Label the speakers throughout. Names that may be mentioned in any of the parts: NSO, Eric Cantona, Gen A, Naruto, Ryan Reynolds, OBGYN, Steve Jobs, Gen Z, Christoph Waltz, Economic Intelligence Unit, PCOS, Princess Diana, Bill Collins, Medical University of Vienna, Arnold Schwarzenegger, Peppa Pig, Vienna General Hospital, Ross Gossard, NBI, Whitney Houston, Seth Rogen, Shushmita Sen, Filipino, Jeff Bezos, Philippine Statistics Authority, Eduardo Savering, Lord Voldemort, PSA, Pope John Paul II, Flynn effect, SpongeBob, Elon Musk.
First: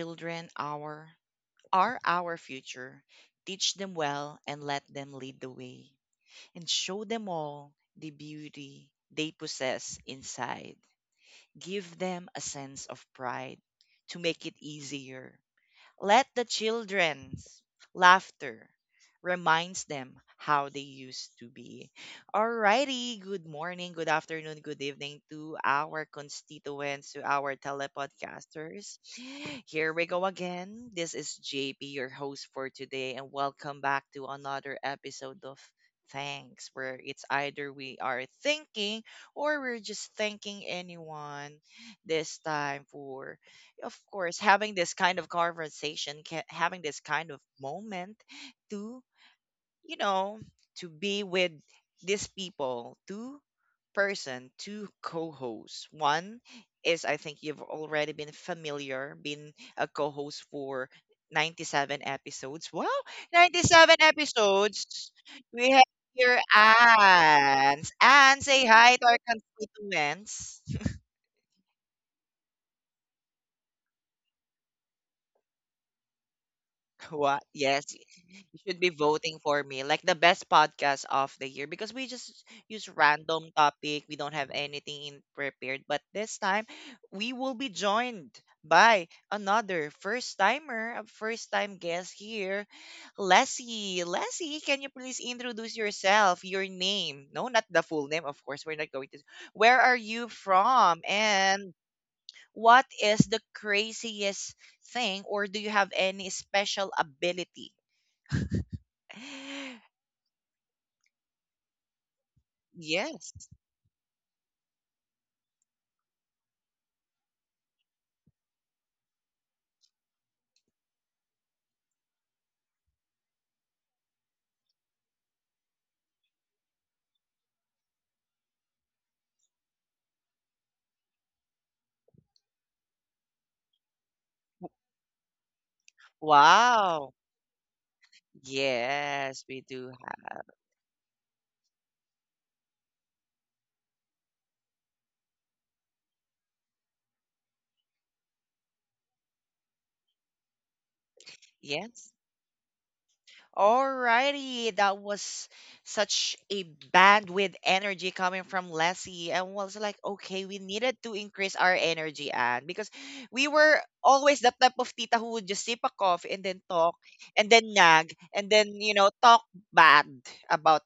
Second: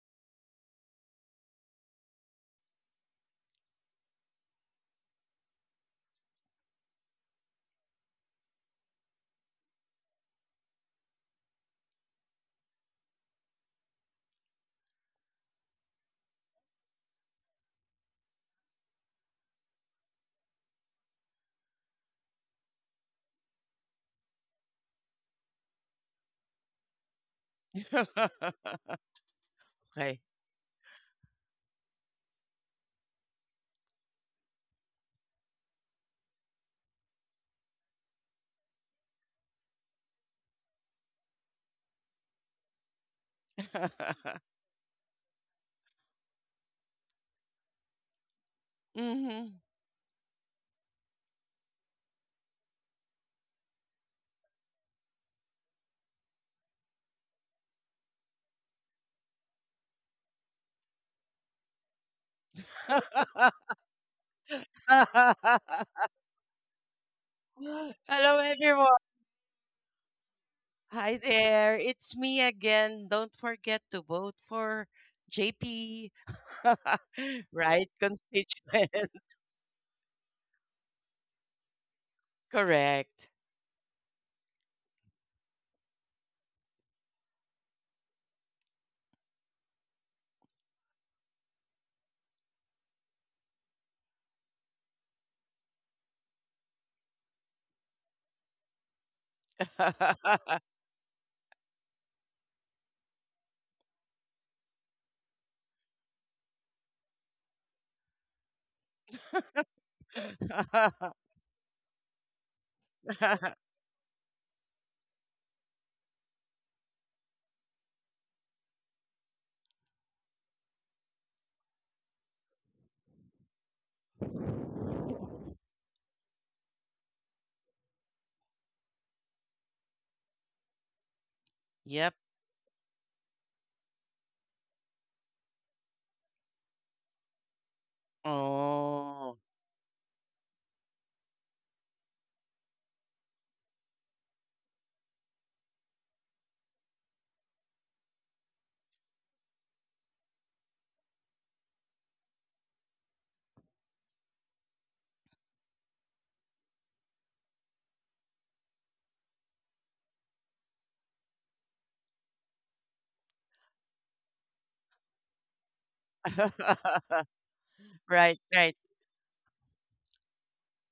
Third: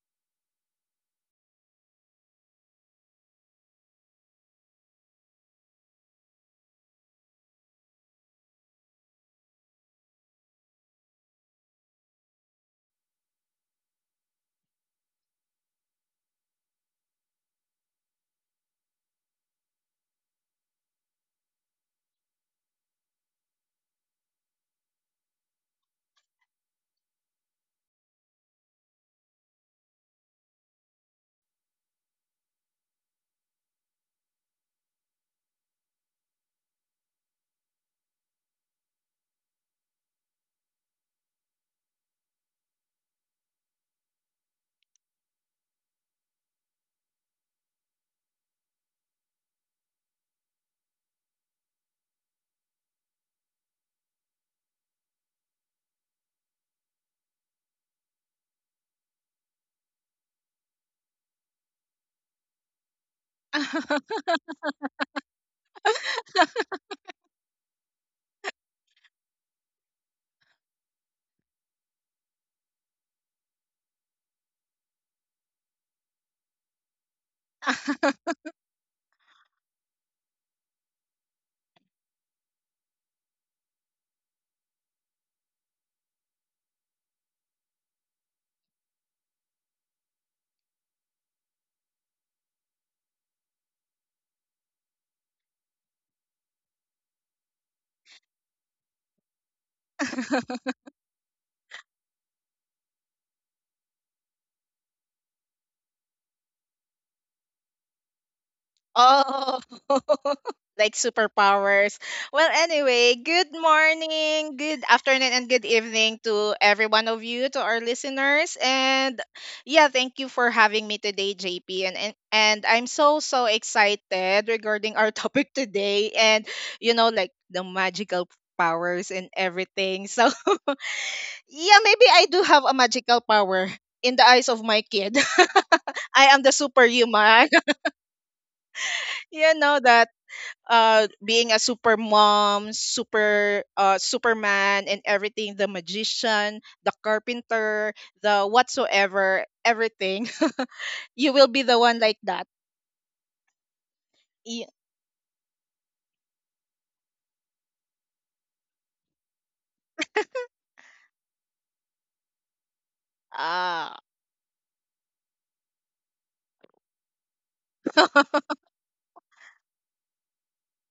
Speaker 1: children our are our future. Teach them well and let them lead the way. And show them all the beauty they possess inside. Give them a sense of pride to make it easier let the children's laughter reminds them how they used to be. Alrighty, good morning, good afternoon, good evening to our constituents, to our telepodcasters. Here we
Speaker 2: Okay.
Speaker 1: go again. This is JP, your host for today, and welcome back to another episode of Thanks, where it's either we are thinking or we're just thanking anyone this time for of course, having this kind of conversation, having this kind of moment to,
Speaker 2: Mhm.
Speaker 1: you know, to be with these people, two person, two co-hosts. One is, I think you've already been familiar, been a co-host for 97 episodes. Wow, 97 episodes. We have here Anne.
Speaker 2: Hello,
Speaker 1: Anne, say
Speaker 2: everyone.
Speaker 1: hi to our constituents.
Speaker 2: Hi there. It's me again. Don't forget to vote for JP.
Speaker 1: What?
Speaker 2: Right,
Speaker 1: Yes, you should be
Speaker 2: constituent.
Speaker 1: voting for me. Like the best podcast of the year because we just use
Speaker 2: Correct.
Speaker 1: random topic. We don't have anything in prepared. But this time, we will be joined by another first timer, a first time guest here, Leslie. Leslie, can you please introduce yourself, your name? No, not the full name, of course. We're not going to. Where are you from? And what is the craziest thing, or do you have any special ability?
Speaker 3: Oh, like superpowers. Well, anyway, good
Speaker 1: Yes.
Speaker 3: morning, good afternoon, and good evening to every one of you, to our listeners. And yeah, thank you for having me today, JP. And I'm so, so excited regarding our topic today and, like the magical powers and everything. So, yeah, maybe
Speaker 2: Yep.
Speaker 3: I do have a magical power in the eyes of my kid. I am the
Speaker 1: Wow.
Speaker 3: superhuman.
Speaker 2: Oh.
Speaker 3: You
Speaker 1: Yes, we
Speaker 3: know
Speaker 1: do
Speaker 3: that,
Speaker 1: have.
Speaker 3: being a super mom, super superman and everything, the magician, the carpenter, the whatsoever, everything. You will be the one like
Speaker 1: Yes.
Speaker 3: that. Y-
Speaker 1: Alrighty, that was such a bandwidth energy coming from Leslie, and was like, okay, we needed to increase our energy, and because we were
Speaker 3: Ah.
Speaker 1: always that type of tita who would just sip a coffee and then talk, and then nag,
Speaker 2: Right,
Speaker 1: and
Speaker 2: right.
Speaker 1: then talk bad about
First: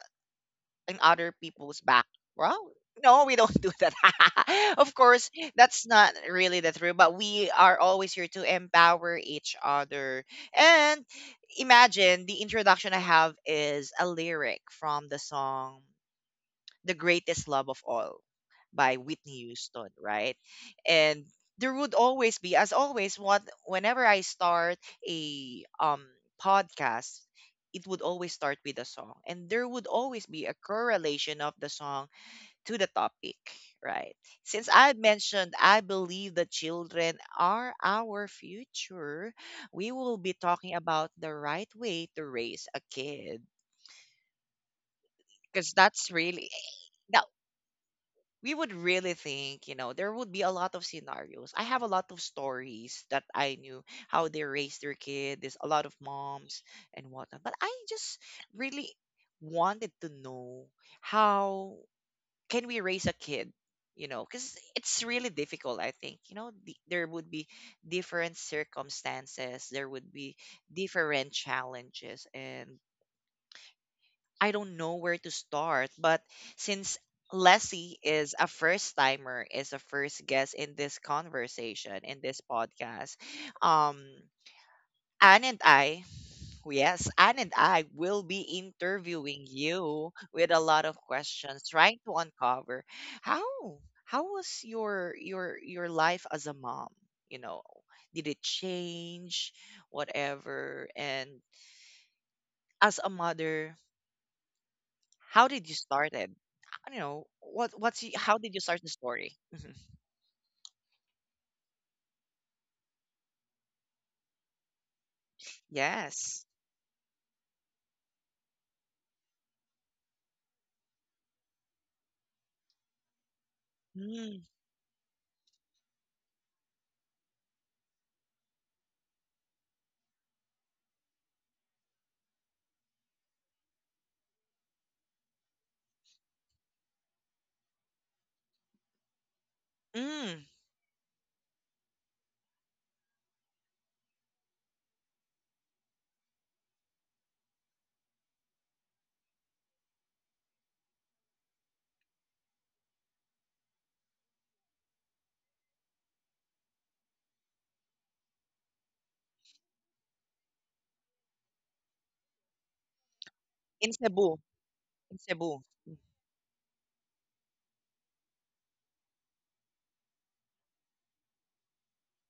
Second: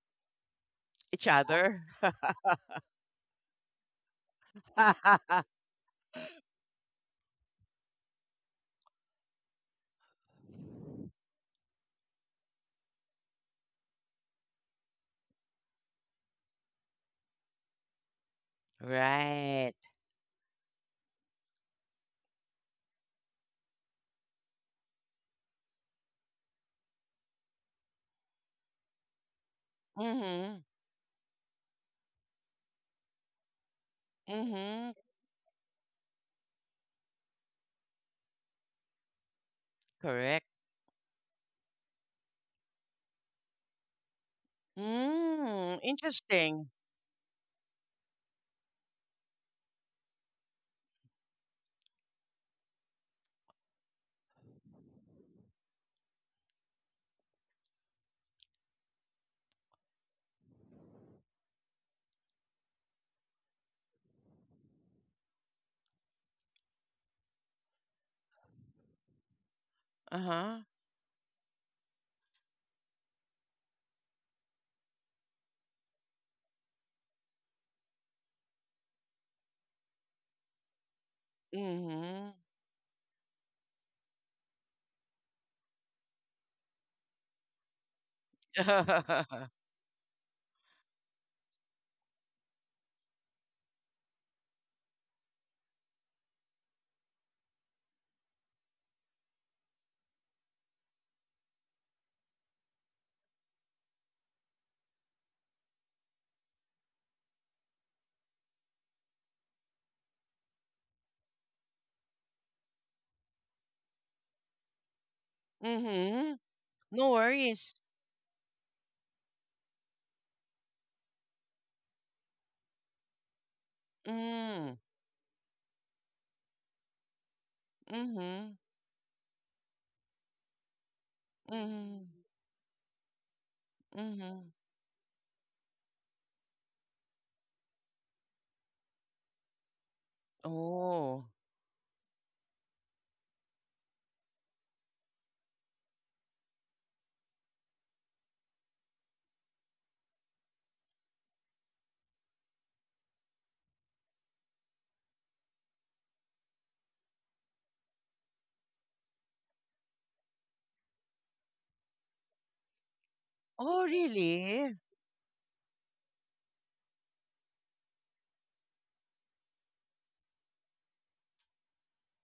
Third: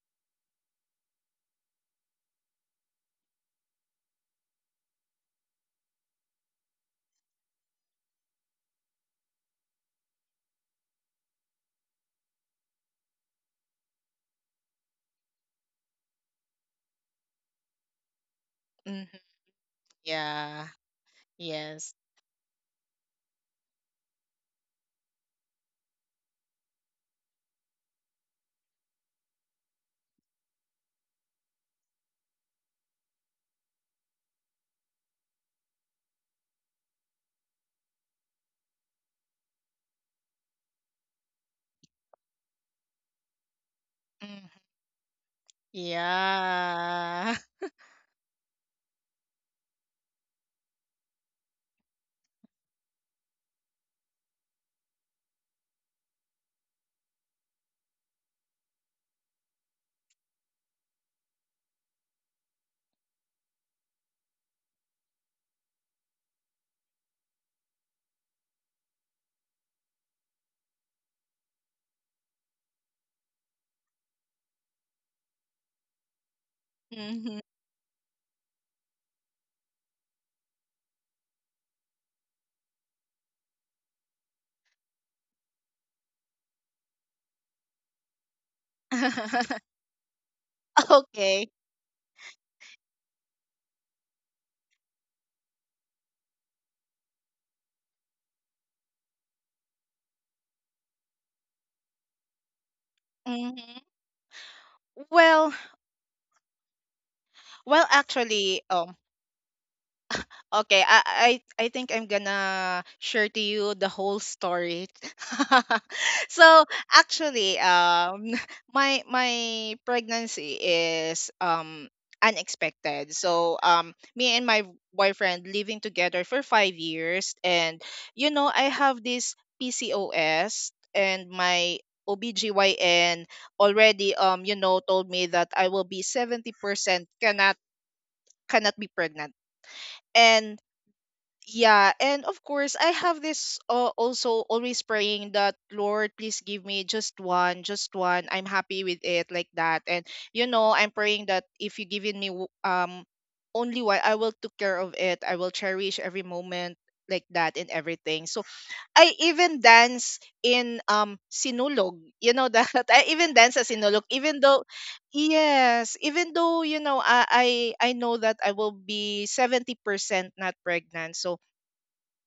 Speaker 1: in
Speaker 2: Each
Speaker 1: other people's
Speaker 2: other.
Speaker 1: back. Well, no, we don't do that. of course, that's not really the truth, but we are always here to empower each other. And imagine the introduction I have is a lyric from the song the Greatest Love of All by
Speaker 3: Mhm.
Speaker 1: Whitney
Speaker 2: Right.
Speaker 1: Houston, right?
Speaker 3: Yeah.
Speaker 1: And there would
Speaker 3: Yes.
Speaker 1: always be, as always, what whenever I start a podcast, it would always start with a song. And there would always be a
Speaker 2: Mm-hmm.
Speaker 1: correlation of the song to the topic, right? Since
Speaker 2: Mm-hmm.
Speaker 1: I mentioned I believe the children are our future, we will be
Speaker 2: Correct.
Speaker 1: talking about the right way to raise a kid.
Speaker 3: Mhm.
Speaker 1: Because
Speaker 2: Mm,
Speaker 1: that's really
Speaker 2: interesting.
Speaker 1: that
Speaker 3: Yeah.
Speaker 1: we would really think, there would be a lot of scenarios. I have a lot of stories that I knew how they raised their kid. There's a lot of moms and whatnot. But I just really wanted to know how can we raise a kid, because it's really difficult, I think. You know, there would be different circumstances, there would be
Speaker 2: Uh-huh.
Speaker 1: different challenges. And I don't know where to start. But since
Speaker 3: Mhm.
Speaker 1: Leslie is a first timer, is a first guest in this conversation, in
Speaker 2: Mm-hmm.
Speaker 1: this podcast, um, Anne and I, yes, Anne and I will be interviewing you with a lot of
Speaker 3: Okay.
Speaker 1: questions, trying to uncover how was your life as a mom? You know, did it change, whatever? And as a mother,
Speaker 3: Hmm.
Speaker 1: how
Speaker 3: Well,
Speaker 1: did you start I don't know
Speaker 3: well,
Speaker 1: how did you
Speaker 3: actually,
Speaker 1: start the story? Hmm.
Speaker 3: okay, I think I'm gonna share to you the whole story.
Speaker 2: Mm-hmm.
Speaker 1: Yes.
Speaker 3: So
Speaker 2: No
Speaker 3: actually,
Speaker 2: worries.
Speaker 3: my pregnancy is unexpected. So, me
Speaker 1: Mm.
Speaker 3: and my
Speaker 2: Mm.
Speaker 3: boyfriend living together for 5 years, and
Speaker 2: Mm-hmm.
Speaker 3: I have this PCOS, and my
Speaker 2: Mm-hmm.
Speaker 3: OBGYN already
Speaker 2: Mm-hmm.
Speaker 3: told me that I will be 70% cannot be pregnant.
Speaker 1: Mm.
Speaker 3: And
Speaker 2: Oh.
Speaker 3: yeah, and of course I have this also always praying that Lord, please give me just one, just one, I'm happy with it like that. And I'm praying that if you given me only one, I will take care of it, I will cherish every moment, like that and everything. So I even dance in Sinulog. You know that? I even dance as
Speaker 2: Oh,
Speaker 1: In
Speaker 3: Sinulog
Speaker 1: Cebu.
Speaker 3: even though,
Speaker 2: really?
Speaker 1: In Cebu.
Speaker 3: yes, even though, you know, I know that I will be 70% not pregnant. So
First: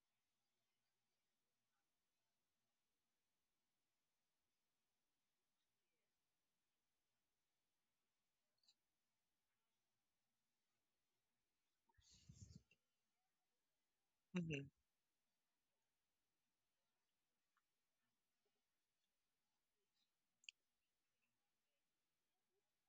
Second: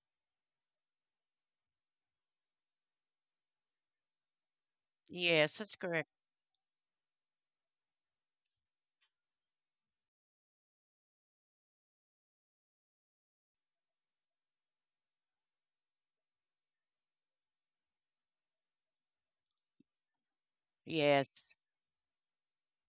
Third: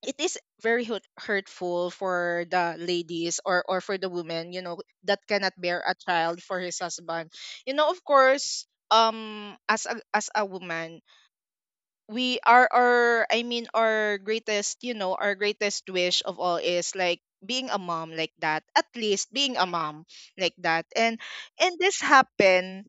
Speaker 3: it is very hurtful for the ladies, or for the women, you know, that cannot
Speaker 2: Yes, that's
Speaker 3: bear a
Speaker 2: correct.
Speaker 3: child for his husband. You know, of course, as a, as a woman, we are our, I mean, our
Speaker 1: hmm
Speaker 3: greatest, you know, our greatest wish of all is like being a mom, like that, at least being a mom like that. and
Speaker 2: Yes.
Speaker 3: and this happened.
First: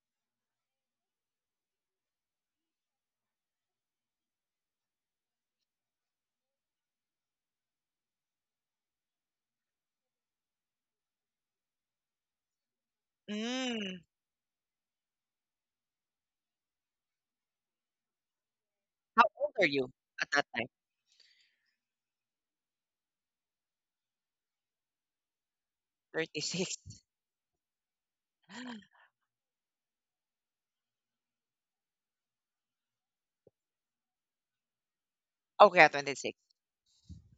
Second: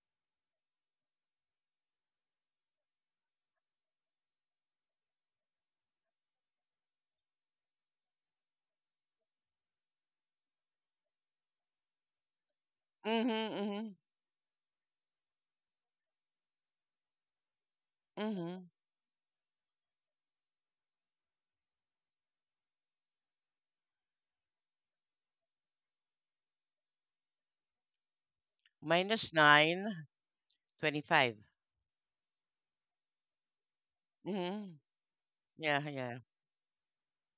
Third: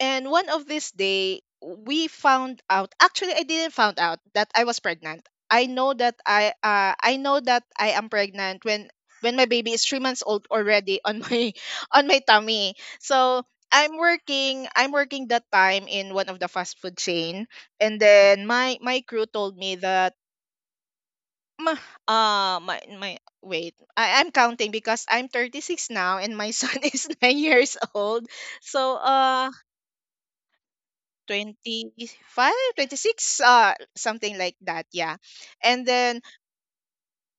Speaker 3: And one of this day, we found out. Actually, I didn't found out that I was pregnant. I know that I know that I am pregnant when my baby is 3 months old already on my on my tummy.
Speaker 2: Mm-hmm.
Speaker 3: So
Speaker 2: Mm-hmm.
Speaker 3: I'm
Speaker 1: Mm.
Speaker 3: working, I'm working that time in one of the fast food chain, and then
Speaker 2: Mm-hmm.
Speaker 3: my
Speaker 1: How
Speaker 3: crew
Speaker 1: old
Speaker 3: told
Speaker 1: are
Speaker 3: me
Speaker 1: you
Speaker 3: that,
Speaker 1: at that time?
Speaker 3: "Ma, my my wait, I, I'm counting because I'm 36 now and my son
Speaker 1: 36.
Speaker 3: is 9 years old. So
Speaker 2: Minus nine twenty-five. 25.
Speaker 3: 25, 26, 26 something like
Speaker 2: Mm-hmm.
Speaker 3: that, yeah.
Speaker 1: Okay,
Speaker 3: And
Speaker 1: at
Speaker 2: Yeah,
Speaker 3: then
Speaker 1: 26.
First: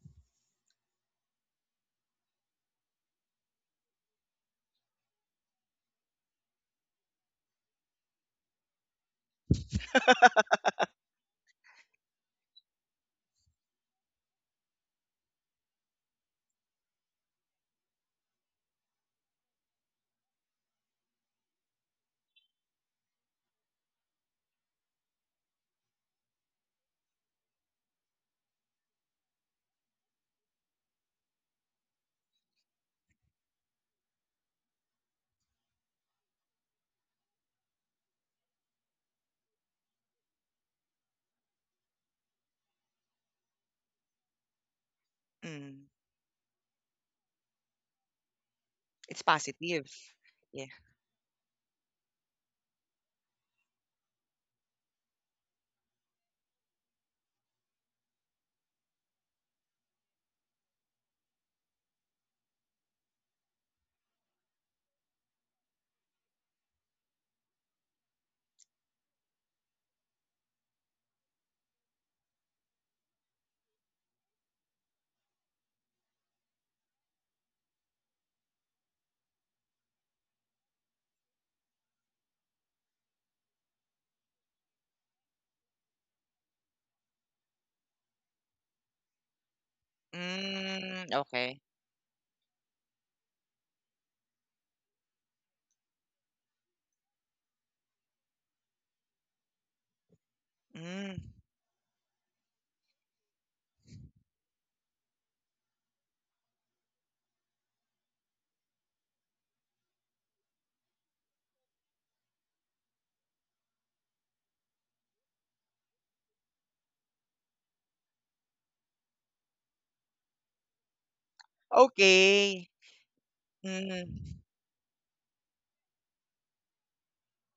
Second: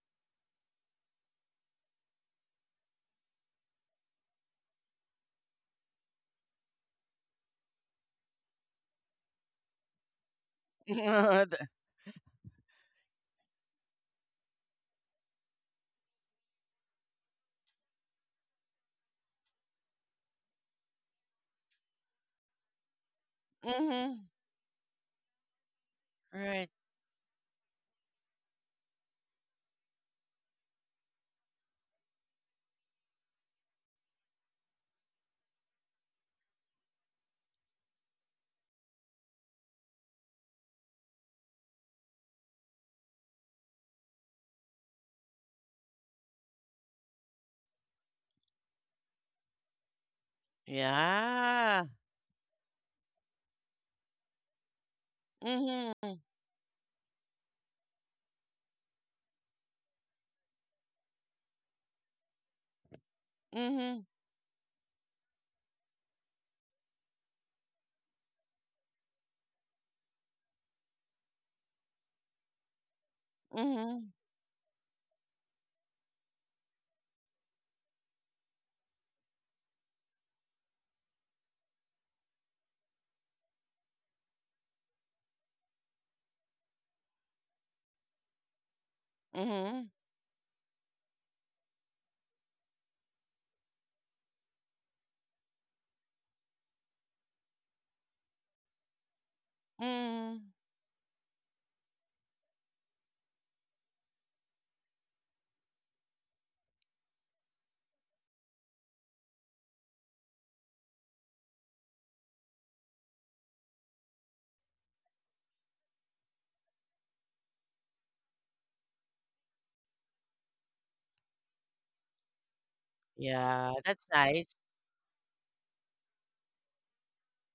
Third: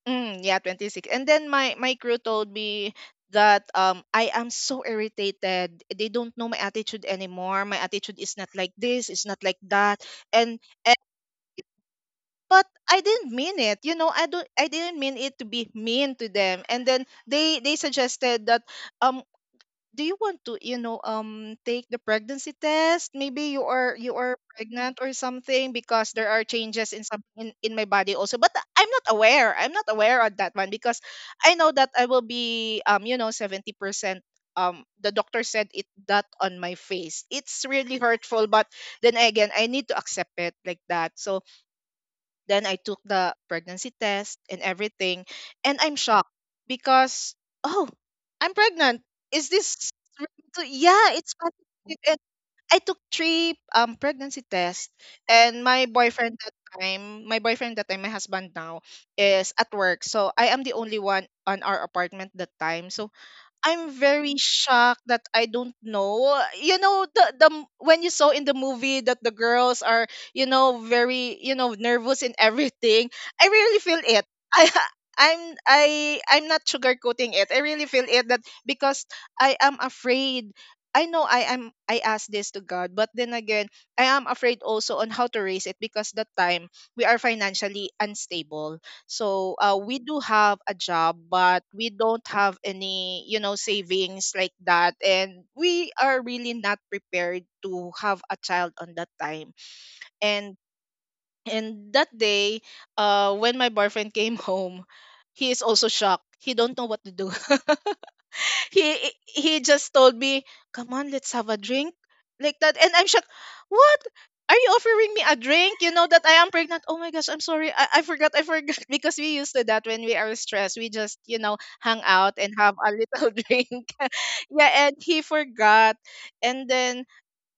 Speaker 3: mm, yeah 26, and then my crew told me that I am so irritated. They don't know my attitude anymore. My attitude is not like this, it's not like that." and, and
Speaker 2: yeah.
Speaker 3: but I didn't mean it. You know, I don't, I didn't mean it to be mean to them. And then they suggested that, um "Do you want to, you know, take the pregnancy test? Maybe you are, you
Speaker 2: Mm-hmm.
Speaker 3: are pregnant or something, because there are
Speaker 2: Right.
Speaker 3: changes in some, in my body also." But I'm not aware, I'm not aware of that one, because I know that I will be, you know, 70%. The doctor said it that on my face. It's really hurtful, but then again I need to accept it, like that. So then I took the pregnancy test and everything. And
Speaker 1: Mm.
Speaker 3: I'm shocked because, oh, I'm pregnant.
Speaker 1: It's
Speaker 3: Is
Speaker 1: positive.
Speaker 3: this really
Speaker 1: Yeah.
Speaker 3: to- yeah, it's
Speaker 2: Yeah.
Speaker 3: positive. And I took three pregnancy tests. And my
Speaker 2: Mm-hmm.
Speaker 3: boyfriend that time, my boyfriend that time, my husband now, is at work. So I am the only one on our apartment that time. So I'm
Speaker 2: Mm-hmm.
Speaker 3: very shocked that I don't know. You know the m- when you saw in the movie that the girls are, you know, very, you know, nervous and everything. I really feel
Speaker 2: Mm-hmm.
Speaker 3: it. I I'm, I, I'm not sugarcoating it. I really feel it, that because I am afraid. I know I am, I ask this to God, but then again, I am afraid also on how to raise it, because that time we are financially unstable. So
Speaker 2: Mm-hmm.
Speaker 3: we do have a
Speaker 1: Mm.
Speaker 3: job, but
Speaker 1: Okay.
Speaker 3: we don't have any, you know, savings like that. And we are really not prepared to have a child on that time.
Speaker 2: Mm-hmm.
Speaker 3: And
Speaker 1: Mm.
Speaker 3: and that day, when my boyfriend came home, he is also shocked. He don't know what to do. He just told me, "Come on, let's have a drink." Like that. And I'm shocked. What? Are you offering me a drink? You know that I am pregnant. Oh my gosh, I'm sorry. I forgot. I forgot. Because we used to that when we are stressed, we just, you know, hang out and
Speaker 1: Okay.
Speaker 3: have a little
Speaker 2: Yeah,
Speaker 3: drink.
Speaker 2: that's
Speaker 1: Mm.
Speaker 2: nice.
Speaker 3: Yeah, and he forgot. And then,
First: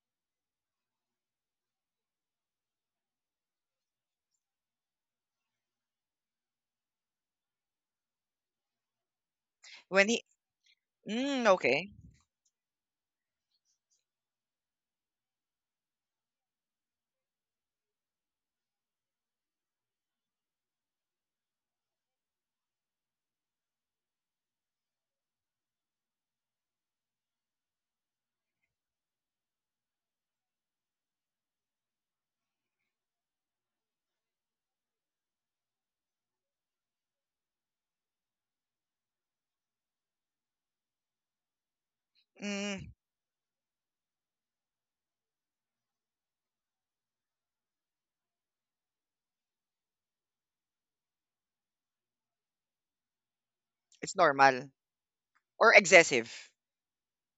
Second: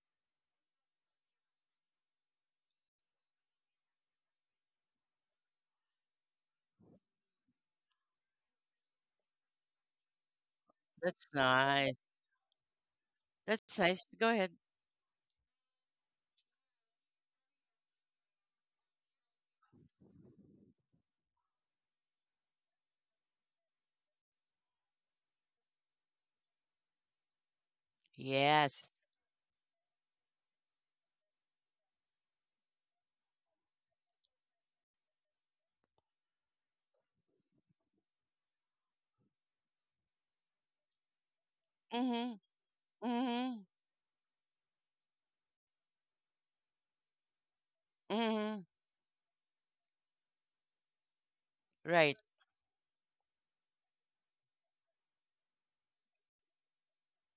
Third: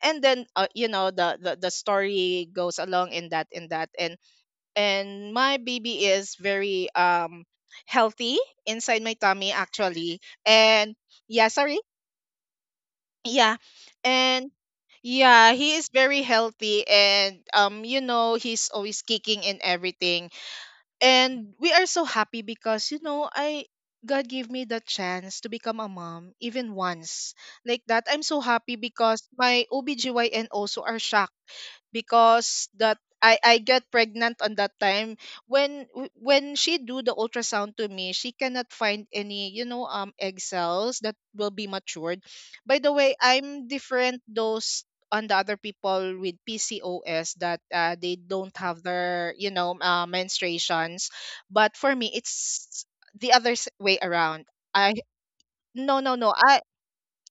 Speaker 3: and then you know the story goes along in that, in that. And my baby is very healthy inside my tummy,
Speaker 1: When
Speaker 3: actually.
Speaker 1: he
Speaker 3: And
Speaker 2: That's
Speaker 3: yeah, sorry.
Speaker 1: okay.
Speaker 2: nice.
Speaker 3: Yeah.
Speaker 2: That's nice. Go
Speaker 3: And
Speaker 2: ahead.
Speaker 3: yeah, he is very healthy, and, um, you know, he's always kicking and everything. And we are so happy, because you know, I, God gave me the chance to become a mom even once, like that. I'm so happy,
Speaker 2: Yes.
Speaker 3: because my OBGYN also are shocked, because that I get pregnant on that time. When when she do the ultrasound to me, she cannot find any, you know, egg cells that will be matured.
Speaker 2: Mhm.
Speaker 3: By
Speaker 1: Mm.
Speaker 3: the way,
Speaker 2: Mhm.
Speaker 3: I'm different those on the other people with PCOS, that they don't
Speaker 2: Mhm.
Speaker 3: have their, you know, menstruations. But for me,
Speaker 2: Right.
Speaker 3: it's the other way
Speaker 1: It's
Speaker 3: around.
Speaker 1: normal
Speaker 3: I,
Speaker 1: or
Speaker 3: no no
Speaker 1: excessive.
Speaker 3: no,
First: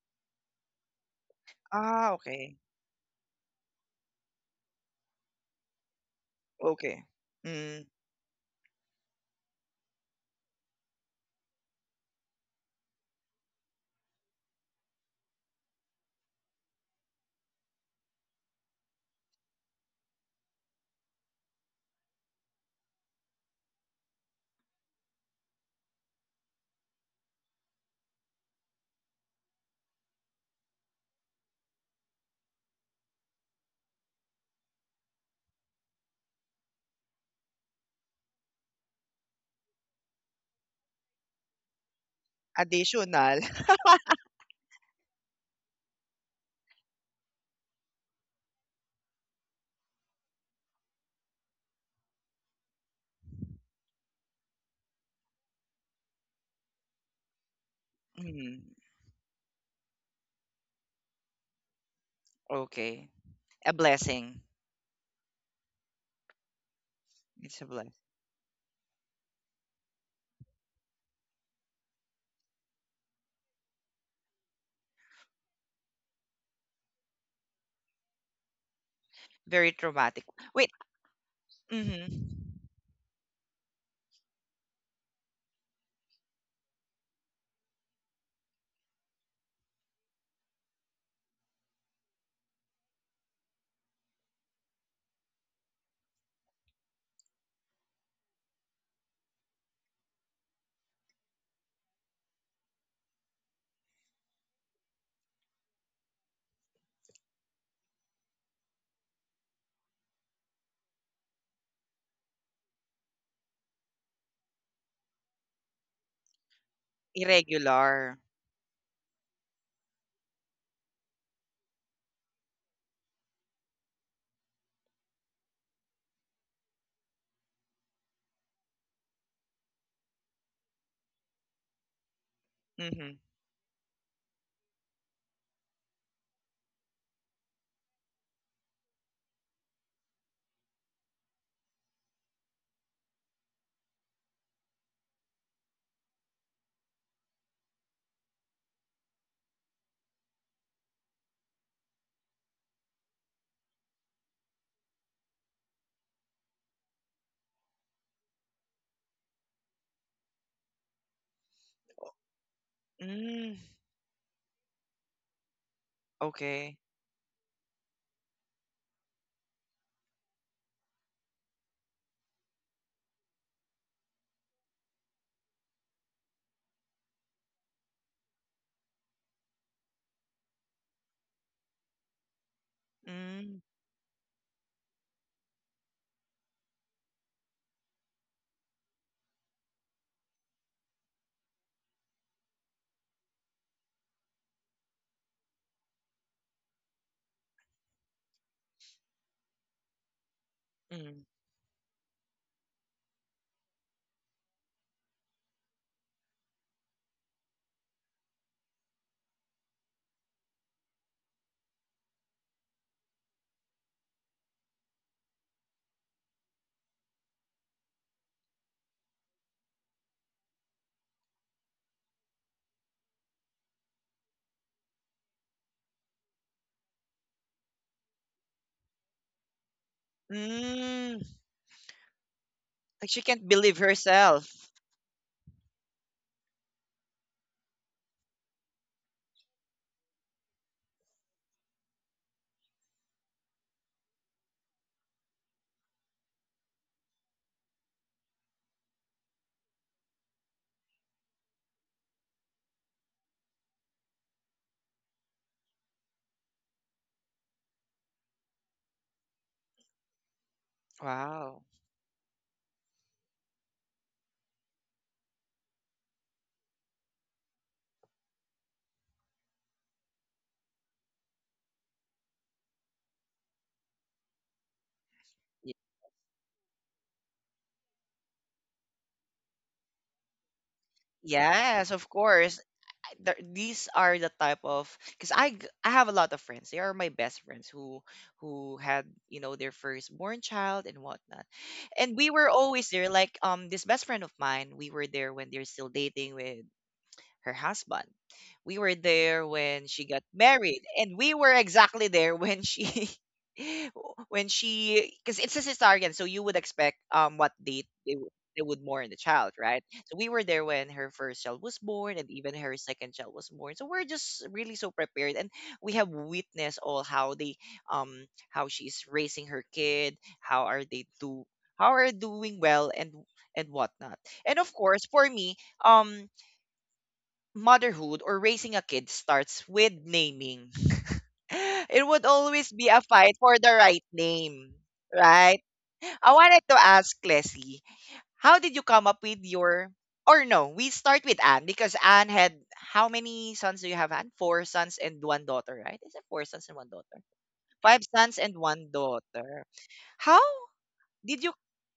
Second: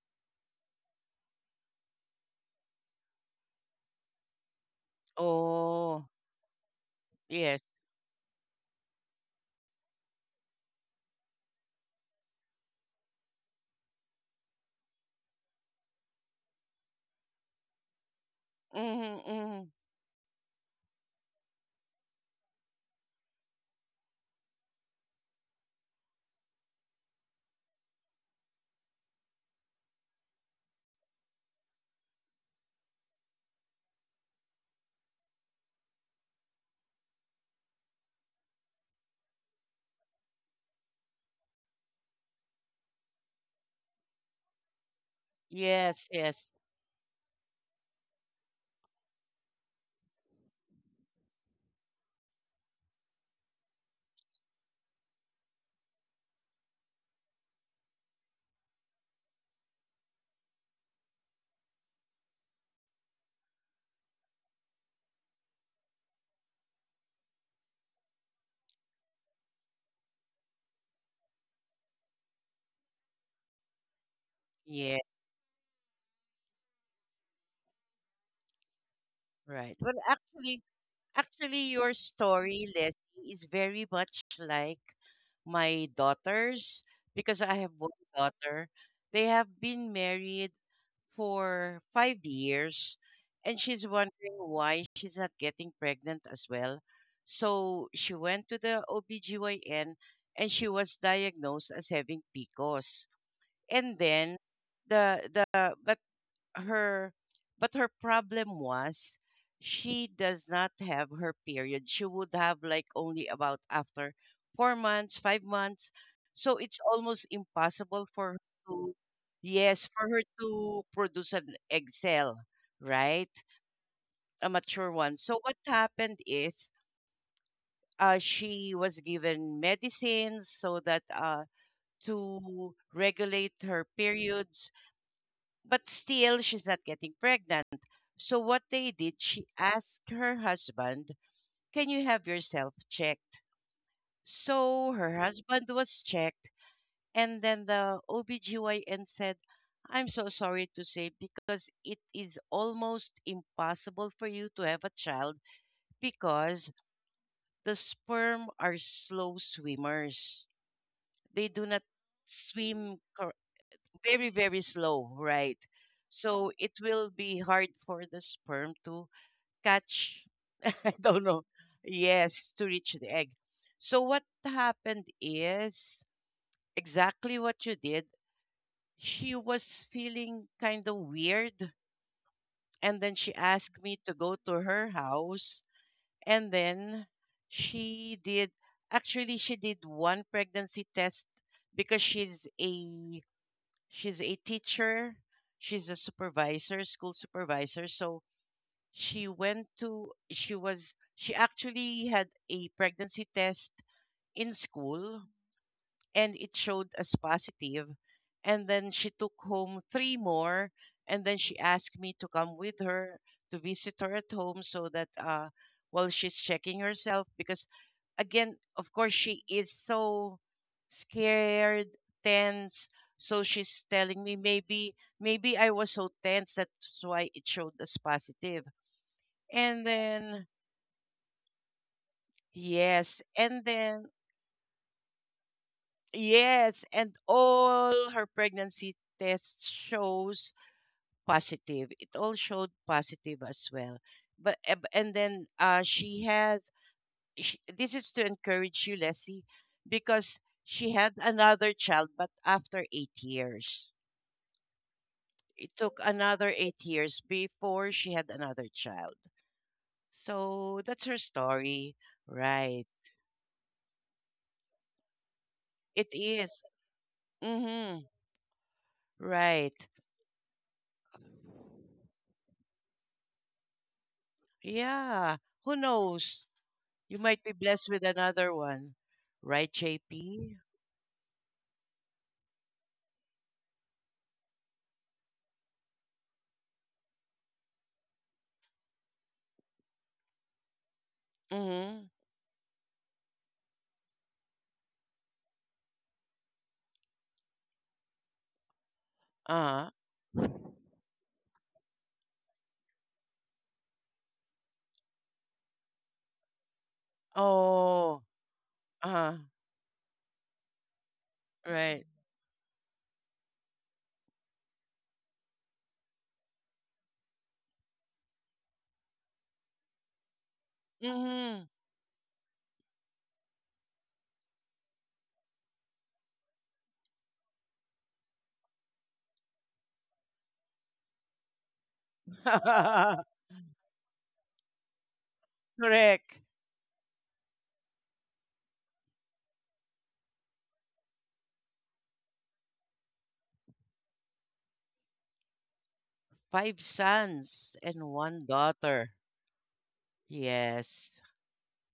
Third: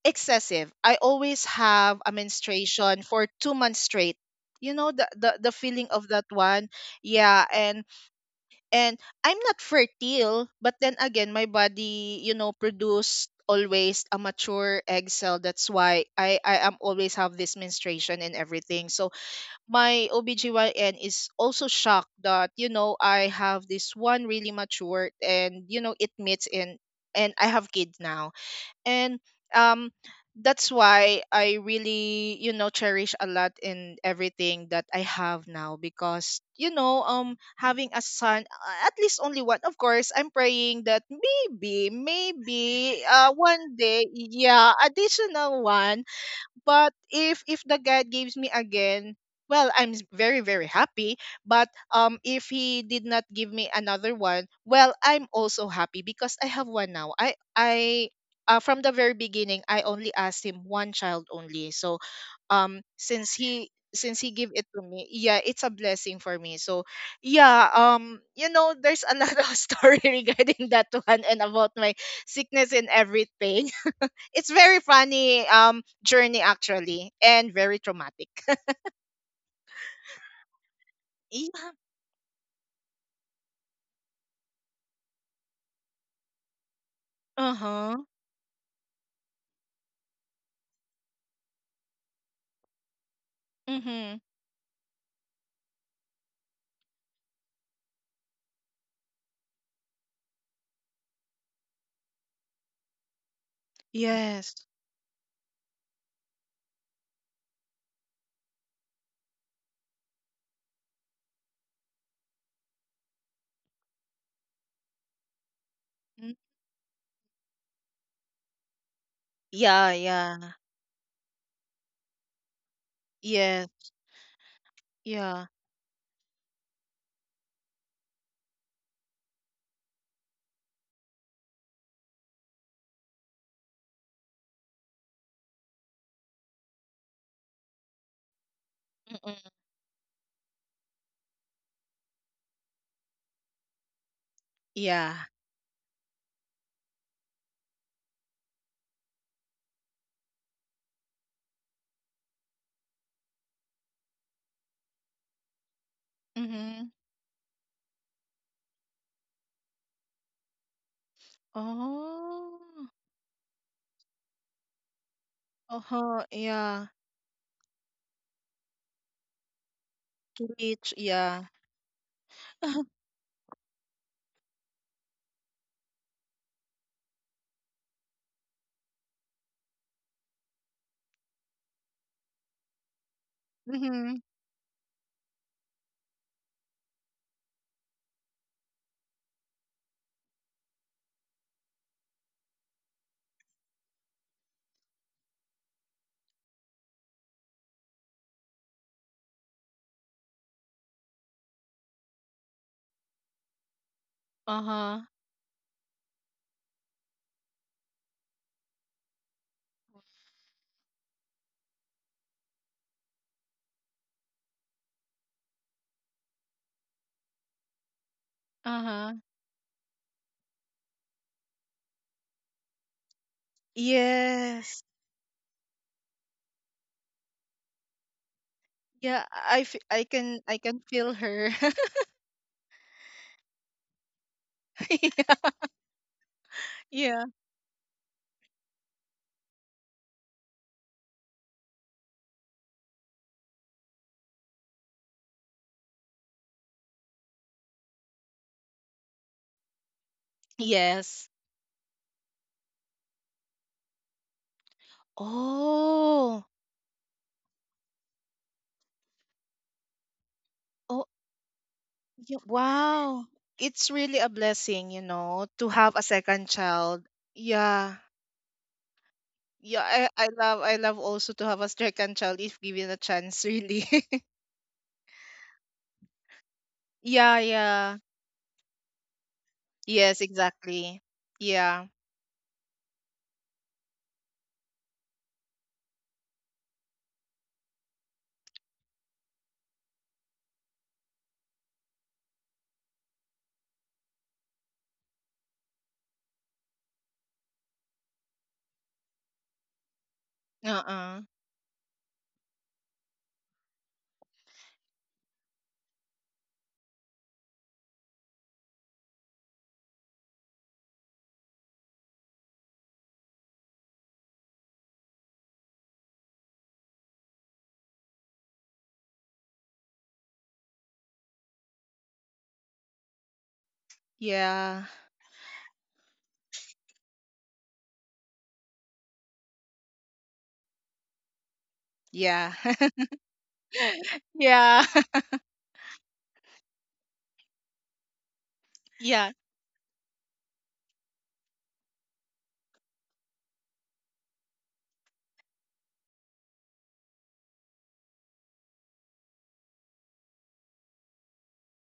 Speaker 3: excessive. I always have
Speaker 1: Ah,
Speaker 3: a
Speaker 1: okay.
Speaker 3: menstruation for 2 months straight. You know the feeling
Speaker 2: Oh,
Speaker 3: of that one.
Speaker 1: Okay.
Speaker 3: Yeah,
Speaker 2: yes.
Speaker 1: Mm.
Speaker 3: and I'm not fertile, but then again my body, you know, produced always a mature egg cell. That's why I am always have this menstruation and everything. So
Speaker 2: Mhm. Mhm.
Speaker 3: my OBGYN is also shocked that, you know, I have this one really matured, and you know it meets in. And I have kids now, and um that's why I really, you know, cherish a lot in everything that I have now, because you know, having a son, at least only one. Of course, I'm praying that maybe, maybe
Speaker 1: Additional.
Speaker 3: one day, yeah, additional one.
Speaker 2: Yes, yes.
Speaker 3: But if the God gives me again, well, I'm very, very happy. But if he did not give me another one, well, I'm also happy because I have one now. I, from
Speaker 1: mm.
Speaker 3: the very beginning I only asked him one child only. So since
Speaker 1: Okay.
Speaker 3: he,
Speaker 1: A
Speaker 3: since he gave it
Speaker 1: blessing.
Speaker 3: to me, yeah, it's a blessing for me. So yeah,
Speaker 1: It's a blessing.
Speaker 3: you know, there's a lot of story regarding that one, and about my sickness and everything. It's very
Speaker 2: Yeah,
Speaker 3: funny, journey actually, and very traumatic.
Speaker 2: right.
Speaker 1: Very traumatic. Wait.
Speaker 3: Yeah.
Speaker 2: Actually, your story,
Speaker 1: Mm-hmm.
Speaker 2: Leslie, is very much like my daughter's, because I have
Speaker 3: Uh-huh.
Speaker 2: one daughter. They have been married for 5 years, and she's
Speaker 3: Mhm.
Speaker 2: wondering why she's not getting pregnant as well. So she went to the OBGYN and she was diagnosed as having PCOS. And then
Speaker 3: Yes.
Speaker 2: the her but her problem was she does not have her period. She would have like only about after 4 months, 5 months,
Speaker 3: Mm.
Speaker 2: so it's almost impossible for her
Speaker 1: Irregular.
Speaker 2: to,
Speaker 3: Yeah,
Speaker 2: yes, for her
Speaker 3: yeah.
Speaker 2: to produce an egg cell, right,
Speaker 3: Yes.
Speaker 2: a mature one.
Speaker 3: Yeah.
Speaker 2: So what happened is she was given medicines so that, to regulate
Speaker 1: Mm-hmm.
Speaker 2: her periods. But still, she's not getting pregnant. So what they did, she
Speaker 3: Mm-mm.
Speaker 2: asked her husband, "Can you have yourself checked?" So
Speaker 3: Yeah.
Speaker 2: her husband was checked, and then the OBGYN said, "I'm so sorry to say, because it is almost impossible for you to have a child, because
Speaker 3: Mhm.
Speaker 2: the sperm are slow swimmers. They do not
Speaker 3: Oh.
Speaker 2: swim cor- very,
Speaker 1: Mm.
Speaker 2: very slow, right?"
Speaker 3: Uh-huh.
Speaker 2: So it
Speaker 3: Yeah.
Speaker 2: will be
Speaker 1: Okay.
Speaker 2: hard for the sperm to catch,
Speaker 3: To reach,
Speaker 2: I don't
Speaker 3: yeah.
Speaker 2: know, yes, to reach the egg. So what happened is exactly what you did. She was feeling kind of weird, and then she asked me
Speaker 3: Mm-hmm.
Speaker 2: to go
Speaker 1: Mm.
Speaker 2: to her house, and then she did, actually she did one pregnancy test, because she's a, she's a teacher, she's a supervisor, school supervisor, so she went to, she was, she actually
Speaker 1: Mm.
Speaker 2: had a pregnancy test in
Speaker 3: Uh-huh.
Speaker 2: school, and it showed as positive, positive. And then she took home three more, and then she asked me to come with her to visit her at home so that, while she's checking herself, because again, of
Speaker 3: Uh-huh.
Speaker 2: course, she is so scared, tense. So she's telling me,
Speaker 3: Yes.
Speaker 2: maybe maybe I was so tense, that's why it showed as positive.
Speaker 3: Yeah, I
Speaker 2: And
Speaker 3: I can,
Speaker 2: then
Speaker 3: I can feel her.
Speaker 1: Mm.
Speaker 2: yes, and then
Speaker 1: Like she can't believe herself.
Speaker 3: Yeah.
Speaker 2: yes, and
Speaker 3: Yeah.
Speaker 2: all her pregnancy test shows positive. It all showed positive as well. But and then, she has, sh this is to encourage you, Leslie, because she had
Speaker 3: Yes.
Speaker 2: another child, but after 8 years. It took
Speaker 3: Oh.
Speaker 2: another 8 years before she had another child. So
Speaker 3: Oh,
Speaker 2: that's her story,
Speaker 1: Wow.
Speaker 3: Ye
Speaker 2: right?
Speaker 3: wow! It's really a blessing, you know, to have a
Speaker 2: It
Speaker 3: second
Speaker 2: is.
Speaker 3: child. Yeah.
Speaker 2: Mm-hmm. Right.
Speaker 3: Yeah, I love, I love also to have a second child if given a chance, really.
Speaker 2: Yeah. Who
Speaker 1: Y-
Speaker 2: knows? You
Speaker 3: Yeah,
Speaker 2: might be blessed
Speaker 3: yeah.
Speaker 2: with another one, right,
Speaker 3: Yes,
Speaker 2: JP?
Speaker 3: exactly. Yeah.
Speaker 1: Yes, of course. These are the type of because I have a lot of friends. They are my best friends who had their firstborn child and whatnot,
Speaker 2: Mm-hmm.
Speaker 1: and we were always there. Like this best friend of mine, we were there when they're still dating with her husband. We were there when
Speaker 2: Uh-huh.
Speaker 1: she got married, and
Speaker 3: Uh-uh.
Speaker 1: we were exactly there when she when she because it's a cesarean, so you would expect what date
Speaker 2: Oh.
Speaker 1: they would mourn the
Speaker 2: Uh-huh.
Speaker 1: child, right? So we were there when her first child was
Speaker 2: Right.
Speaker 1: born, and even her second child was born. So we're just really so prepared, and we have witnessed all how she's raising her kid,
Speaker 2: Mm-hmm.
Speaker 1: how are doing well and whatnot. And of
Speaker 3: Yeah.
Speaker 1: course, for me, um motherhood or raising a kid starts with naming. It would
Speaker 3: Yeah.
Speaker 1: always be a fight for the right name,
Speaker 3: Yeah.
Speaker 1: right? I
Speaker 2: Correct.
Speaker 1: wanted to ask Leslie, how did you come up
Speaker 3: Yeah.
Speaker 1: with your or no, we start with Anne because Anne had how many sons do you have, Anne? Four sons and one daughter, right? Is it four sons and
Speaker 2: Five
Speaker 1: one daughter?
Speaker 2: sons
Speaker 1: Five
Speaker 2: and
Speaker 1: sons
Speaker 2: one
Speaker 1: and one
Speaker 2: daughter.
Speaker 1: daughter. How
Speaker 2: Yes.
Speaker 1: did you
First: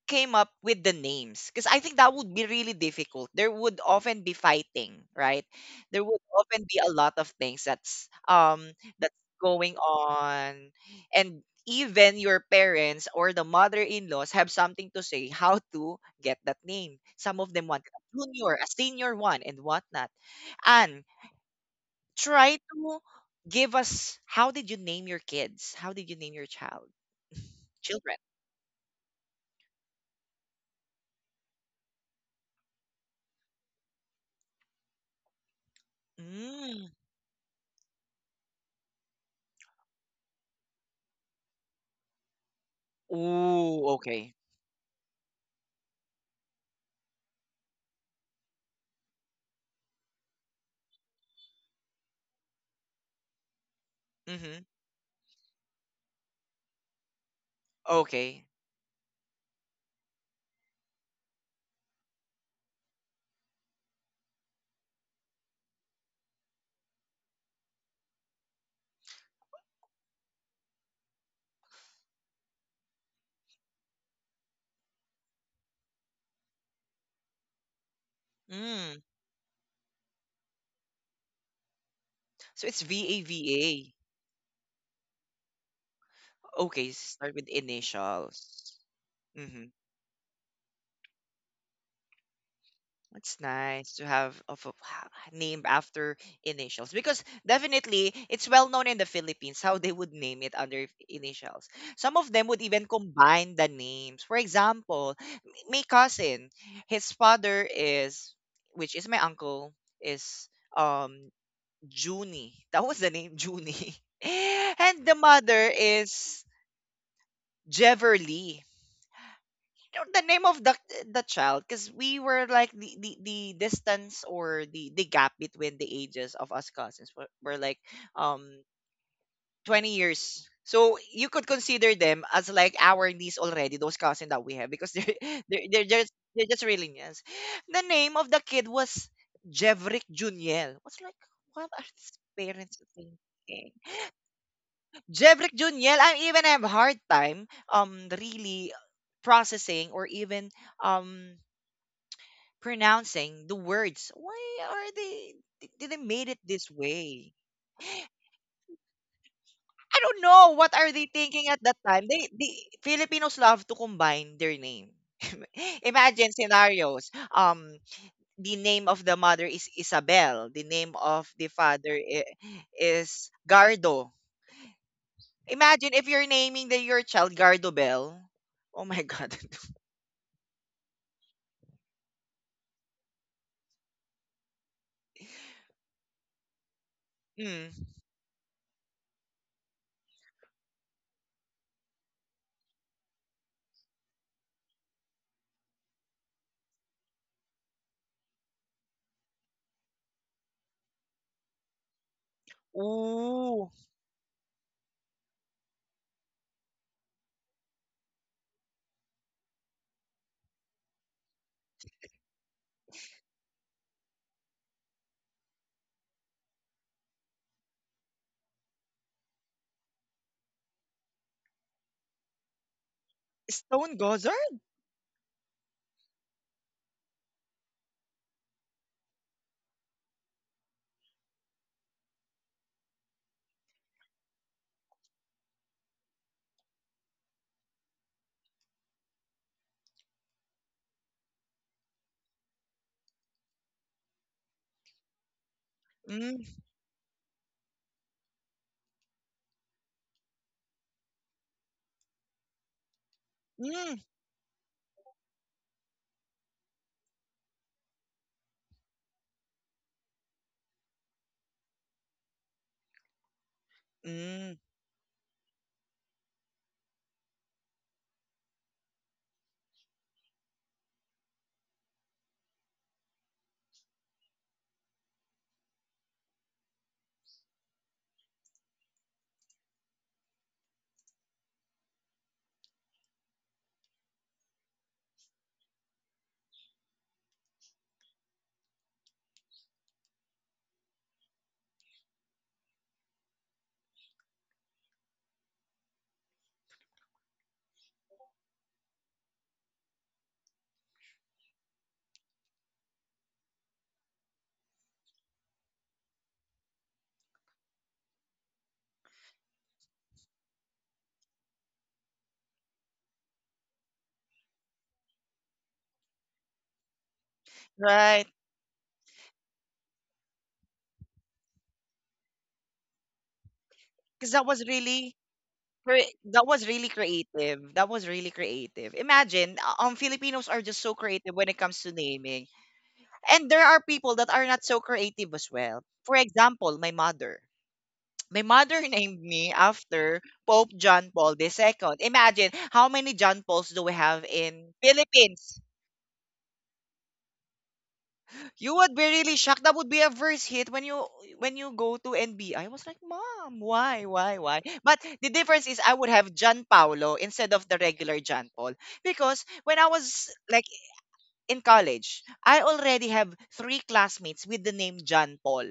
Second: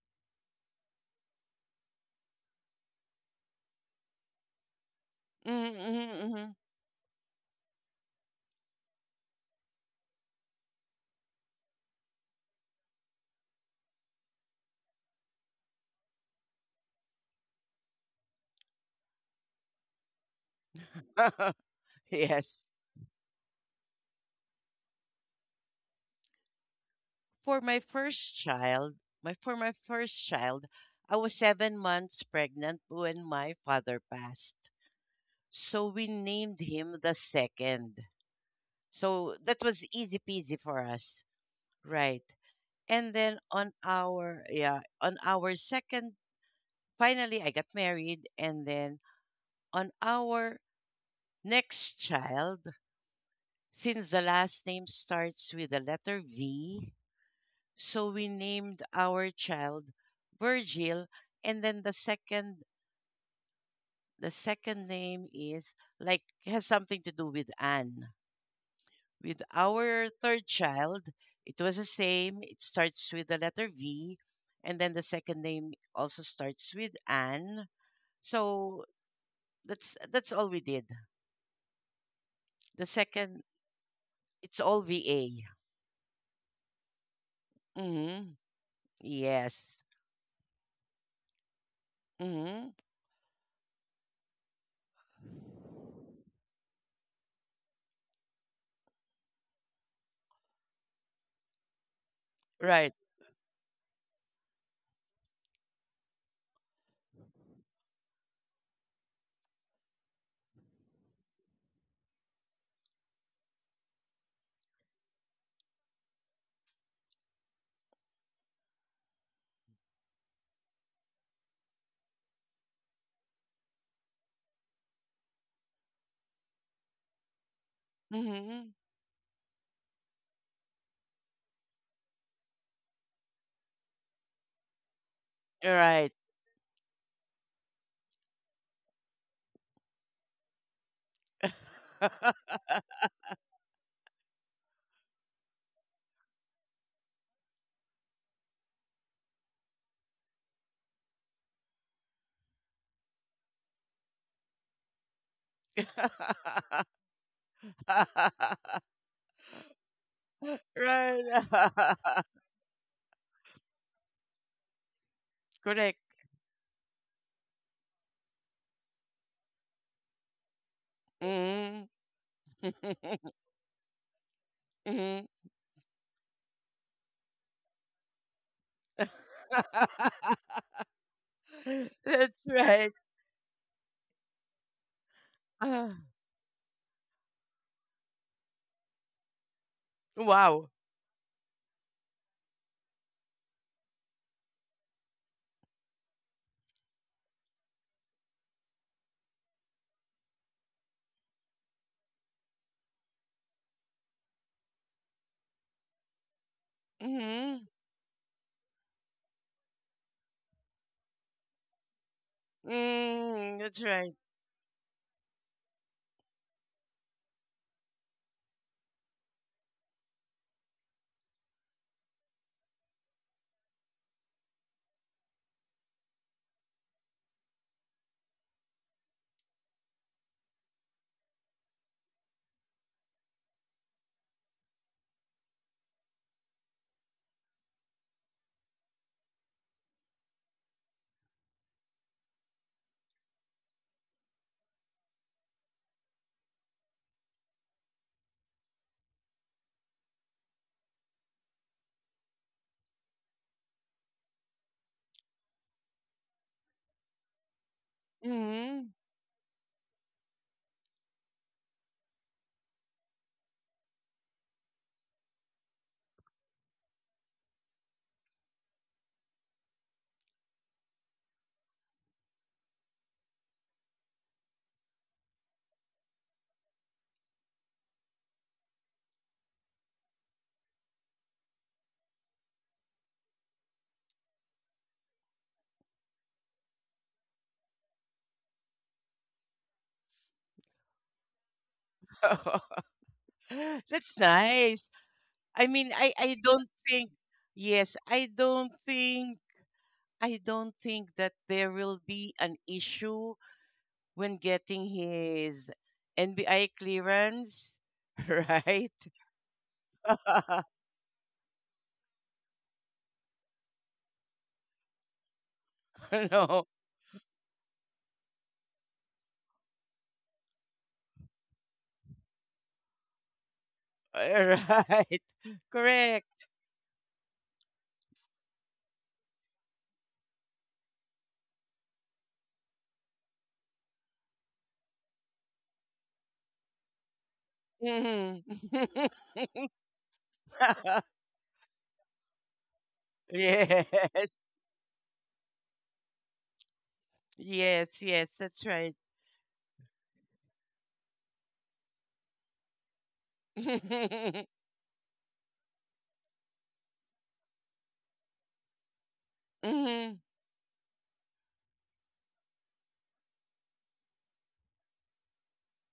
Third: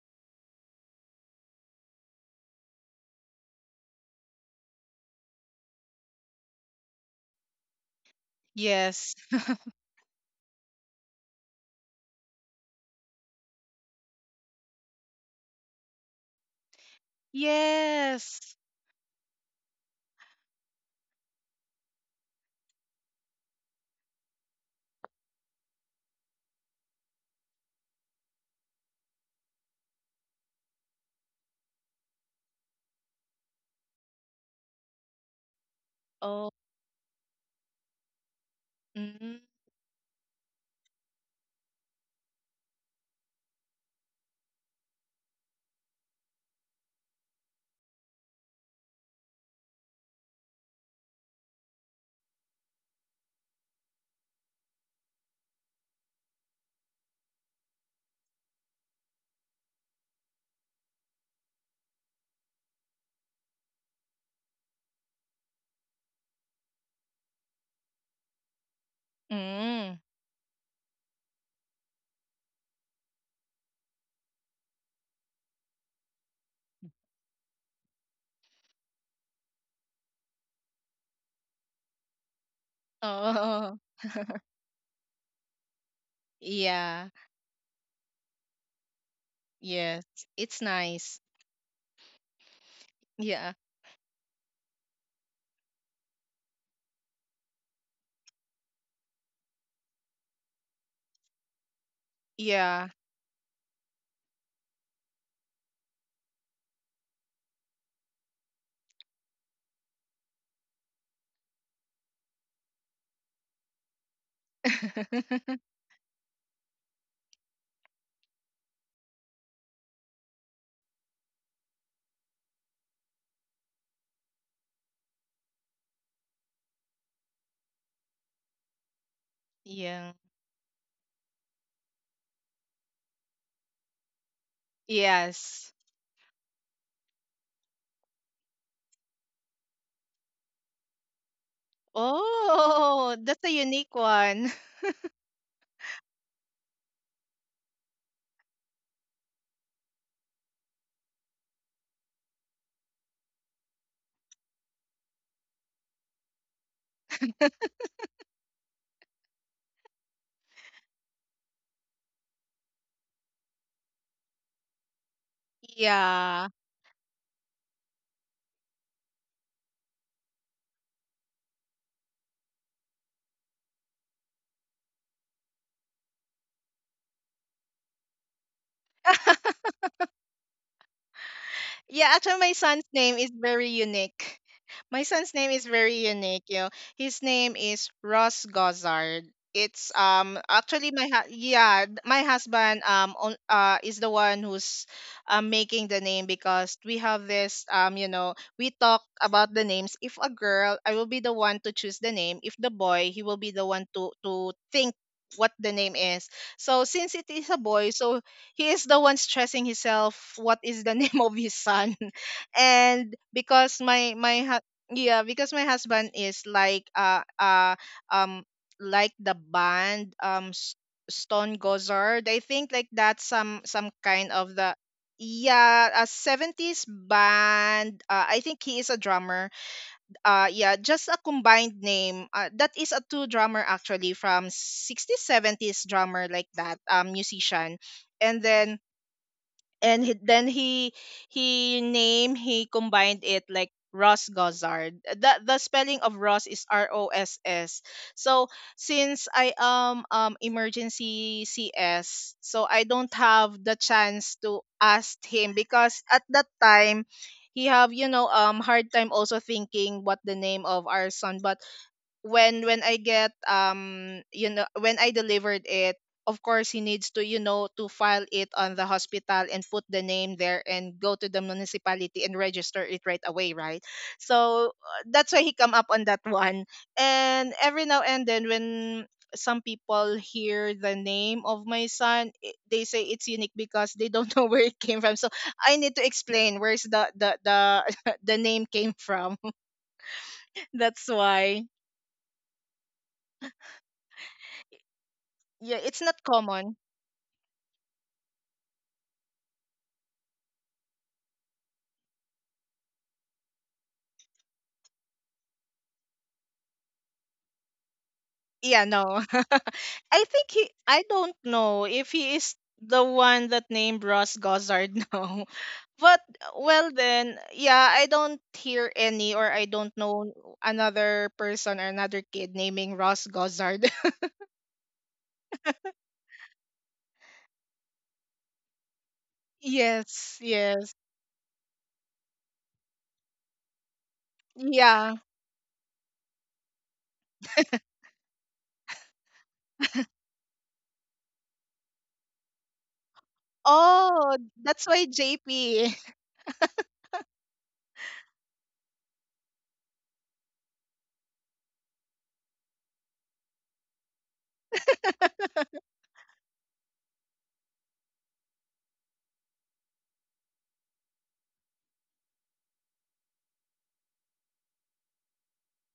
Speaker 1: came up with the names? Because I think that would be really difficult. There would often be fighting, right? There would
Speaker 2: Mm-hmm,
Speaker 1: often be a lot of things
Speaker 3: Yes.
Speaker 1: that's going on, and even your parents or the mother-in-laws have something to say how to get that name. Some of them want a
Speaker 3: Yes.
Speaker 1: junior, a senior one, and whatnot. And try
Speaker 2: yes.
Speaker 1: to give us how did you name your kids? How did you name your child?
Speaker 2: For my
Speaker 1: Children.
Speaker 2: first child, my for my first child, I was 7 months pregnant when my father passed. So we
Speaker 3: Oh.
Speaker 2: named
Speaker 1: Mm.
Speaker 2: him the second. So
Speaker 3: Mm.
Speaker 2: that was easy peasy for us. Right. And then on
Speaker 1: Ooh, okay.
Speaker 2: our, yeah, on our second, finally I got married, and then on our next child, since the last
Speaker 1: Mm-hmm.
Speaker 2: name starts with the letter V, so we
Speaker 1: Okay.
Speaker 2: named our child Virgil, and then the second, the second name is like has something to do with Anne. With
Speaker 3: Mm.
Speaker 2: our third child, it was the same. It starts with the letter V and then the second name also starts with Anne. So
Speaker 1: Mm.
Speaker 2: that's all we did.
Speaker 1: So
Speaker 2: The
Speaker 1: it's
Speaker 2: second,
Speaker 3: Oh.
Speaker 1: VAVA.
Speaker 2: it's all VA.
Speaker 1: Okay,
Speaker 3: Yeah.
Speaker 1: start with
Speaker 2: Mhm.
Speaker 1: initials. Mm-hmm.
Speaker 2: Yes.
Speaker 3: Yes. It's nice.
Speaker 2: Mhm.
Speaker 3: Yeah.
Speaker 1: It's nice to have of a name after initials because definitely it's well known in the Philippines how they would name it under initials. Some of them would
Speaker 3: Yeah.
Speaker 2: Right.
Speaker 1: even combine the names. For example, my cousin, his father is, which is my uncle, is um Junie. That was the name, Junie. And the mother is Jeverly. You know, the name of the child, because we were like the distance or the gap between the ages of us cousins were like um
Speaker 2: Mhm.
Speaker 1: 20
Speaker 3: Yeah.
Speaker 1: years. So you could consider them as like our niece already, those cousins that we have, because they're
Speaker 3: Yes.
Speaker 2: Right.
Speaker 1: they're just really niece. The name of the kid was Jevrick Juniel. Was like, what are these parents
Speaker 3: Oh, that's a
Speaker 1: thinking?
Speaker 3: unique one.
Speaker 1: Jevrick Juniel, I even have a hard time really processing or even um pronouncing the words. Why are they did they made it this way? I don't know what are they thinking at that
Speaker 2: Right.
Speaker 1: time. The Filipinos love to combine their name.
Speaker 2: Correct.
Speaker 1: Imagine
Speaker 3: Yeah.
Speaker 1: scenarios. The name of the mother is Isabel. The name of the
Speaker 2: Mhm.
Speaker 1: father is Gardo.
Speaker 2: Mhm.
Speaker 1: Imagine if you're naming your child Gardo Bell. Oh my God.
Speaker 3: Yeah, actually,
Speaker 2: That's
Speaker 3: my son's
Speaker 2: right.
Speaker 3: name is very unique. My son's name is
Speaker 2: Ah,
Speaker 3: very unique. You know, his name is
Speaker 1: Mm.
Speaker 3: Ross Gozard. It's
Speaker 2: wow.
Speaker 3: actually my yeah, my husband, on, is the one who's making the name, because we have this, you know, we talk about the names. If a girl, I will be the one to choose the name. If the boy, he will be the one
Speaker 1: Ooh,
Speaker 3: to think what the name is. So since it is a
Speaker 2: Mhm.
Speaker 3: boy, so he is the one stressing himself what is the name of his son. And
Speaker 2: Mm,
Speaker 3: because
Speaker 2: that's
Speaker 3: my
Speaker 2: right.
Speaker 3: my yeah, because my husband is like, um like the band, Stone Gozard, I think, like, that's some kind of
Speaker 1: Stone
Speaker 3: the,
Speaker 1: Gossard?
Speaker 3: yeah, a 70s band. I think he is a drummer. Yeah, just a combined name, that is a two drummer actually, from 60s 70s drummer like that, musician. And then, and he, then he name he combined it like Ross Gossard. The spelling of Ross is R O
Speaker 1: Mm,
Speaker 3: S S. So since I am emergency CS, so I don't have the chance to
Speaker 1: mm,
Speaker 3: ask him because at that time he have hard
Speaker 2: Mhm.
Speaker 3: time also thinking what the name of our son. But when I get when I delivered
Speaker 1: mm.
Speaker 3: it, of course he needs to to file it on the hospital and put the name there and go to the municipality and register it right away, right? So that's why he come up on that one. And every now and then when some people hear the name of my son, they say it's unique because they don't know where it came from. So I need to explain where's the name came from. That's why.
Speaker 2: That's nice. I
Speaker 3: Yeah,
Speaker 2: mean,
Speaker 3: it's not
Speaker 2: I don't
Speaker 3: common.
Speaker 2: think, yes, I don't think that there will be an issue when getting his NBI clearance,
Speaker 3: Yeah,
Speaker 2: right?
Speaker 3: no. I don't know if he is the one that named Ross Gossard. No, but,
Speaker 2: No.
Speaker 3: well, then, yeah, I don't hear any or I don't
Speaker 1: Right.
Speaker 3: know another person or another kid naming Ross Gossard.
Speaker 2: Right.
Speaker 1: Because that was
Speaker 2: Correct.
Speaker 1: really that was really creative. That was really creative.
Speaker 3: Yes,
Speaker 1: Imagine,
Speaker 3: yes.
Speaker 1: Filipinos are just so creative when it comes to naming, and there are
Speaker 3: Yeah.
Speaker 1: people that are not so creative as well. For example, my mother.
Speaker 2: Mhm.
Speaker 1: My mother named me after Pope John Paul II. Imagine how many John
Speaker 2: Yes.
Speaker 3: Oh,
Speaker 1: Pauls do we
Speaker 3: that's
Speaker 1: have
Speaker 3: why
Speaker 1: in
Speaker 3: JP.
Speaker 1: Philippines?
Speaker 2: Yes, yes, that's right.
Speaker 1: You would be really shocked. That would be a first hit when you go to NBI. I was like, Mom, why, why? But the difference is I would have John Paolo instead of the regular John Paul. Because when I
Speaker 2: Mhm.
Speaker 1: was like in college, I already have three classmates with the name John Paul.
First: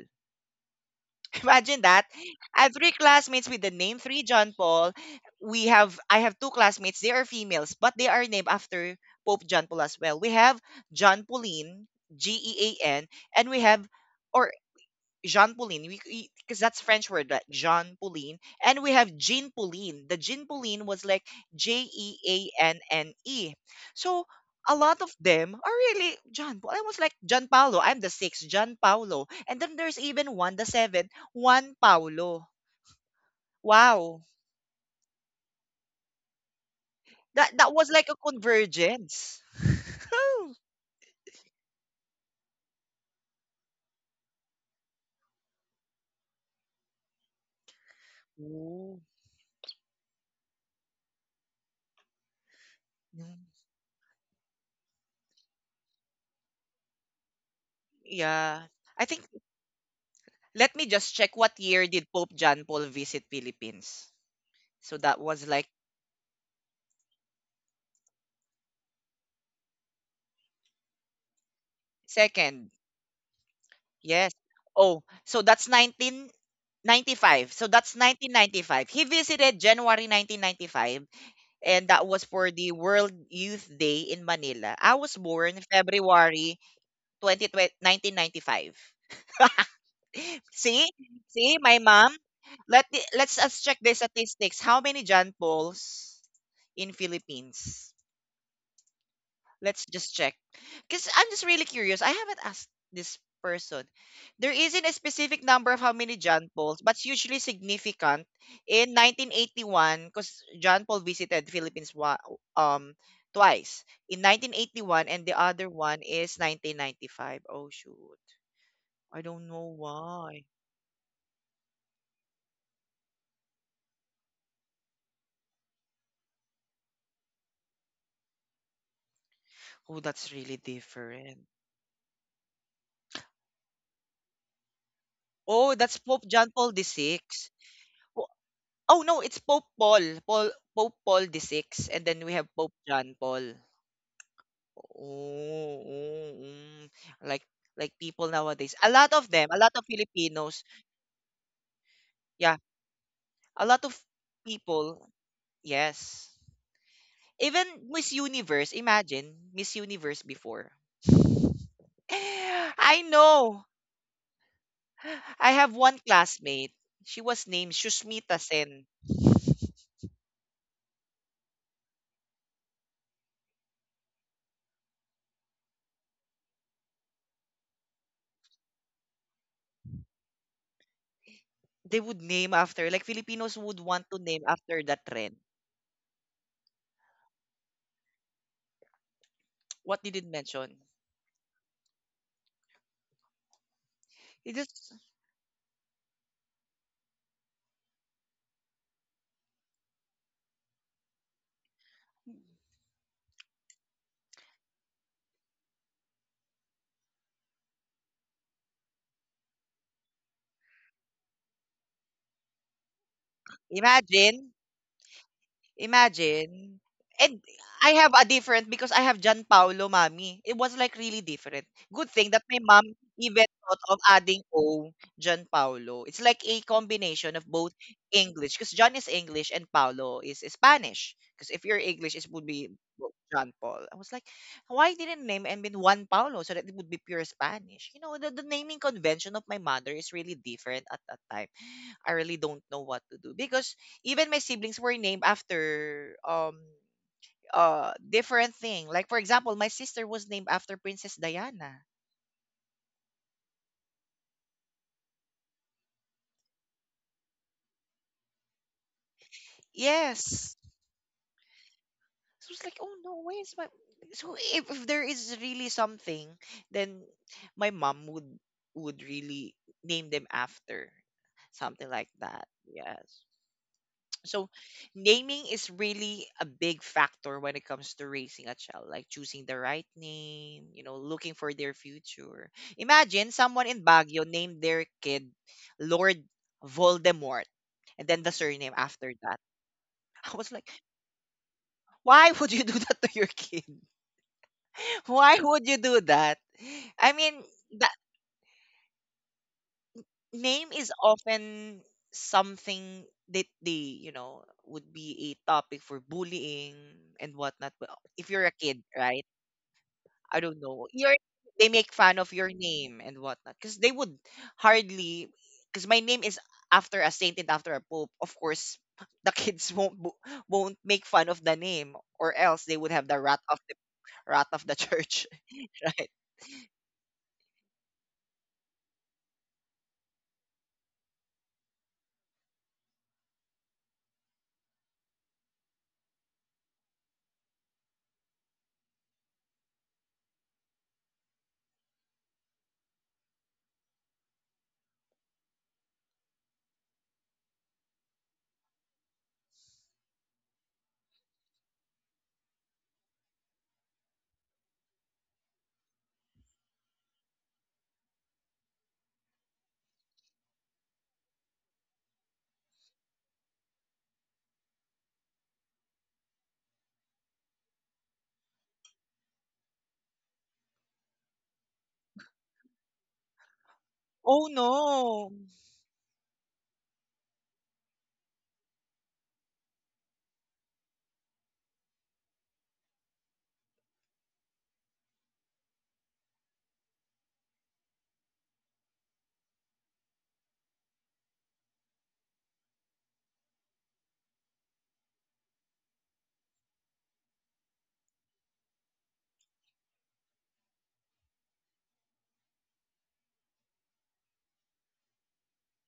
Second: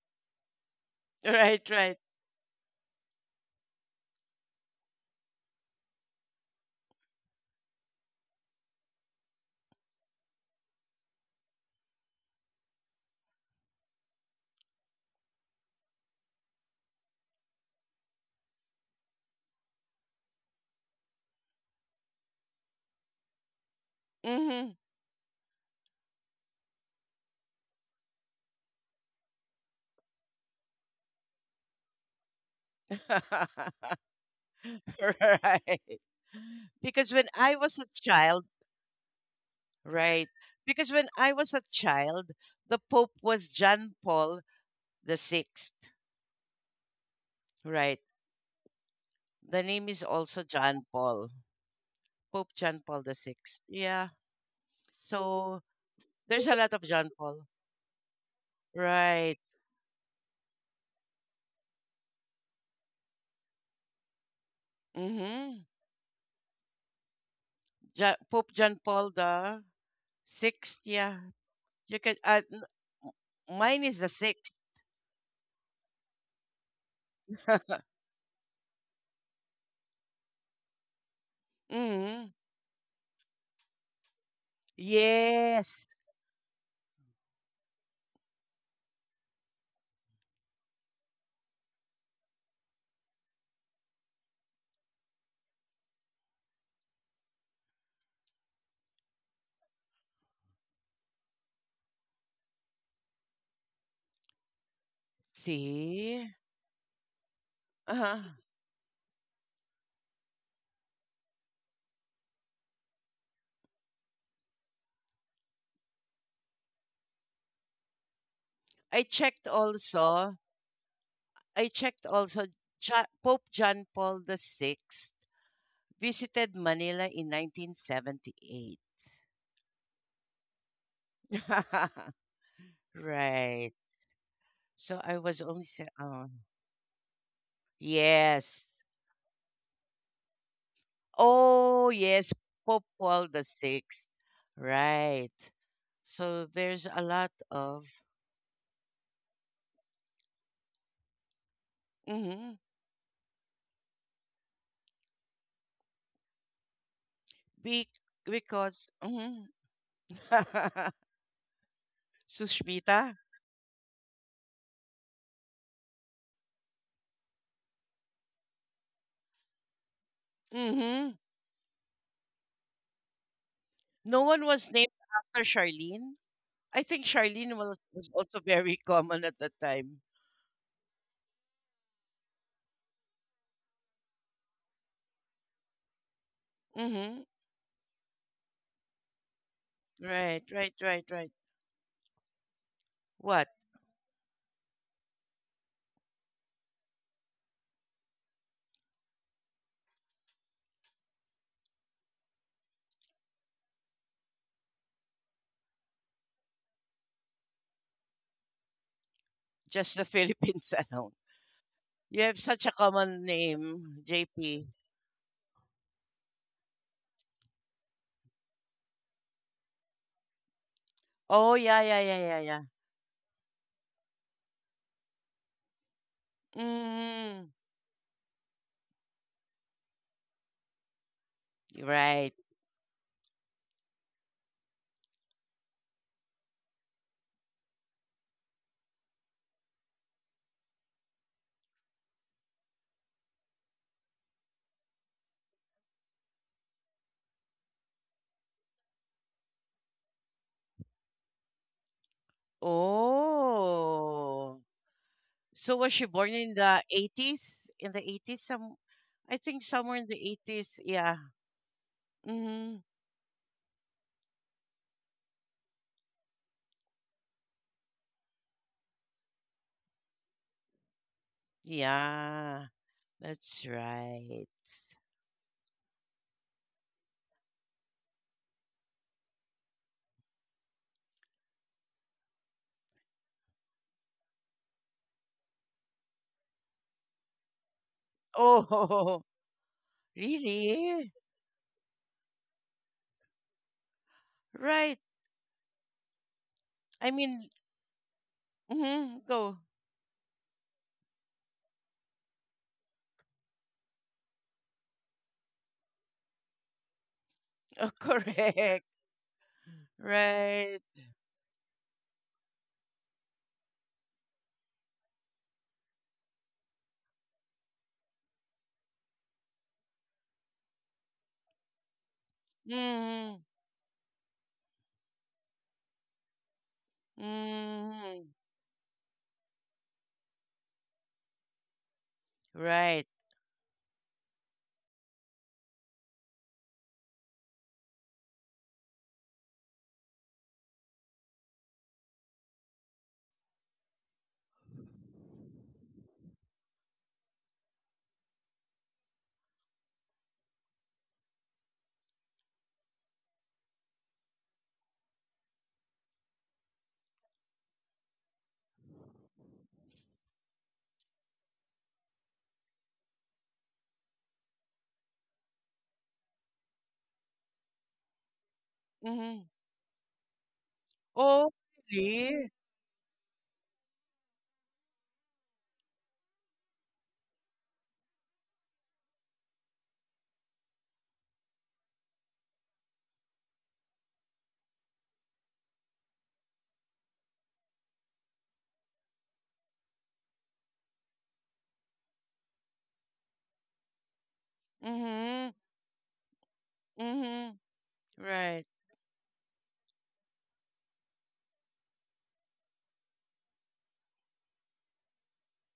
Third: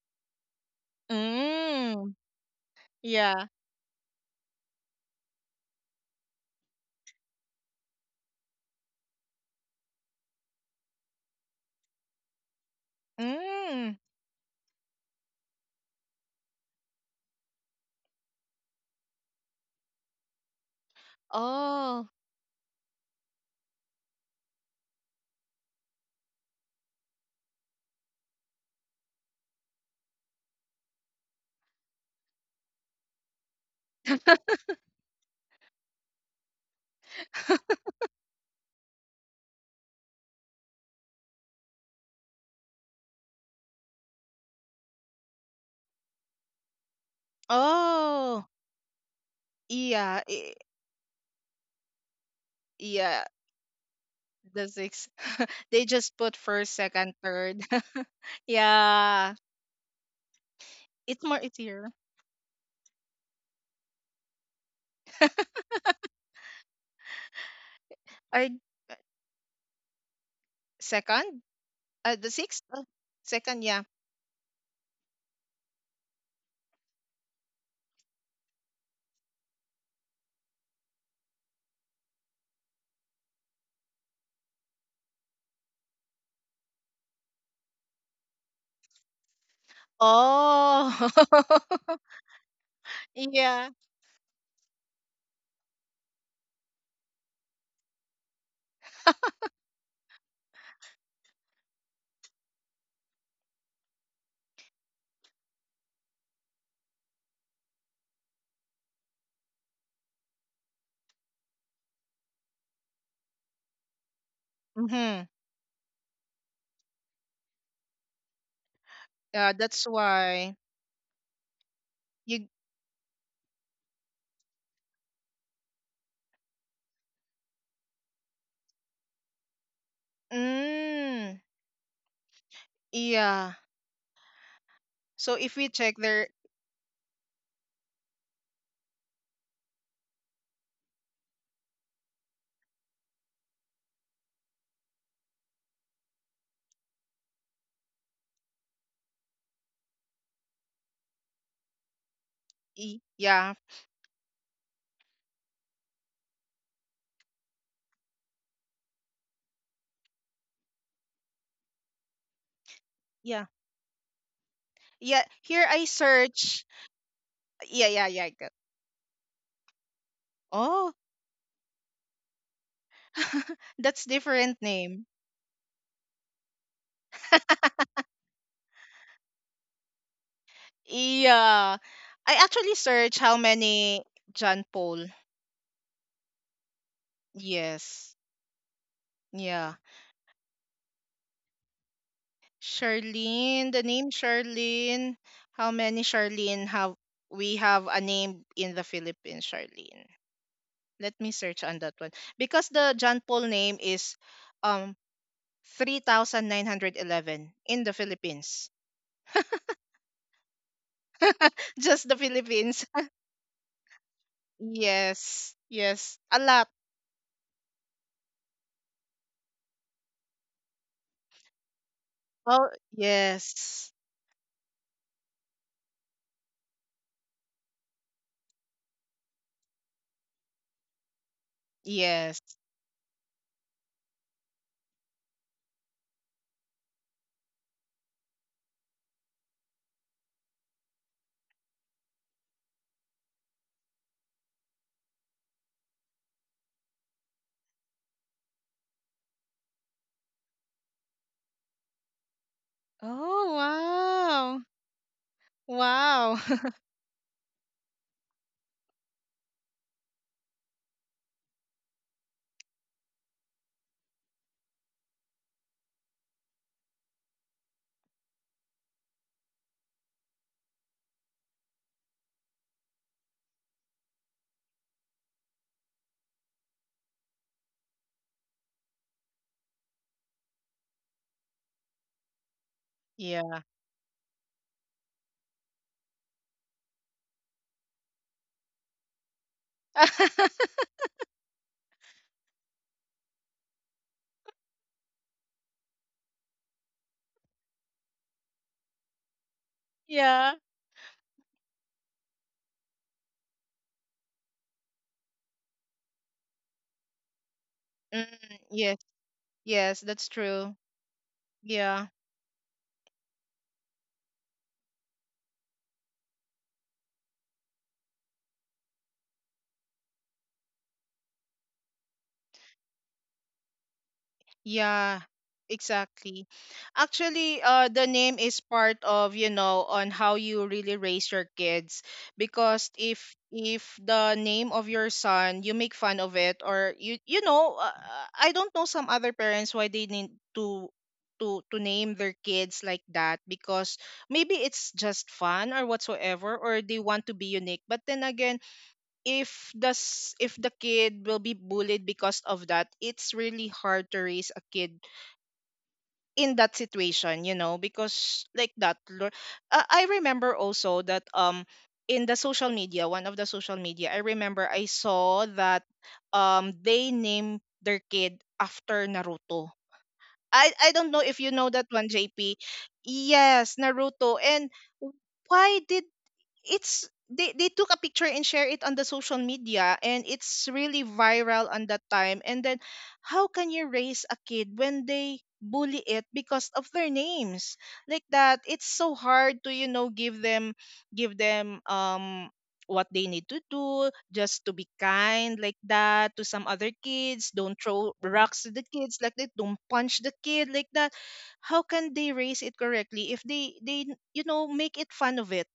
Speaker 2: Right,
Speaker 1: Imagine
Speaker 2: right.
Speaker 1: that.
Speaker 3: Mm,
Speaker 1: I have three
Speaker 3: yeah.
Speaker 1: classmates with the name three John Paul. We have I have two classmates. They are females, but they are named after Pope John Paul as well. We have John Pauline, Gean, and we have
Speaker 3: Mm,
Speaker 1: or Jean Pauline. We Because that's French word, like Jean Pauline, and we have Jean Pauline. The Jean Pauline was like J
Speaker 3: oh.
Speaker 1: E A N N E. So a
Speaker 2: Hmm.
Speaker 1: lot of them are really John. I was like John Paulo. I'm the sixth John Paulo, and then there's even one the seventh Juan Paulo. Wow,
Speaker 2: Right. Because when
Speaker 1: that
Speaker 2: I
Speaker 1: was
Speaker 2: was a
Speaker 1: like a
Speaker 2: child,
Speaker 1: convergence.
Speaker 2: right? Because when I was a child, the Pope was John Paul the sixth, right?
Speaker 3: Oh,
Speaker 1: Oh,
Speaker 2: The name is
Speaker 3: yeah,
Speaker 2: also John Paul, Pope John Paul the
Speaker 3: yeah.
Speaker 2: Sixth. Yeah.
Speaker 3: The six.
Speaker 2: So
Speaker 3: They just put
Speaker 2: there's a
Speaker 3: first,
Speaker 2: lot of John
Speaker 3: second,
Speaker 2: Paul.
Speaker 3: third.
Speaker 1: yeah, I think
Speaker 3: Yeah,
Speaker 2: Right.
Speaker 1: let me just check
Speaker 3: it's more
Speaker 1: what year
Speaker 3: easier.
Speaker 1: did Pope John Paul visit Philippines. So that was like
Speaker 2: Mm-hmm.
Speaker 3: I
Speaker 2: Pope John Paul the Sixth. Yeah.
Speaker 3: second.
Speaker 2: You can.
Speaker 3: The
Speaker 1: Second,
Speaker 3: sixth. Second. Yeah.
Speaker 2: Mine is the
Speaker 1: yes.
Speaker 2: sixth.
Speaker 1: Oh, so that's 1995. So that's 1995. He visited January 1995, and that was
Speaker 2: Mm-hmm.
Speaker 1: for the World Youth Day in Manila. I was born
Speaker 2: Yes.
Speaker 1: February 2020, See? See,
Speaker 3: Oh,
Speaker 1: my mom? Let let's us check
Speaker 3: yeah.
Speaker 1: the statistics. How many John Pauls in Philippines? Let's just check. Because I'm just really curious. I haven't asked this person. There isn't a specific number of how many
Speaker 2: See.
Speaker 1: John Pauls, but it's usually significant.
Speaker 2: Uh-huh.
Speaker 1: In 1981, because John Paul visited Philippines um twice. In 1981 and
Speaker 3: Mm-hmm.
Speaker 1: the other one is 1995. Oh shoot.
Speaker 2: I
Speaker 1: I don't
Speaker 2: checked
Speaker 3: Yeah,
Speaker 1: know
Speaker 3: that's
Speaker 1: why.
Speaker 2: also.
Speaker 3: why.
Speaker 2: I checked also.
Speaker 3: You
Speaker 2: Pope John Paul the Sixth visited Manila in 1978.
Speaker 1: Oh, that's really different.
Speaker 3: Mm, yeah.
Speaker 2: Right. So I
Speaker 3: So
Speaker 2: was
Speaker 3: if
Speaker 1: Oh,
Speaker 2: only
Speaker 3: we
Speaker 1: that's
Speaker 2: saying,
Speaker 3: check
Speaker 1: Pope
Speaker 3: there.
Speaker 2: oh,
Speaker 1: John Paul VI. Oh,
Speaker 2: yes.
Speaker 1: oh, no, it's Pope Paul. Pope Paul the Sixth,
Speaker 2: Oh,
Speaker 1: and then we
Speaker 2: yes,
Speaker 1: have Pope
Speaker 2: Pope
Speaker 1: John
Speaker 2: Paul the
Speaker 1: Paul.
Speaker 2: Sixth. Right.
Speaker 1: Oh, oh,
Speaker 2: So there's
Speaker 1: mm.
Speaker 2: a lot
Speaker 1: Like
Speaker 2: of,
Speaker 1: like people nowadays. A lot of them, a lot of Filipinos.
Speaker 2: mm-hmm,
Speaker 1: Yeah,
Speaker 3: Yeah,
Speaker 1: a lot of people. Yes. Even
Speaker 2: be,
Speaker 1: Miss Universe,
Speaker 2: because
Speaker 1: imagine Miss Universe
Speaker 2: mm-hmm.
Speaker 1: before. I
Speaker 2: Sushmita.
Speaker 3: yeah,
Speaker 1: know.
Speaker 3: yeah.
Speaker 1: I
Speaker 3: Here
Speaker 1: have
Speaker 3: I
Speaker 1: one
Speaker 3: search.
Speaker 1: classmate. She was named
Speaker 3: Yeah, yeah, yeah.
Speaker 1: Shushmita Sen.
Speaker 3: Oh.
Speaker 2: Mm-hmm.
Speaker 3: That's
Speaker 2: No one
Speaker 3: different
Speaker 2: was named
Speaker 3: name.
Speaker 2: after Charlene. I think Charlene was also very common at the time.
Speaker 3: Yeah.
Speaker 1: They would
Speaker 3: I
Speaker 1: name
Speaker 3: actually
Speaker 1: after, like
Speaker 3: searched how
Speaker 1: Filipinos would
Speaker 3: many
Speaker 1: want to name
Speaker 3: John
Speaker 1: after
Speaker 3: Paul.
Speaker 1: that trend.
Speaker 2: Mm-hmm.
Speaker 3: Yes. Yeah.
Speaker 1: What did it
Speaker 2: Right, right,
Speaker 1: mention?
Speaker 2: right, right. What?
Speaker 3: Charlene, the name
Speaker 1: You just
Speaker 3: Charlene. How many Charlene have, we have a name in the Philippines, Charlene? Let me search on that one. Because the John Paul name is um 3911 in the Philippines.
Speaker 2: Just the Philippines alone.
Speaker 3: Just the
Speaker 2: You have such a
Speaker 3: Philippines.
Speaker 2: common name,
Speaker 1: imagine.
Speaker 2: JP.
Speaker 3: Yes. Yes. A lot.
Speaker 1: Imagine. And I have a different because I have Gianpaolo, mommy. It was like really
Speaker 2: Oh,
Speaker 1: different.
Speaker 2: yeah, yeah, yeah,
Speaker 1: Good
Speaker 2: yeah,
Speaker 1: thing that
Speaker 2: yeah.
Speaker 1: my
Speaker 3: Oh,
Speaker 1: mom even
Speaker 3: yes.
Speaker 1: thought of adding O, Gianpaolo. It's like a combination
Speaker 2: Mm,
Speaker 1: of both English, because John is English and Paolo is Spanish. Because if you're English, it
Speaker 2: right.
Speaker 3: Yes.
Speaker 1: would be John Paul. I was like, why didn't name and been Juan Paulo so that it would be pure Spanish? You know, the naming convention of my mother is really different at that time. I really don't know what to do because even my siblings were named after different thing. Like for example, my sister was named after Princess Diana.
Speaker 3: Oh,
Speaker 2: Oh.
Speaker 3: wow.
Speaker 2: So was she born
Speaker 3: Wow.
Speaker 2: in the 80s? In the 80s? Some, I think somewhere in the
Speaker 1: Yes.
Speaker 2: 80s. Yeah.
Speaker 1: So it's like,
Speaker 2: Mm,
Speaker 1: oh no, where is my, so if there is really something, then my mom would really name them after something like that.
Speaker 2: yeah,
Speaker 1: Yes.
Speaker 2: that's
Speaker 1: So
Speaker 2: right.
Speaker 1: naming is really a big factor when it comes to raising a child, like choosing the right name, looking for their future. Imagine someone
Speaker 3: Yeah.
Speaker 1: in Baguio named their kid Lord Voldemort and then the surname after
Speaker 2: Oh,
Speaker 1: that. I was like,
Speaker 2: really?
Speaker 1: why would you do that to your kid?
Speaker 2: Right.
Speaker 1: Why would you do that? I
Speaker 2: I
Speaker 1: mean,
Speaker 2: mean,
Speaker 1: that
Speaker 2: mhm, go.
Speaker 1: name
Speaker 3: Yeah.
Speaker 1: is often something that they, would be a topic for bullying and whatnot. But
Speaker 2: Oh,
Speaker 1: if
Speaker 3: Mm,
Speaker 1: you're a kid,
Speaker 2: correct.
Speaker 3: yes.
Speaker 1: right?
Speaker 3: Yes,
Speaker 1: I
Speaker 3: that's
Speaker 1: don't know.
Speaker 3: true.
Speaker 2: Right.
Speaker 1: You're they make fun
Speaker 3: Yeah.
Speaker 1: of your name and whatnot because they would hardly, because my name is after a saint and after a pope. Of course, the kids won't make fun of the name, or else they would have the wrath
Speaker 2: Mm,
Speaker 1: of the church,
Speaker 3: Yeah,
Speaker 1: right?
Speaker 3: exactly. Actually, the
Speaker 2: mm,
Speaker 3: name is part of, on how you really raise your kids. Because
Speaker 2: right.
Speaker 3: if the name of your son, you make fun of it, or you know, I don't know some other parents why they need to name their kids like that because maybe it's just fun or whatsoever, or they want to be unique. But then again, if the kid will be bullied because of that, it's really hard to raise a kid in that situation, because like that. I remember also that in the social media, one of the social media, I remember I saw that they named their kid after
Speaker 2: Mm.
Speaker 3: Naruto. I don't know if you
Speaker 2: Oh,
Speaker 3: know that one,
Speaker 2: really?
Speaker 3: JP. Yes,
Speaker 1: Oh
Speaker 3: Naruto. And
Speaker 1: no!
Speaker 3: why did it's they took a picture and share it on the social media, and it's really viral on that time. And then how can you raise a kid when they bully it because of their names like that? It's so hard to give them, give them um what they need to do just to be
Speaker 2: Mm.
Speaker 3: kind like that. To some other kids,
Speaker 2: Mhm.
Speaker 3: don't throw rocks
Speaker 2: Right.
Speaker 3: to the kids like that, don't punch the kid like that. How can they raise it correctly if they make it fun of it?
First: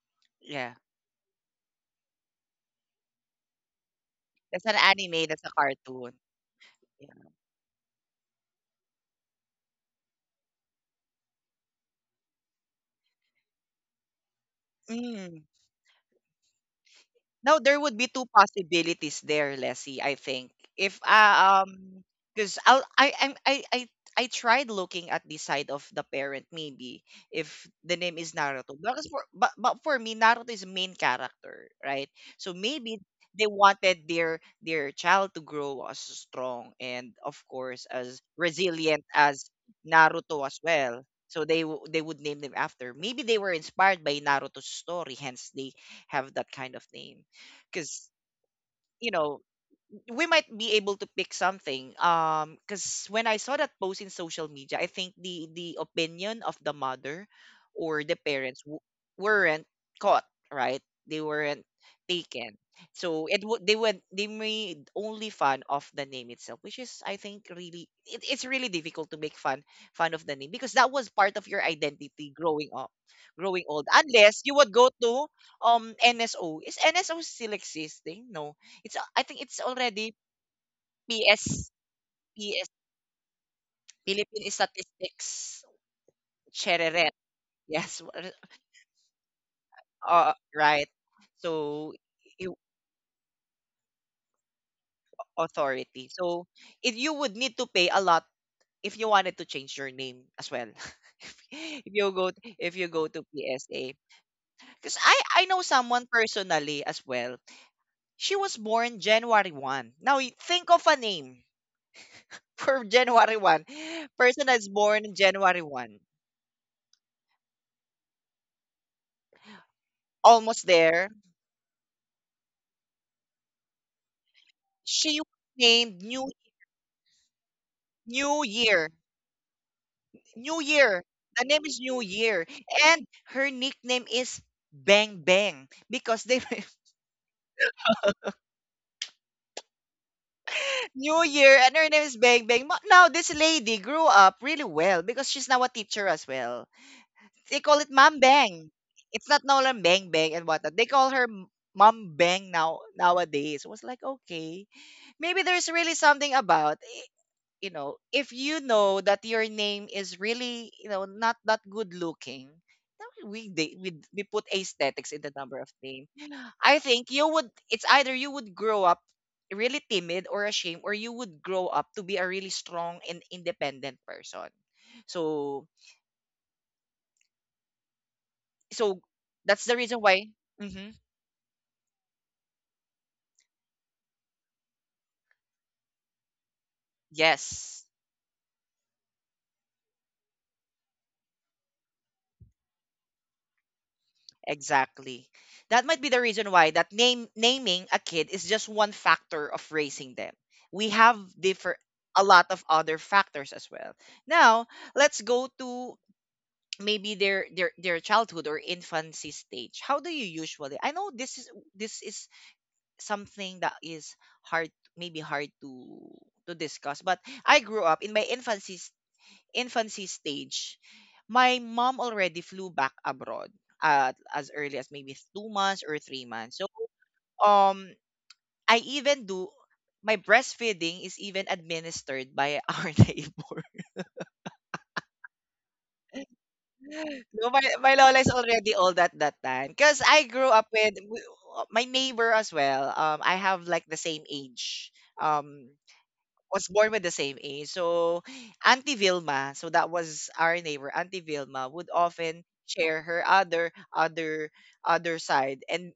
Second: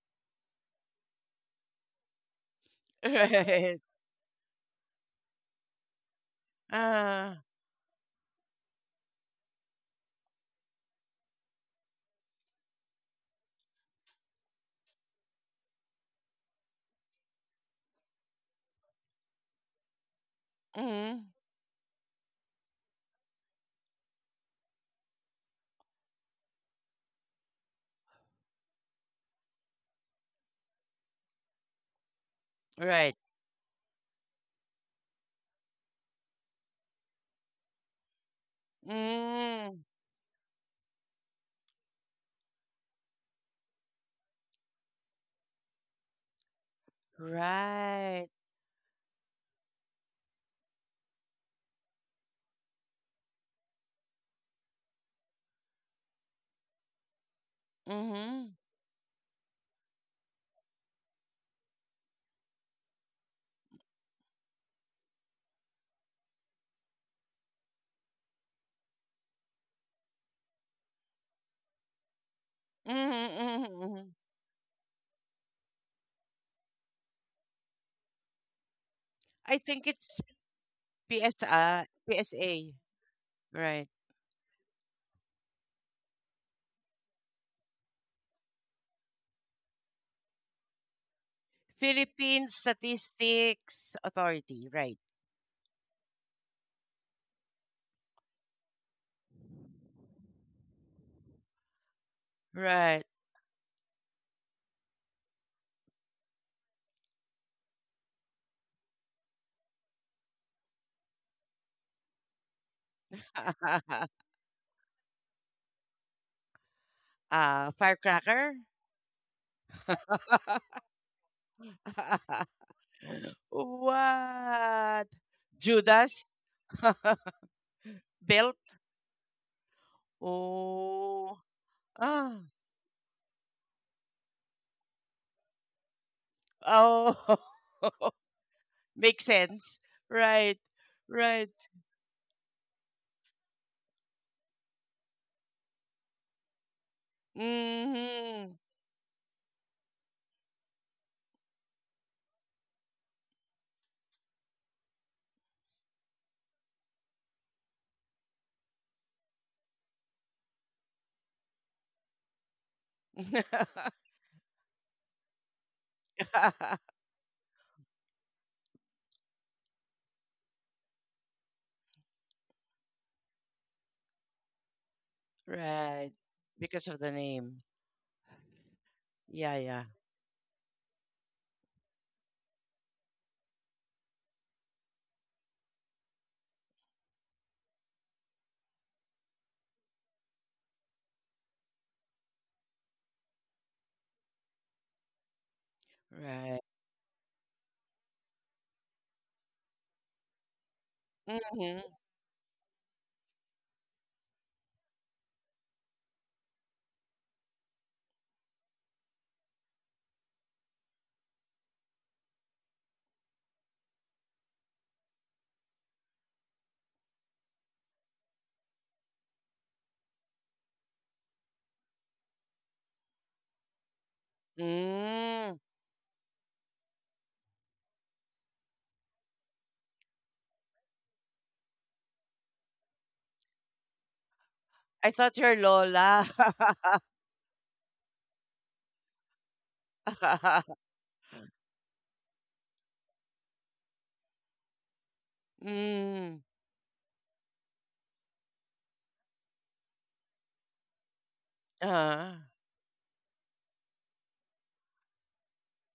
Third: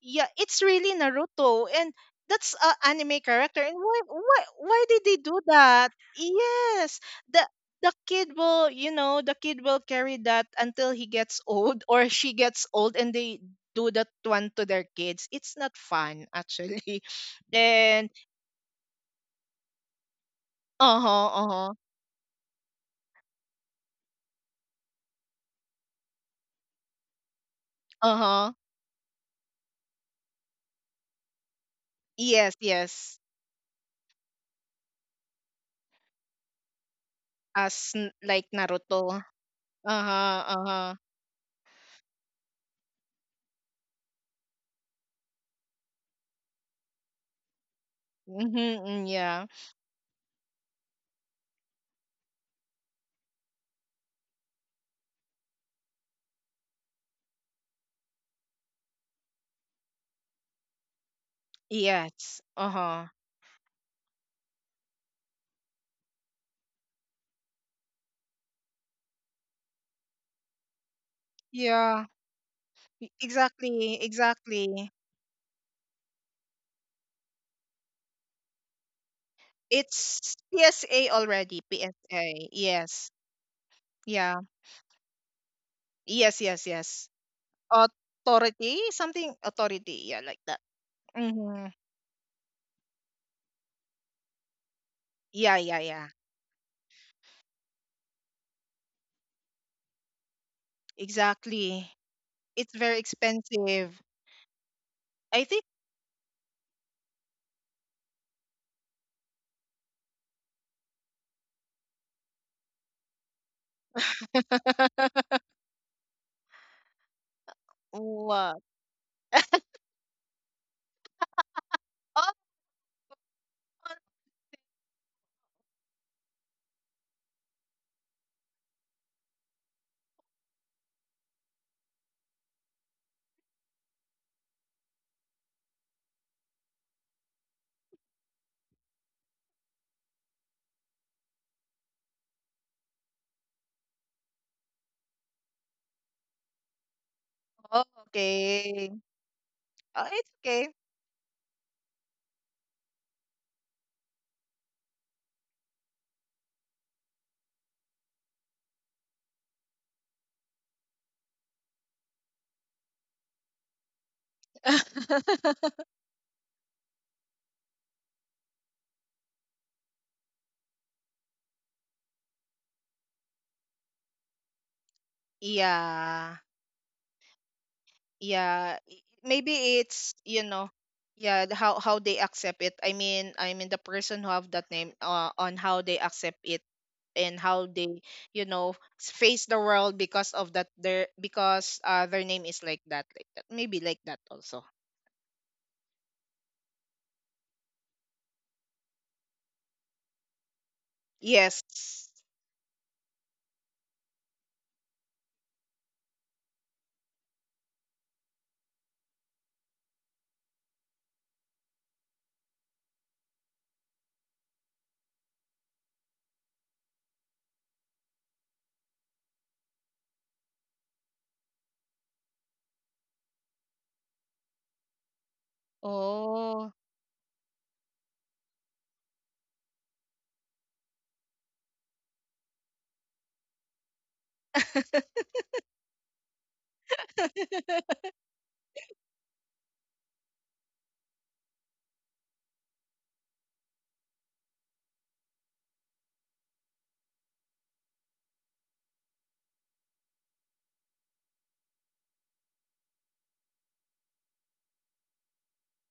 Speaker 3: Yeah, it's
Speaker 1: Yeah,
Speaker 3: really Naruto, and that's a anime character. And
Speaker 2: Right.
Speaker 1: that's an
Speaker 3: why did they
Speaker 1: anime.
Speaker 3: do
Speaker 1: That's a
Speaker 3: that?
Speaker 1: cartoon.
Speaker 3: Yes,
Speaker 1: Yeah.
Speaker 2: Uh.
Speaker 3: the the kid will carry that until he gets old or she gets old, and they do that one to their kids.
Speaker 1: Mm.
Speaker 3: It's not fun, actually.
Speaker 1: No, there would be
Speaker 3: And
Speaker 1: two possibilities there, Leslie, I think. If
Speaker 3: uh huh,
Speaker 2: Mhm.
Speaker 3: uh huh,
Speaker 1: Because I I'm- I tried looking at the side of the parent, maybe if the name
Speaker 3: uh
Speaker 1: is
Speaker 3: huh.
Speaker 1: Naruto. But for me Naruto is main character, right? So
Speaker 3: Yes,
Speaker 1: maybe
Speaker 2: Right.
Speaker 3: yes.
Speaker 1: they wanted their child to grow as strong and of course
Speaker 3: As
Speaker 1: as
Speaker 3: like
Speaker 1: resilient
Speaker 3: Naruto.
Speaker 1: as
Speaker 2: Mm.
Speaker 3: Uh
Speaker 1: Naruto
Speaker 3: huh,
Speaker 1: as
Speaker 3: uh huh.
Speaker 1: well. So they would name them after. Maybe they were inspired by Naruto's story, hence they have that kind of name because
Speaker 2: Right.
Speaker 3: Mm-hmm,
Speaker 1: you
Speaker 3: mm,
Speaker 1: know
Speaker 3: yeah.
Speaker 1: we might be able to pick something because when I saw that post in social media, I think the opinion of the mother or the
Speaker 2: Mhm.
Speaker 1: parents weren't caught right. They weren't
Speaker 3: Yes.
Speaker 1: taken.
Speaker 3: Uh huh.
Speaker 1: So it would they made only fun of the name itself, which is I think really, it's really difficult to make fun of the name, because that was part of your
Speaker 3: Yeah.
Speaker 1: identity growing up,
Speaker 2: Mhm.
Speaker 1: growing
Speaker 2: Mhm.
Speaker 1: old,
Speaker 3: Exactly,
Speaker 2: Mhm.
Speaker 1: unless you would
Speaker 3: exactly.
Speaker 1: go to NSO. Is NSO still existing? No, it's a, I think
Speaker 2: I
Speaker 1: it's
Speaker 2: think
Speaker 1: already
Speaker 2: it's
Speaker 3: It's PSA already,
Speaker 1: PS
Speaker 2: PSA.
Speaker 3: PSA.
Speaker 2: PSA.
Speaker 1: PS
Speaker 3: Yes.
Speaker 2: Right.
Speaker 3: Yeah.
Speaker 1: Philippine Statistics,
Speaker 3: Yes, yes, yes.
Speaker 1: Chereret. Yes,
Speaker 3: Authority, something authority. Yeah, like that.
Speaker 1: right.
Speaker 3: Mm-hmm.
Speaker 1: So
Speaker 2: Philippine
Speaker 1: you
Speaker 2: Statistics Authority. Right.
Speaker 3: Yeah, yeah, yeah.
Speaker 1: authority. So if you would need to pay a lot if you wanted to change your name as well. if
Speaker 3: Exactly.
Speaker 1: if you go
Speaker 3: It's
Speaker 1: if you
Speaker 3: very
Speaker 2: Right.
Speaker 1: go to PSA.
Speaker 3: expensive.
Speaker 1: Because I
Speaker 3: I
Speaker 1: I
Speaker 3: think.
Speaker 1: know someone personally as well. She was born January 1. Now think of a name for January 1. Person that's born January 1.
Speaker 2: Firecracker.
Speaker 3: What?
Speaker 1: Almost there.
Speaker 3: Oh,
Speaker 2: What?
Speaker 1: She was named
Speaker 2: Judas.
Speaker 1: New
Speaker 2: Belt.
Speaker 1: Year. New Year.
Speaker 2: Oh.
Speaker 1: The name is New
Speaker 2: Ah.
Speaker 1: Year. And her nickname is Bang Bang because they
Speaker 2: Oh, makes sense. Right.
Speaker 1: New
Speaker 2: Right.
Speaker 1: Year and her name is Bang Bang. Now this lady grew up really well because she's now a teacher as well. They call
Speaker 3: oh,
Speaker 1: it Mom
Speaker 2: Mhm.
Speaker 1: Bang.
Speaker 3: okay.
Speaker 1: It's not no longer
Speaker 3: Oh,
Speaker 1: Bang
Speaker 3: it's
Speaker 1: Bang and
Speaker 3: okay.
Speaker 1: whatnot. They call her Mom Bang now nowadays. It was like okay, maybe there's really something about. You if you know that your name is really, not that good looking, then we they, we we put aesthetics in the number of name. I think you would. It's either you would grow up really timid or ashamed, or you would grow up to be a really strong and independent person. So
Speaker 2: Right.
Speaker 3: Yeah.
Speaker 2: Because of the name.
Speaker 3: Yeah,
Speaker 1: so
Speaker 2: Yeah,
Speaker 1: that's the
Speaker 3: maybe
Speaker 2: yeah.
Speaker 1: reason
Speaker 3: it's
Speaker 1: why. Hmm,
Speaker 3: yeah, how they accept it. I mean, the person who have that name, on how they accept it and how
Speaker 1: yes.
Speaker 3: they you know face the world because of that their name is like that, like that, maybe like that also.
Speaker 1: Exactly. That might be the reason
Speaker 2: Right.
Speaker 1: why that name naming a kid is just one factor of raising them. We have
Speaker 3: Yes.
Speaker 1: differ
Speaker 2: Mhm.
Speaker 1: a lot of other factors as well. Now, let's go to maybe their childhood or infancy stage. How do you usually? I know this is something that is hard maybe hard to discuss, but I grew up in my infancy stage. My mom already flew back abroad at as early as maybe two
Speaker 2: Mm.
Speaker 1: months or 3 months. So
Speaker 3: Oh.
Speaker 1: um I even do my breastfeeding is even administered by our neighbor.
Speaker 2: I thought you're Lola.
Speaker 1: No, my lola is already old at that time. Because I grew up with my neighbor as well. I have like the same age. Um,
Speaker 2: Mm.
Speaker 1: was born with the same age. So Auntie Vilma, so that was our neighbor, Auntie Vilma would
Speaker 2: uh
Speaker 1: often share her other side and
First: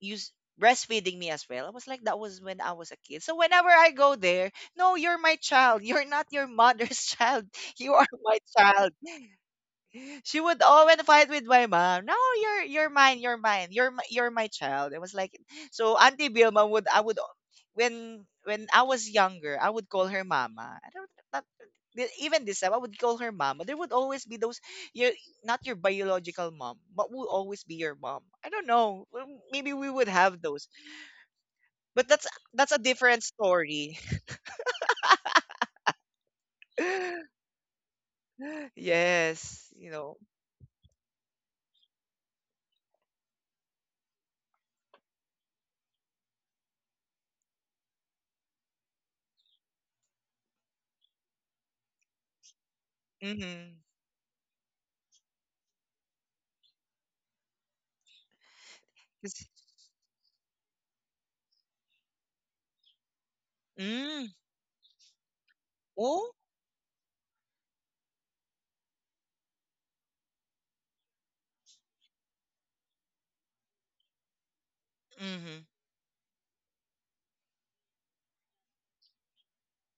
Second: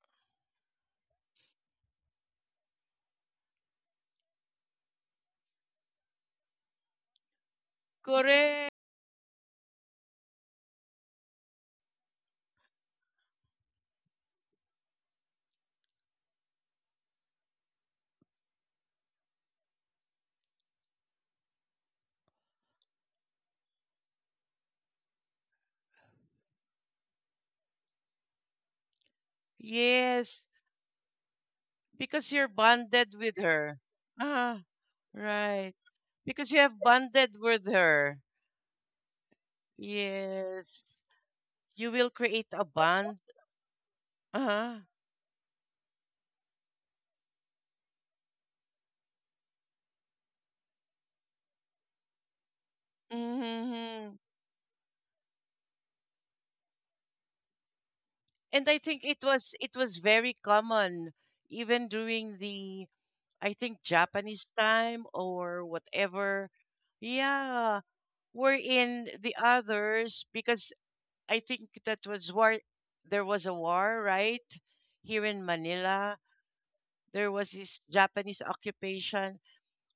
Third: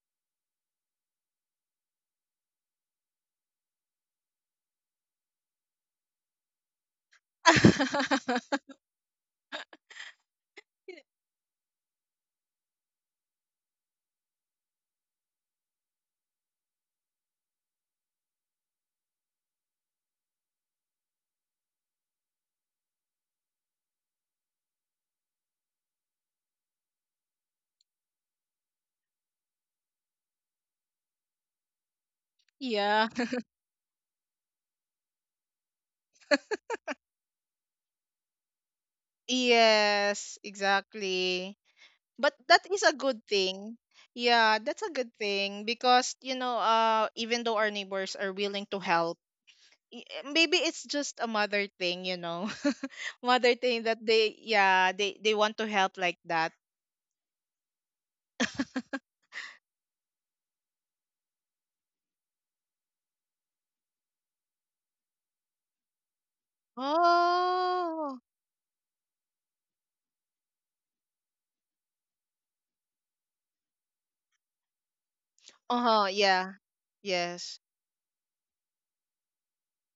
Speaker 1: use breastfeeding me as well. I was like, that was when I was a kid. So whenever I go there, no, you're my child. You're not your mother's child. You are my
Speaker 2: Correct.
Speaker 1: child, she would always fight with my mom. No, you're mine, you're mine, you're my child. It was like so. Auntie Vilma would I would, when I was younger, I would call her mama. I don't not even this time I would call her mama. There would always be those, your not your biological mom, but will always be your mom. I don't know. Maybe we would have
Speaker 2: Yes.
Speaker 1: those, but
Speaker 2: Because
Speaker 1: that's
Speaker 2: you're
Speaker 1: that's a
Speaker 3: Yeah,
Speaker 2: bonded
Speaker 1: different
Speaker 2: with her.
Speaker 1: story.
Speaker 2: Ah, right. Because you have bonded with her.
Speaker 1: Yes, you know.
Speaker 3: yes,
Speaker 2: Yes.
Speaker 3: exactly.
Speaker 2: You will
Speaker 3: But
Speaker 2: create a
Speaker 3: that is a
Speaker 2: bond.
Speaker 3: good thing. Yeah,
Speaker 2: Uh-huh.
Speaker 3: that's a good thing because even though our neighbors are willing to help, i- maybe it's just a mother thing. Mother
Speaker 1: Mm-hmm.
Speaker 3: thing that
Speaker 2: Hmm.
Speaker 3: they, yeah, they want to help like that.
Speaker 2: And I think it was very common even during the, I think,
Speaker 1: Mm.
Speaker 2: Japanese time or
Speaker 1: Oh.
Speaker 2: whatever. Yeah,
Speaker 3: Oh,
Speaker 2: we're in the others because I think that was war. There was a war, right? Here in
Speaker 1: Mm-hmm.
Speaker 3: uh-huh,
Speaker 2: Manila,
Speaker 3: yeah,
Speaker 2: there was
Speaker 3: yes.
Speaker 2: this Japanese occupation.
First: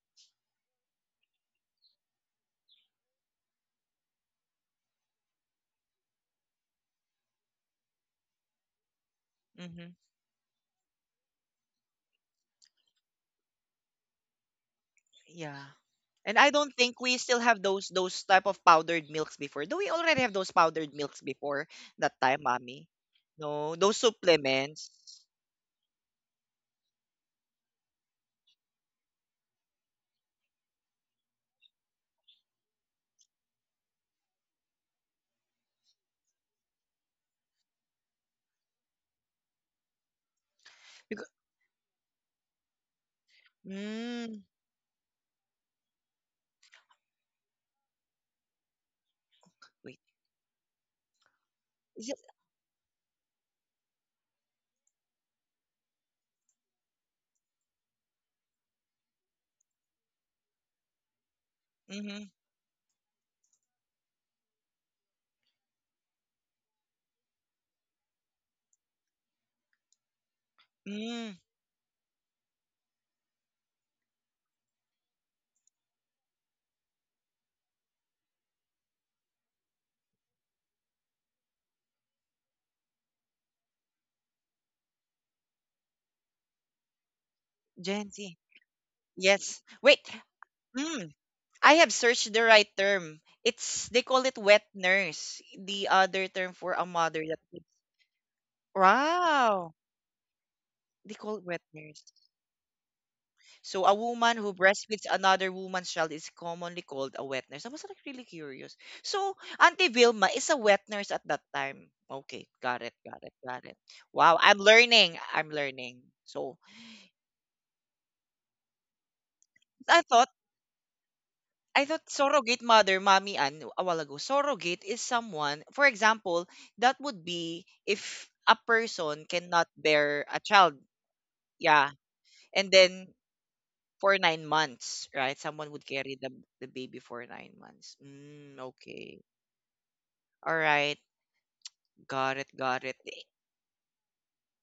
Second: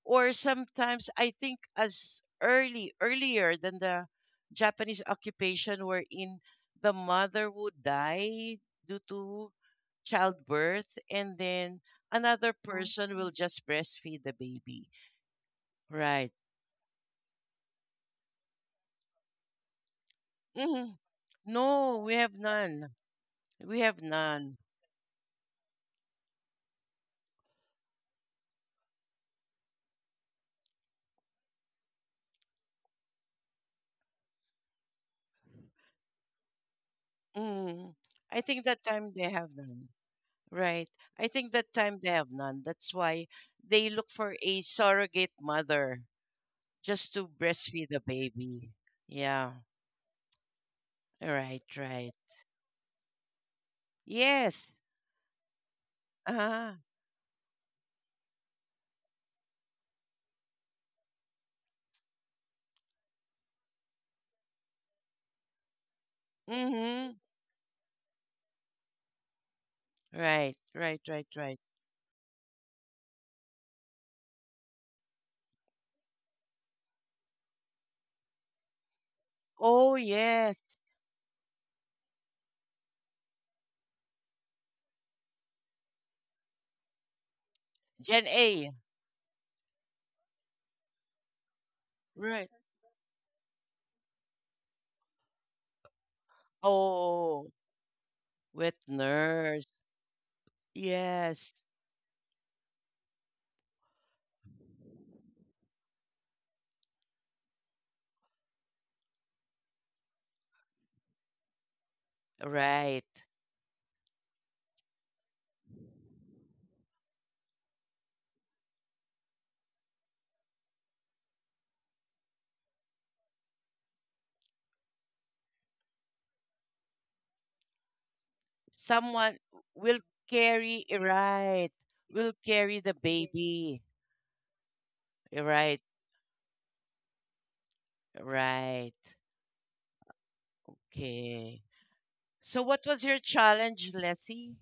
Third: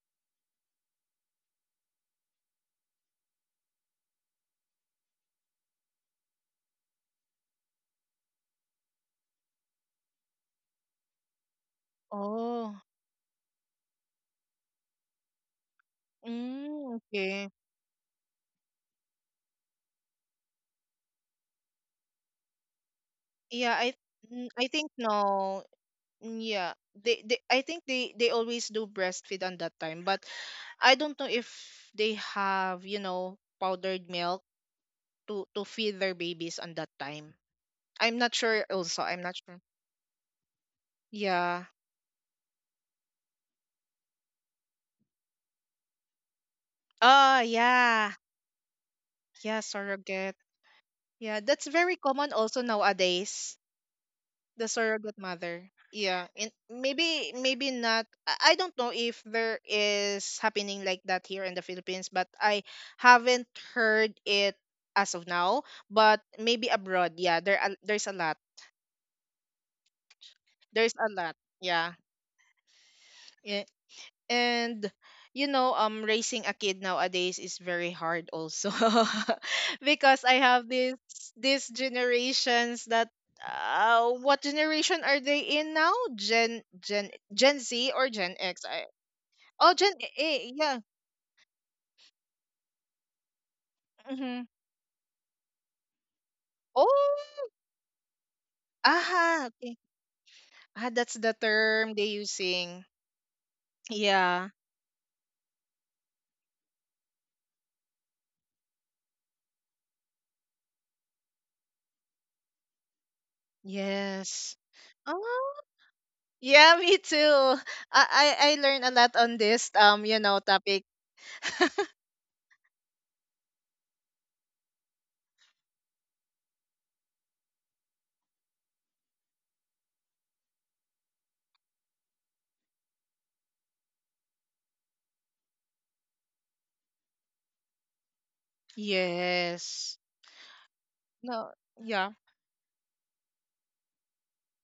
Speaker 2: Or sometimes I think as early, earlier than the Japanese occupation, wherein the mother would die due to
Speaker 1: Mm-hmm.
Speaker 2: childbirth, and then another
Speaker 3: Oh.
Speaker 2: person will just breastfeed the baby.
Speaker 1: Yeah.
Speaker 2: Right.
Speaker 1: And I don't
Speaker 3: Mm,
Speaker 1: think we still
Speaker 3: okay.
Speaker 1: have those type of powdered milks before. Do we already have those
Speaker 2: Hmm.
Speaker 1: powdered milks before
Speaker 2: No, we
Speaker 1: that
Speaker 2: have
Speaker 1: time, mommy?
Speaker 2: none.
Speaker 1: No,
Speaker 3: Yeah,
Speaker 2: We
Speaker 3: i
Speaker 1: those
Speaker 2: have
Speaker 3: mm,
Speaker 2: none.
Speaker 3: i think
Speaker 1: supplements.
Speaker 3: no. Mm, yeah, they I think they always do breastfeed on that time. But I don't know if they have, powdered milk to feed their babies on that time.
Speaker 2: Mm.
Speaker 3: I'm not
Speaker 2: I
Speaker 3: sure
Speaker 2: think that
Speaker 3: also.
Speaker 2: time
Speaker 3: I'm
Speaker 2: they
Speaker 3: not
Speaker 2: have
Speaker 3: sure.
Speaker 2: none. Right. I
Speaker 1: Because,
Speaker 2: think
Speaker 3: Yeah.
Speaker 2: that time they have none. That's why they look for
Speaker 1: mm,
Speaker 2: a surrogate mother just to
Speaker 3: Oh,
Speaker 2: breastfeed the
Speaker 3: yeah.
Speaker 2: baby. Yeah.
Speaker 3: Yeah,
Speaker 1: wait,
Speaker 3: surrogate. Yeah,
Speaker 2: Right,
Speaker 3: that's very
Speaker 1: is
Speaker 2: right.
Speaker 1: it?
Speaker 3: common also nowadays. The
Speaker 2: Yes.
Speaker 3: surrogate mother, yeah. And
Speaker 2: Uh-huh.
Speaker 3: maybe not. I don't know if there is happening like that here in the Philippines, but
Speaker 1: Mm,
Speaker 3: I haven't heard it as of now. But maybe
Speaker 2: Mm-hmm.
Speaker 3: abroad, yeah, there's a lot.
Speaker 2: Right, right, right,
Speaker 1: mm,
Speaker 2: right.
Speaker 3: Yeah, yeah. And you know, raising a kid nowadays is very hard also.
Speaker 2: Oh,
Speaker 3: Because I
Speaker 2: yes.
Speaker 3: have this these generations that, what generation are they in now? Gen Z or
Speaker 1: Gen
Speaker 2: Gen
Speaker 3: gen
Speaker 1: Z.
Speaker 3: x?
Speaker 2: A.
Speaker 1: Yes.
Speaker 3: Oh, gen
Speaker 1: Wait.
Speaker 3: a, yeah.
Speaker 1: Mm, I have searched the
Speaker 2: Right.
Speaker 1: right term. It's, they call it
Speaker 3: Mm-hmm.
Speaker 1: wet nurse. The other term for a mother that.
Speaker 3: Oh.
Speaker 2: Oh, with
Speaker 3: Aha,
Speaker 2: nurse.
Speaker 3: okay.
Speaker 1: Wow.
Speaker 3: Ah, that's
Speaker 1: They
Speaker 3: the
Speaker 1: call it
Speaker 2: Yes.
Speaker 1: wet
Speaker 3: term they
Speaker 1: nurse.
Speaker 3: using.
Speaker 1: So a woman
Speaker 3: Yeah.
Speaker 1: who breastfeeds another woman's child is commonly called a wet nurse. I was like really curious. So Auntie Vilma is a wet nurse at that time. Okay, got it,
Speaker 2: Right.
Speaker 1: got it, got it. Wow,
Speaker 3: Yes.
Speaker 1: I'm learning. I'm
Speaker 3: Oh,
Speaker 1: learning. So
Speaker 3: yeah, me too. I learned a lot on this
Speaker 1: I thought
Speaker 3: topic.
Speaker 1: I thought surrogate mother, mommy Ann, a while ago. Surrogate is someone, for example, that would be if a person
Speaker 2: Someone
Speaker 1: cannot
Speaker 2: will
Speaker 1: bear a child.
Speaker 2: carry, right.
Speaker 1: Yeah.
Speaker 2: Will
Speaker 1: And
Speaker 2: carry the
Speaker 1: then
Speaker 2: baby.
Speaker 1: for 9 months, right? Someone
Speaker 2: Right,
Speaker 1: would carry the baby for 9 months. Mm,
Speaker 2: right.
Speaker 1: okay.
Speaker 3: Yes.
Speaker 1: All right.
Speaker 3: No,
Speaker 2: Okay.
Speaker 3: yeah.
Speaker 1: Got it.
Speaker 2: So
Speaker 1: Got
Speaker 2: what
Speaker 1: it.
Speaker 2: was your
Speaker 1: Eh,
Speaker 2: challenge, Leslie,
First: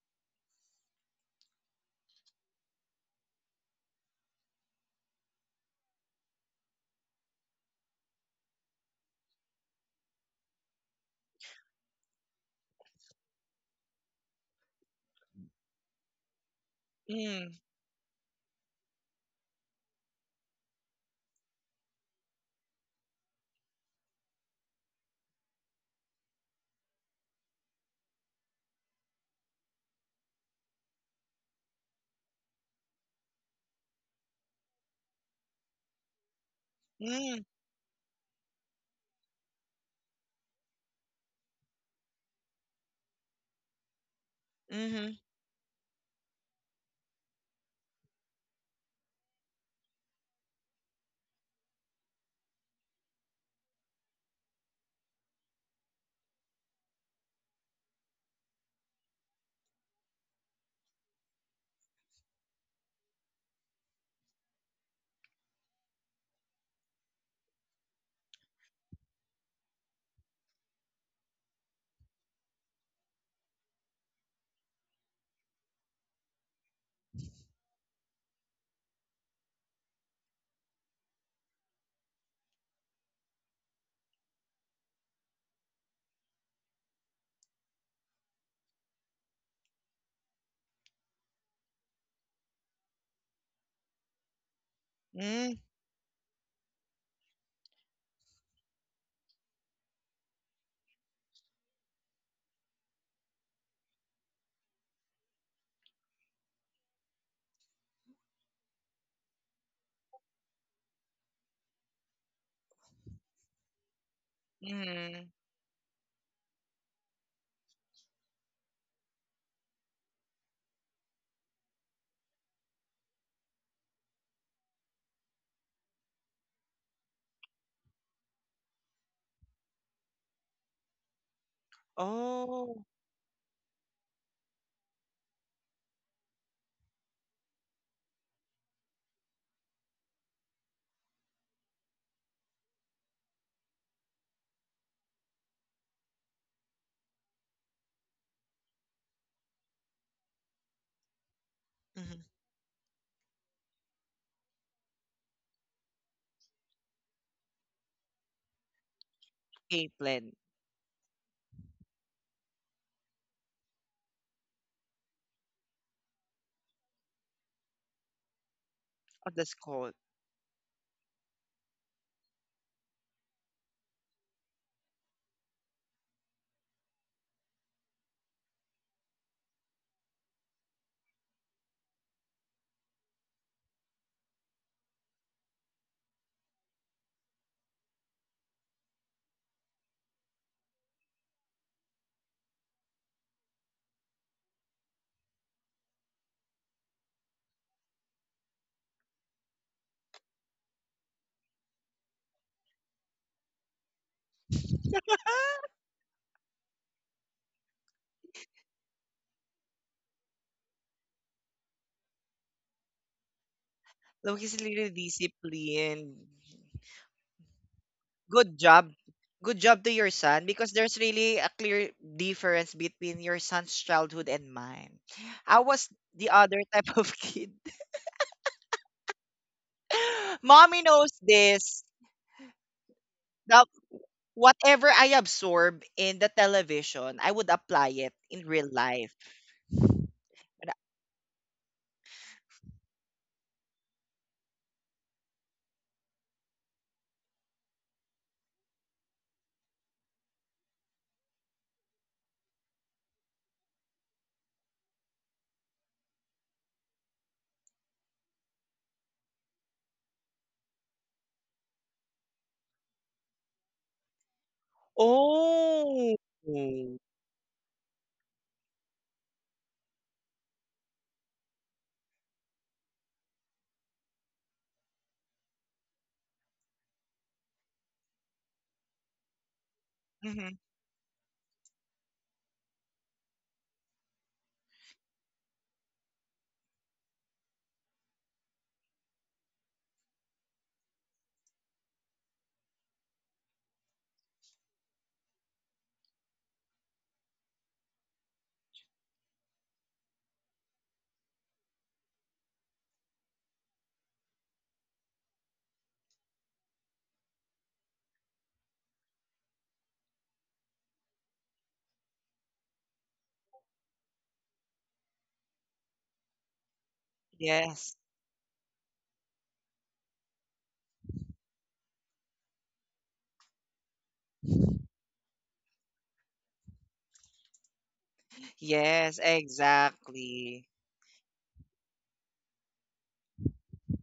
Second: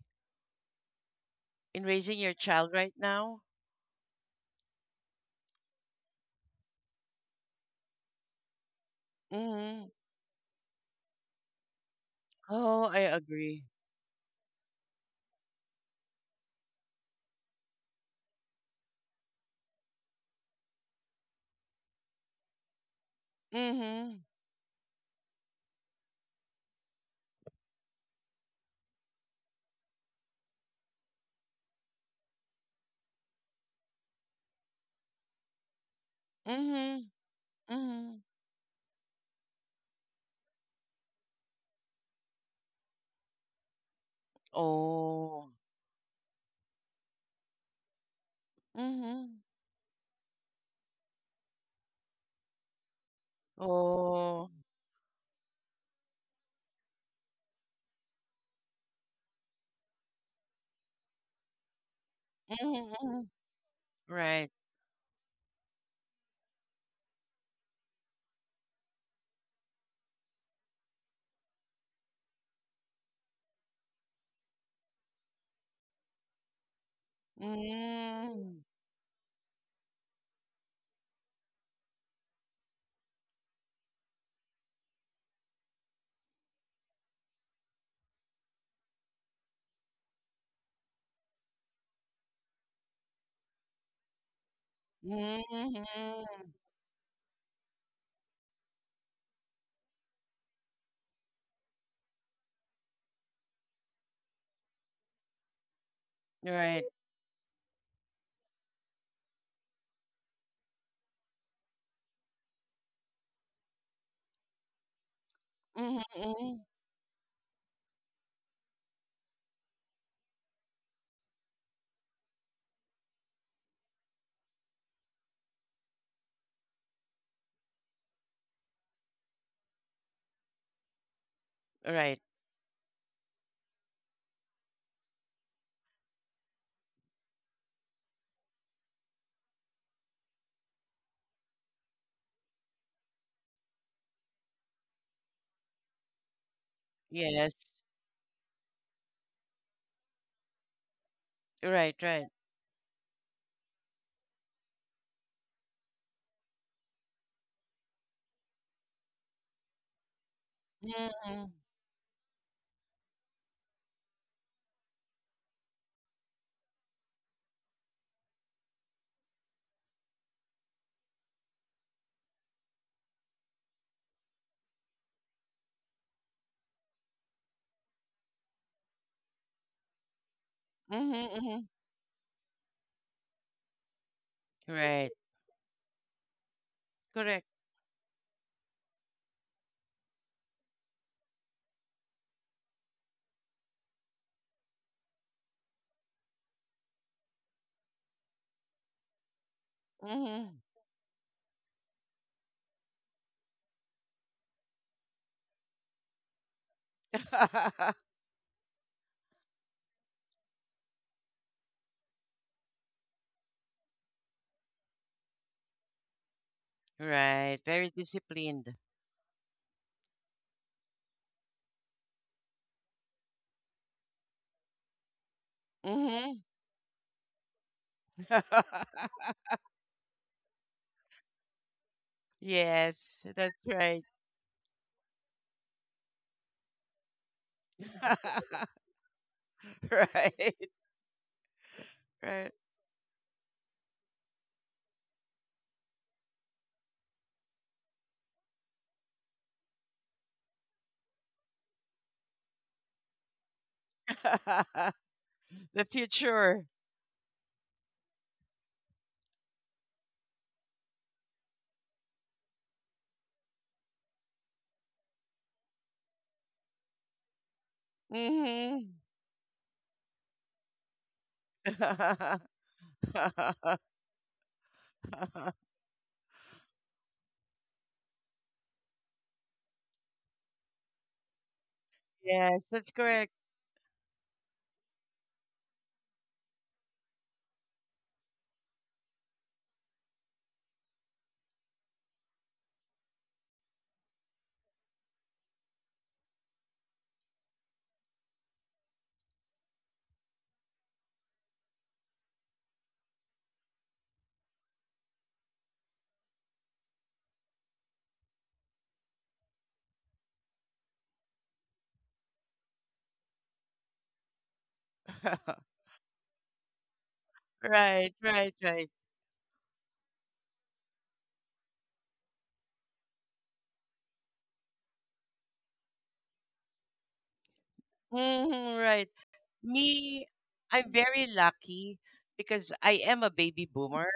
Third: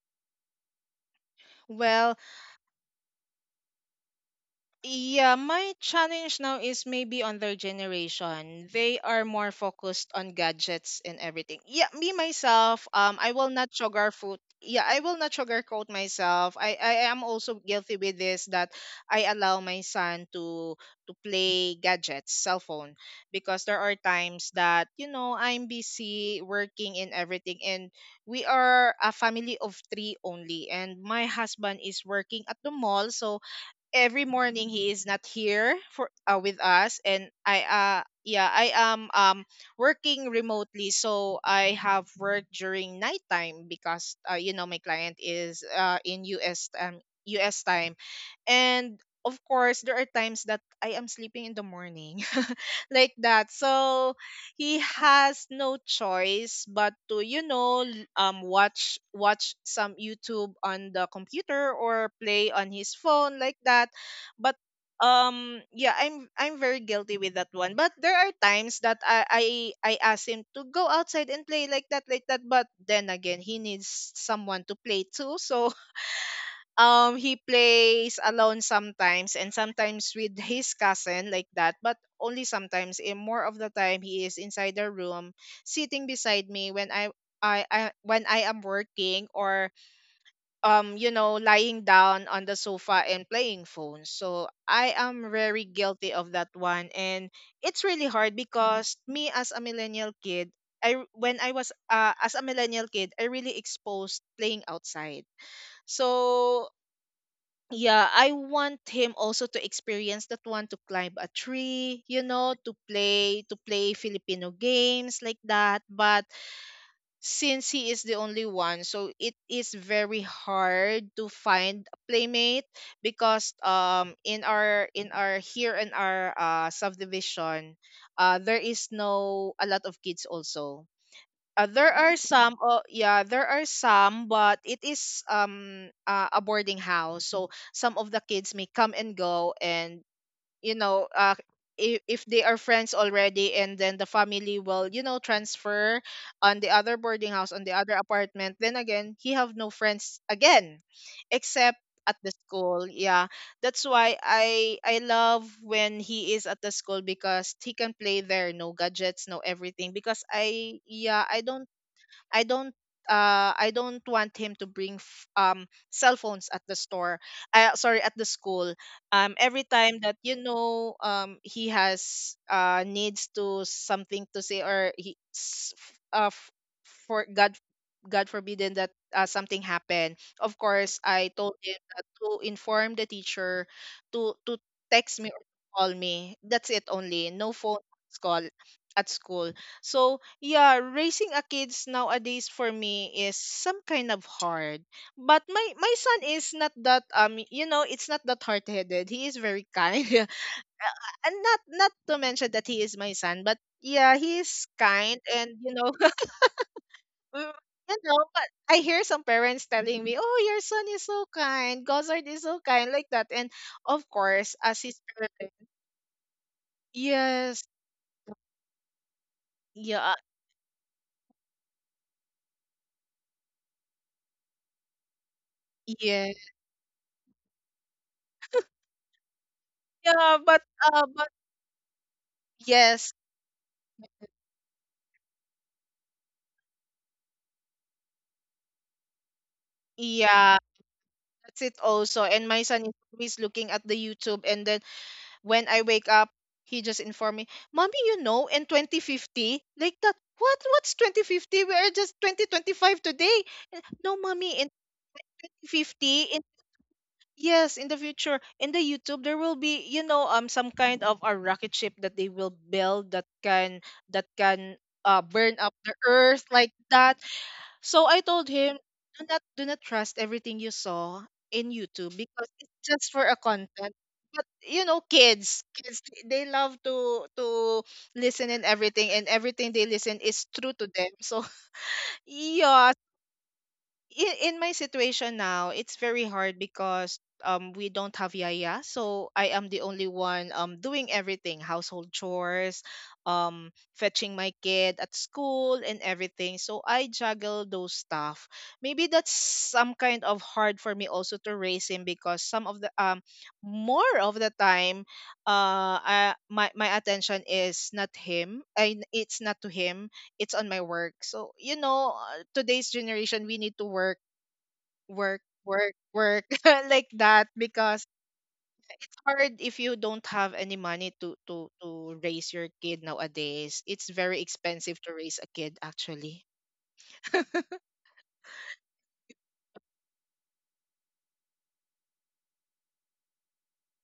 Speaker 2: in
Speaker 3: Well,
Speaker 2: raising your child right now?
Speaker 3: yeah, my challenge now is maybe on their generation. They are more
Speaker 2: Mhm.
Speaker 3: focused on gadgets and everything. Yeah, me myself,
Speaker 2: Oh, I
Speaker 3: I will
Speaker 2: agree.
Speaker 3: not sugarcoat. Yeah, I will not sugarcoat myself. I am
Speaker 1: mm,
Speaker 3: also guilty with this that I allow my son to play gadgets, cell phone, because there are
Speaker 2: Mhm.
Speaker 3: times that I'm busy working and everything, and we are a family of three only, and my husband is working at the mall, so every morning he is not here for with us.
Speaker 2: Mhm.
Speaker 3: And
Speaker 1: mm,
Speaker 3: i uh
Speaker 2: Mhm.
Speaker 3: yeah i am working remotely, so I have work during nighttime because my
Speaker 1: mm-hmm,
Speaker 3: client
Speaker 2: Oh.
Speaker 3: is in US US time. And of
Speaker 2: Mhm.
Speaker 3: course there are times that I am sleeping in the morning. Like that. So
Speaker 2: Oh.
Speaker 3: he has no choice but to watch some YouTube on the computer or play on
Speaker 2: Mhm.
Speaker 3: his
Speaker 2: Mhm.
Speaker 3: phone like that.
Speaker 2: Right.
Speaker 3: But yeah, I'm very guilty with that one. But there are times that I ask him to go outside and play like that, like that. But then again, he needs someone to play too. So he plays
Speaker 2: Mm.
Speaker 3: alone sometimes, and sometimes with his cousin, like that. But only sometimes, and more of the time he is inside the room sitting beside me when I am working or lying down on the sofa and playing phone. So I am
Speaker 1: mm,
Speaker 3: very
Speaker 2: Mhm.
Speaker 3: guilty of that one. And it's really hard because me as a millennial kid, when I was, as a millennial kid, I really exposed playing outside. So
Speaker 2: Right.
Speaker 3: yeah, I want him also to experience that one, to climb a tree, to play Filipino games
Speaker 1: mm.
Speaker 3: like that.
Speaker 2: Mhm.
Speaker 3: But
Speaker 2: Mhm.
Speaker 3: since he is the only one, so it is very hard to find a playmate because in our subdivision, there is no a lot of kids also. There
Speaker 2: Right.
Speaker 3: are some.
Speaker 1: Oh,
Speaker 3: Oh yeah, there are some. But it is a boarding house, so some of the kids may come and go. And you know, uh, if they are friends already, and then the family will transfer on the other boarding
Speaker 2: Yes.
Speaker 3: house, on the other apartment. Then again he have no friends again, except
Speaker 2: Right,
Speaker 3: at
Speaker 1: mm-hmm.
Speaker 2: right.
Speaker 3: the school. Yeah, that's why I love when he is at the school because he can play there, no gadgets, no everything. Because
Speaker 1: Caitlin.
Speaker 3: I yeah I
Speaker 2: Mhm.
Speaker 3: don't I don't I don't want him to bring cell phones at the store. Sorry, at the school.
Speaker 1: Oh, that's
Speaker 3: Every
Speaker 1: cold.
Speaker 3: time that he has needs to something to say or he for God forbidden that, something happened. Of course
Speaker 2: Mhm.
Speaker 3: I told
Speaker 2: Mhm.
Speaker 3: him that to inform the teacher, to
Speaker 2: Right.
Speaker 3: text me or call me. That's it only.
Speaker 2: Correct.
Speaker 3: No phone call at school. So yeah, raising a kids nowadays for me is some kind of hard. But my son is not that it's not that hard-headed. He is very kind.
Speaker 2: Mhm.
Speaker 3: And not to mention that he is my son, but yeah, he is kind and mm, but I hear some parents telling me, "Oh, your son is so kind. Gossard is so kind," like that. And of course, as
Speaker 1: Logistically
Speaker 3: his parent,
Speaker 1: disciplined.
Speaker 2: Right.
Speaker 3: yes,
Speaker 2: Very
Speaker 1: Good
Speaker 2: disciplined.
Speaker 1: job. Good job to your
Speaker 3: yeah,
Speaker 1: son, because there's really a clear difference between your son's childhood and mine. I was the
Speaker 3: yeah,
Speaker 2: Mhm.
Speaker 1: other type of kid.
Speaker 3: yeah. But
Speaker 1: Mommy
Speaker 3: uh,
Speaker 1: knows
Speaker 3: but
Speaker 1: this.
Speaker 3: yes,
Speaker 2: Yes, that's
Speaker 1: Now,
Speaker 2: right.
Speaker 1: whatever I absorb in the television, I would apply it in real life.
Speaker 3: yeah.
Speaker 2: Right.
Speaker 1: Ra-
Speaker 3: That's it also. And
Speaker 2: Right.
Speaker 3: my son is always looking at the YouTube, and then when I wake up, he just informed me, "Mommy, you know, in 2050," like that. What's 2050? We are just 2025 today. "No, Mommy, in
Speaker 2: The
Speaker 3: 2050, in,"
Speaker 2: future.
Speaker 3: yes, "in the future, in the YouTube, there will be, you know, some kind of a rocket ship that they will build that can that can burn up the
Speaker 1: Oh.
Speaker 3: earth," like
Speaker 1: Mhm.
Speaker 3: that. So I told him,
Speaker 2: Mhm.
Speaker 3: do not trust everything you saw in YouTube because it's just for a content. But you know, kids, they love to listen, and everything they listen is true to them. So
Speaker 2: Yes, that's
Speaker 3: yeah,
Speaker 2: correct.
Speaker 3: in my situation now, it's very hard because we don't have yaya, so I am the only one doing everything, household chores, fetching my kid at school and everything. So I juggle those stuff. Maybe that's some kind of hard for me also to raise him because some of the more of the time I, my attention is not him. And it's not to him, it's on my work. So you know, today's generation, we need to work, work, work, work like that
Speaker 1: Yes.
Speaker 3: because
Speaker 2: Right,
Speaker 3: it's
Speaker 2: right, right.
Speaker 3: hard if you don't have any money to raise your kid nowadays. It's very expensive to raise a kid, actually.
Speaker 2: Mhm, right.
Speaker 1: Yes,
Speaker 2: Me,
Speaker 1: exactly.
Speaker 2: I'm very lucky because I am a baby boomer,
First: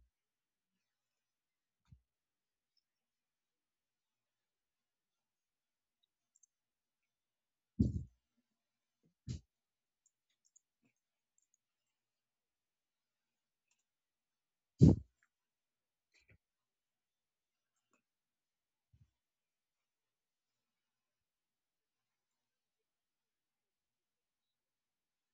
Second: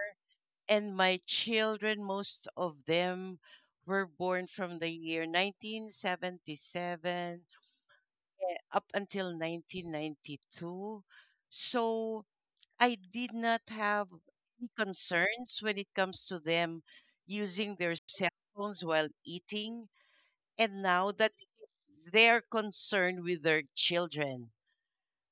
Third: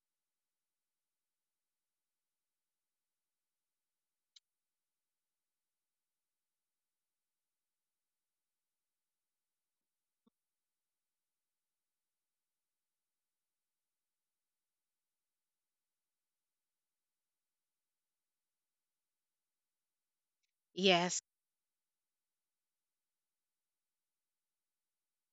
Speaker 2: and my children, most of them, were born from the year 1977, eh, up until 1992. So I did not have any concerns when it comes to them using their cell phones while eating. And now
Speaker 3: Yes,
Speaker 2: that is their concern with their children.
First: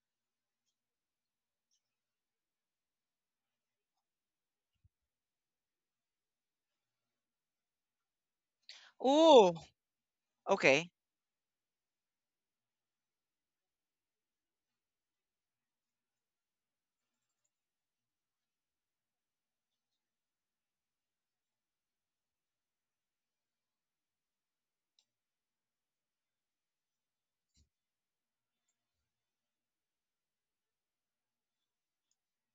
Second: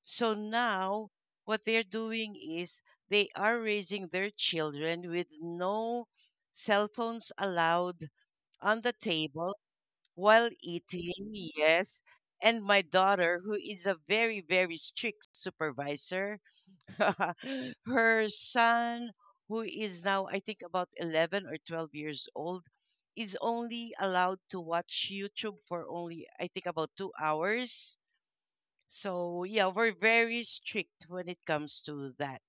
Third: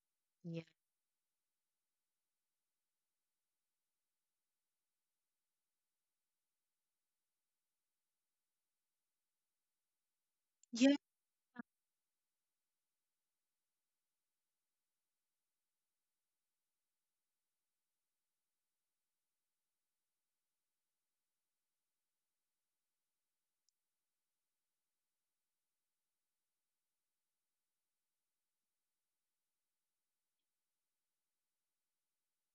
Speaker 2: So
Speaker 3: yes,
Speaker 2: now what they're doing is they are raising their children with no cell phones allowed on the
Speaker 1: Oh,
Speaker 2: table while
Speaker 1: okay.
Speaker 3: yes,
Speaker 2: eating, yes. And my daughter, who is a very, very strict supervisor, her son, who is now, I think, about 11 or 12 years old, is only allowed to watch YouTube for only, I think, about 2 hours. So, yeah, we're very strict when it comes to that.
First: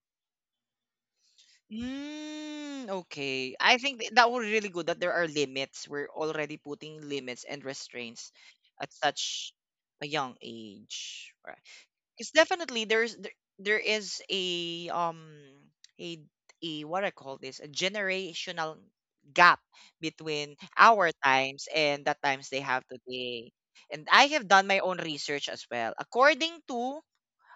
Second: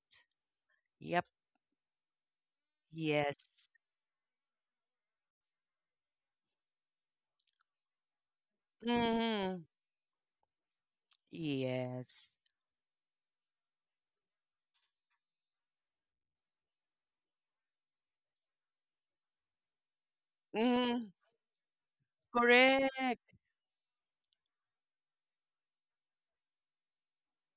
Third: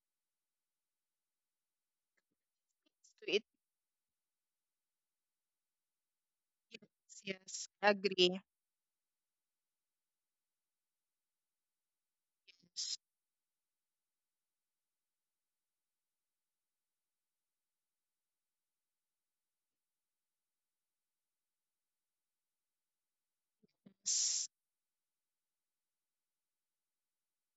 Speaker 2: Yep.
Speaker 1: Mm,
Speaker 3: it,
Speaker 1: okay.
Speaker 2: Yes.
Speaker 1: I think that was really good that there are limits. We're already putting
Speaker 3: yes,
Speaker 1: limits
Speaker 3: yes,
Speaker 1: and
Speaker 3: I
Speaker 1: restraints
Speaker 3: agree.
Speaker 1: at such
Speaker 2: Mm-hmm.
Speaker 1: a young age. It's
Speaker 2: Yes.
Speaker 1: definitely, there's there is a a what I call this a generational gap between our
Speaker 2: Mm-hmm.
Speaker 1: times and the times they have
Speaker 2: Correct.
Speaker 1: today. And I have
Speaker 3: S-
Speaker 1: done my own research as well. According to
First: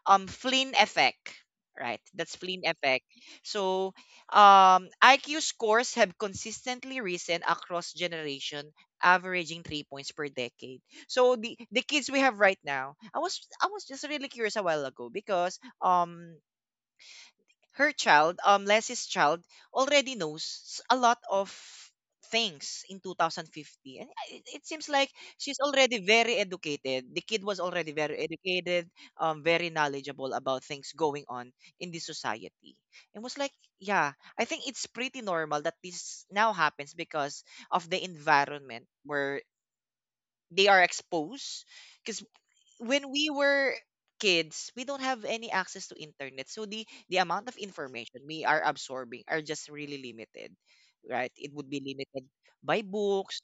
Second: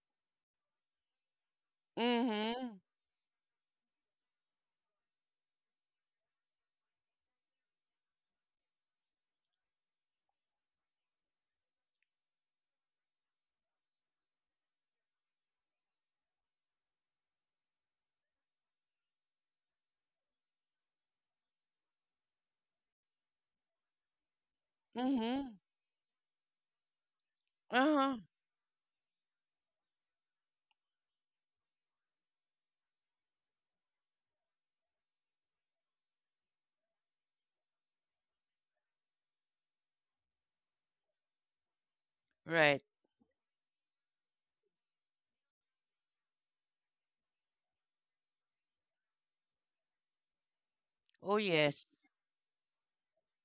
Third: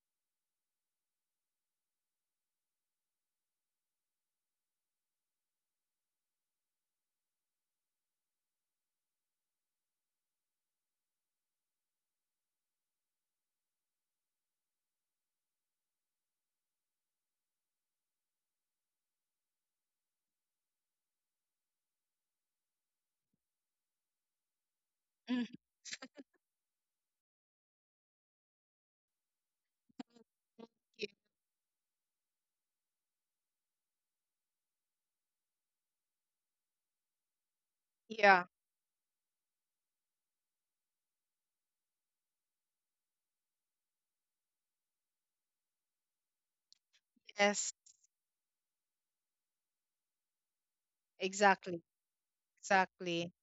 Speaker 1: Flynn effect, right? That's Flynn
Speaker 2: Mm-hmm.
Speaker 1: effect. So, IQ scores have consistently risen across generation, averaging 3 points per decade. So the kids we have right now, I was just really curious a while ago because her child, Leslie's child, already knows a lot of things in 2050. And it seems like
Speaker 3: mhm.
Speaker 2: Mm-hmm.
Speaker 1: she's already very educated. The kid was already
Speaker 2: Uh-huh.
Speaker 1: very educated, very knowledgeable about things
Speaker 3: Y-
Speaker 1: going on in the society. And was like, yeah, I think it's pretty normal that this now happens because of the
Speaker 3: Yeah.
Speaker 1: environment where they are exposed. Because
Speaker 2: Right.
Speaker 1: when we were kids, we don't have any access to internet. So the amount of
Speaker 3: Yes.
Speaker 1: information we are absorbing are just really limited, right?
Speaker 2: Oh,
Speaker 1: It would be
Speaker 3: Exactly.
Speaker 2: yes.
Speaker 1: limited by
Speaker 3: Exactly.
Speaker 1: books,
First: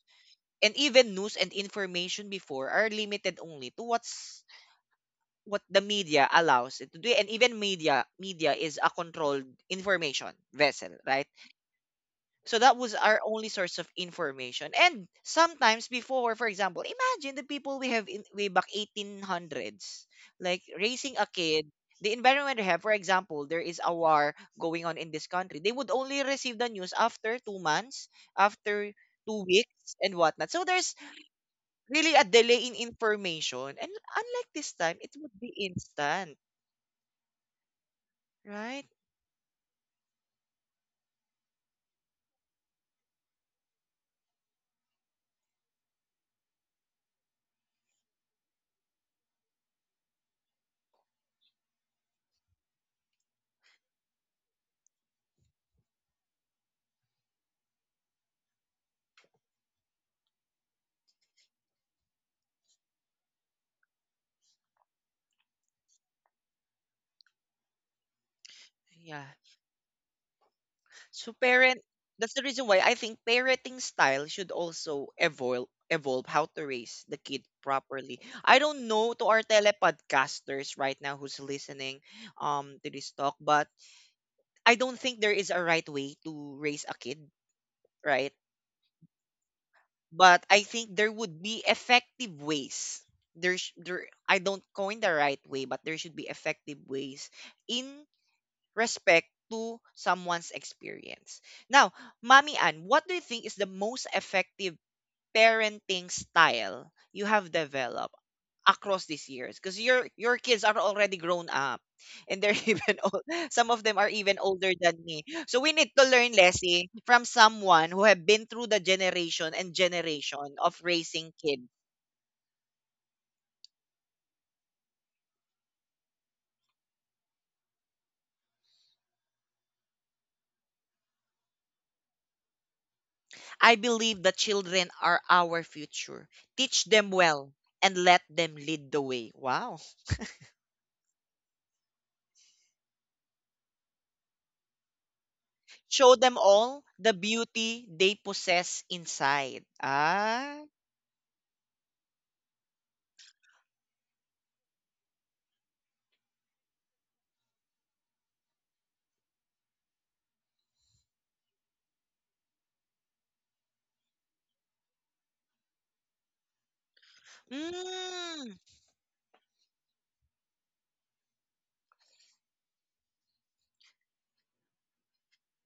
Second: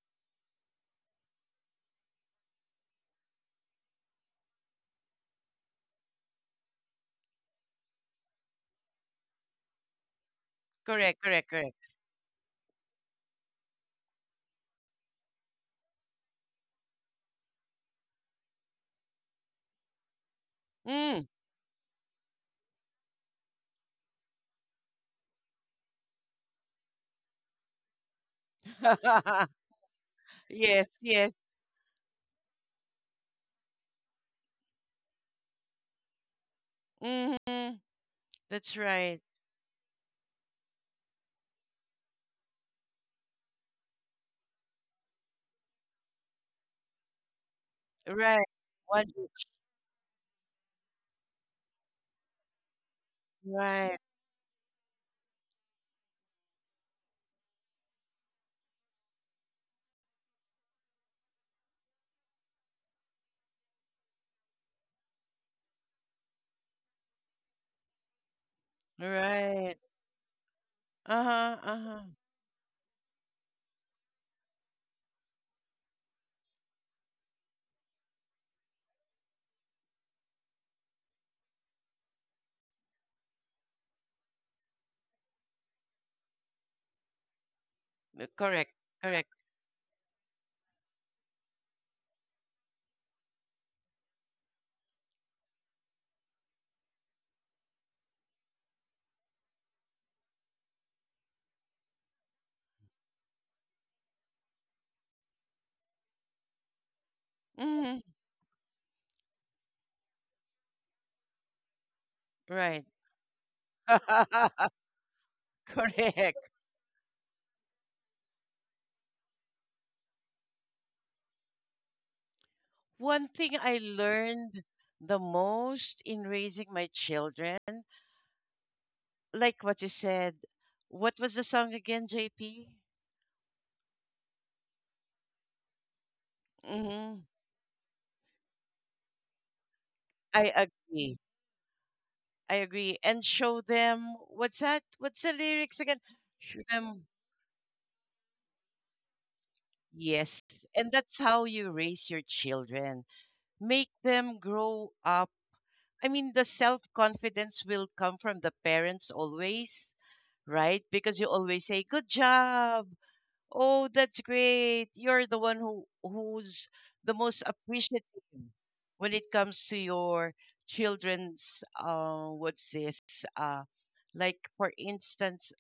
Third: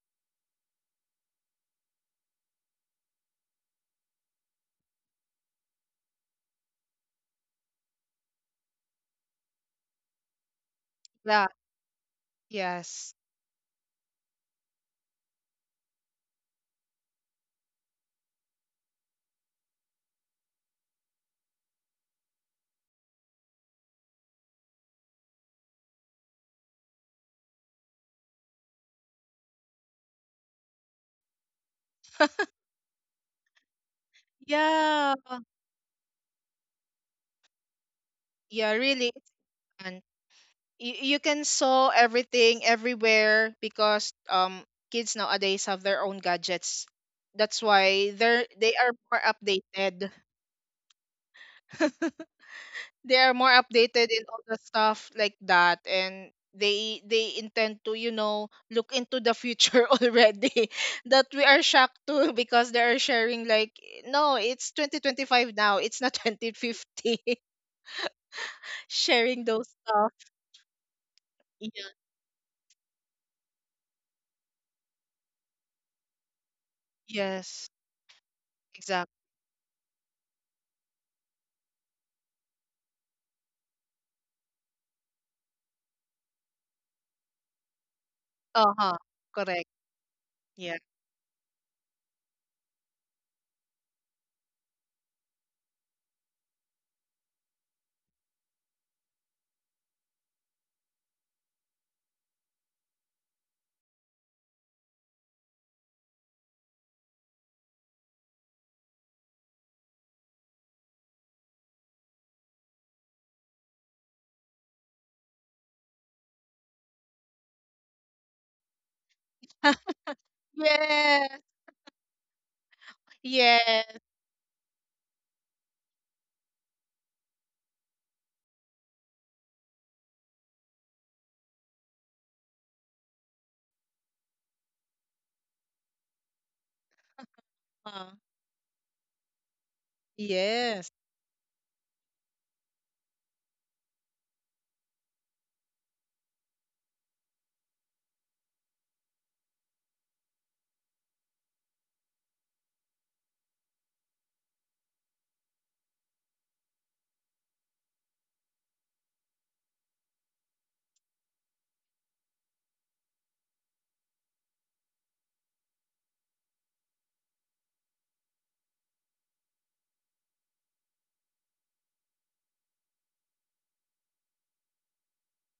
Speaker 1: and even news and information before are limited only to what the media allows it to do. And even media is a controlled information vessel,
Speaker 2: Correct,
Speaker 1: right?
Speaker 3: Yeah.
Speaker 2: correct, correct.
Speaker 1: So that was
Speaker 3: Yes.
Speaker 1: our only source of information. And sometimes before, for example, imagine the people we have in way back 1800s, like raising a
Speaker 2: Mm.
Speaker 1: kid, the environment they have. For example, there is a war going on in this country. They would only receive the news after 2 months, after two weeks, and whatnot. So
Speaker 2: Yes,
Speaker 1: there's
Speaker 2: yes.
Speaker 1: really a delay in information. And unlike this time, it
Speaker 3: Yeah.
Speaker 1: would be instant,
Speaker 2: Mm-hmm.
Speaker 3: Yeah.
Speaker 2: That's
Speaker 1: right?
Speaker 3: Really.
Speaker 2: right.
Speaker 3: It's fun. You can saw everything everywhere because kids nowadays have their own gadgets. That's why
Speaker 2: Right.
Speaker 3: they are
Speaker 2: One
Speaker 3: more
Speaker 2: each.
Speaker 3: updated. They are more
Speaker 2: Right.
Speaker 3: updated in all the stuff like that, and they intend to, you know, look into the future already, that we are shocked too because they are sharing like, no, it's 2025 now, it's not 2050.
Speaker 1: Yeah.
Speaker 3: Sharing those
Speaker 2: Right.
Speaker 3: stuff,
Speaker 1: So
Speaker 2: Uh-huh. Uh-huh.
Speaker 1: parent
Speaker 3: yeah.
Speaker 2: Huh.
Speaker 1: that's the reason why I think parenting style should also evolve, how to raise the kid
Speaker 3: Yes,
Speaker 1: properly. I don't know
Speaker 3: exactly.
Speaker 1: to our telepodcasters right now who's listening to this talk, but I don't think there is a right way to raise a kid, right?
Speaker 2: Correct.
Speaker 3: Uh-huh.
Speaker 2: Correct.
Speaker 3: Correct.
Speaker 1: But I
Speaker 3: Yeah.
Speaker 1: think there would be effective ways. There's there sh- there- I don't coin the right way, but there should be effective ways in respect to someone's experience. Now, Mami Ann, what do you think is the most effective parenting style you have
Speaker 2: Hmm.
Speaker 1: developed across these years? Because your kids are already grown up, and they're
Speaker 2: Right.
Speaker 1: even old. Some of them are even older than me. So we need to learn,
Speaker 2: Correct.
Speaker 1: Leslie, from someone who have been through the generation and generation of raising
Speaker 3: Yes,
Speaker 1: kids.
Speaker 2: One thing I
Speaker 3: yes,
Speaker 2: learned the most in raising my children, like what you said, what was the song again, JP?
Speaker 1: I believe the children are our future. Teach them
Speaker 2: Mm-hmm.
Speaker 1: well and
Speaker 3: uh,
Speaker 1: let them lead the way. Wow.
Speaker 2: I
Speaker 3: yes,
Speaker 2: agree. I agree. And show them, what's that? What's the lyrics again?
Speaker 1: Show them
Speaker 2: Show
Speaker 1: all
Speaker 2: them.
Speaker 1: the beauty they possess inside.
Speaker 2: Yes.
Speaker 1: Ah.
Speaker 2: And that's how you raise your children, make them grow up. I mean, the self confidence will come from the parents always, right? Because you always say, "Good job! Oh, that's great!" You're the one who's the most appreciative
Speaker 1: Mm.
Speaker 2: when it comes to your children's, what's this? Uh, like for instance,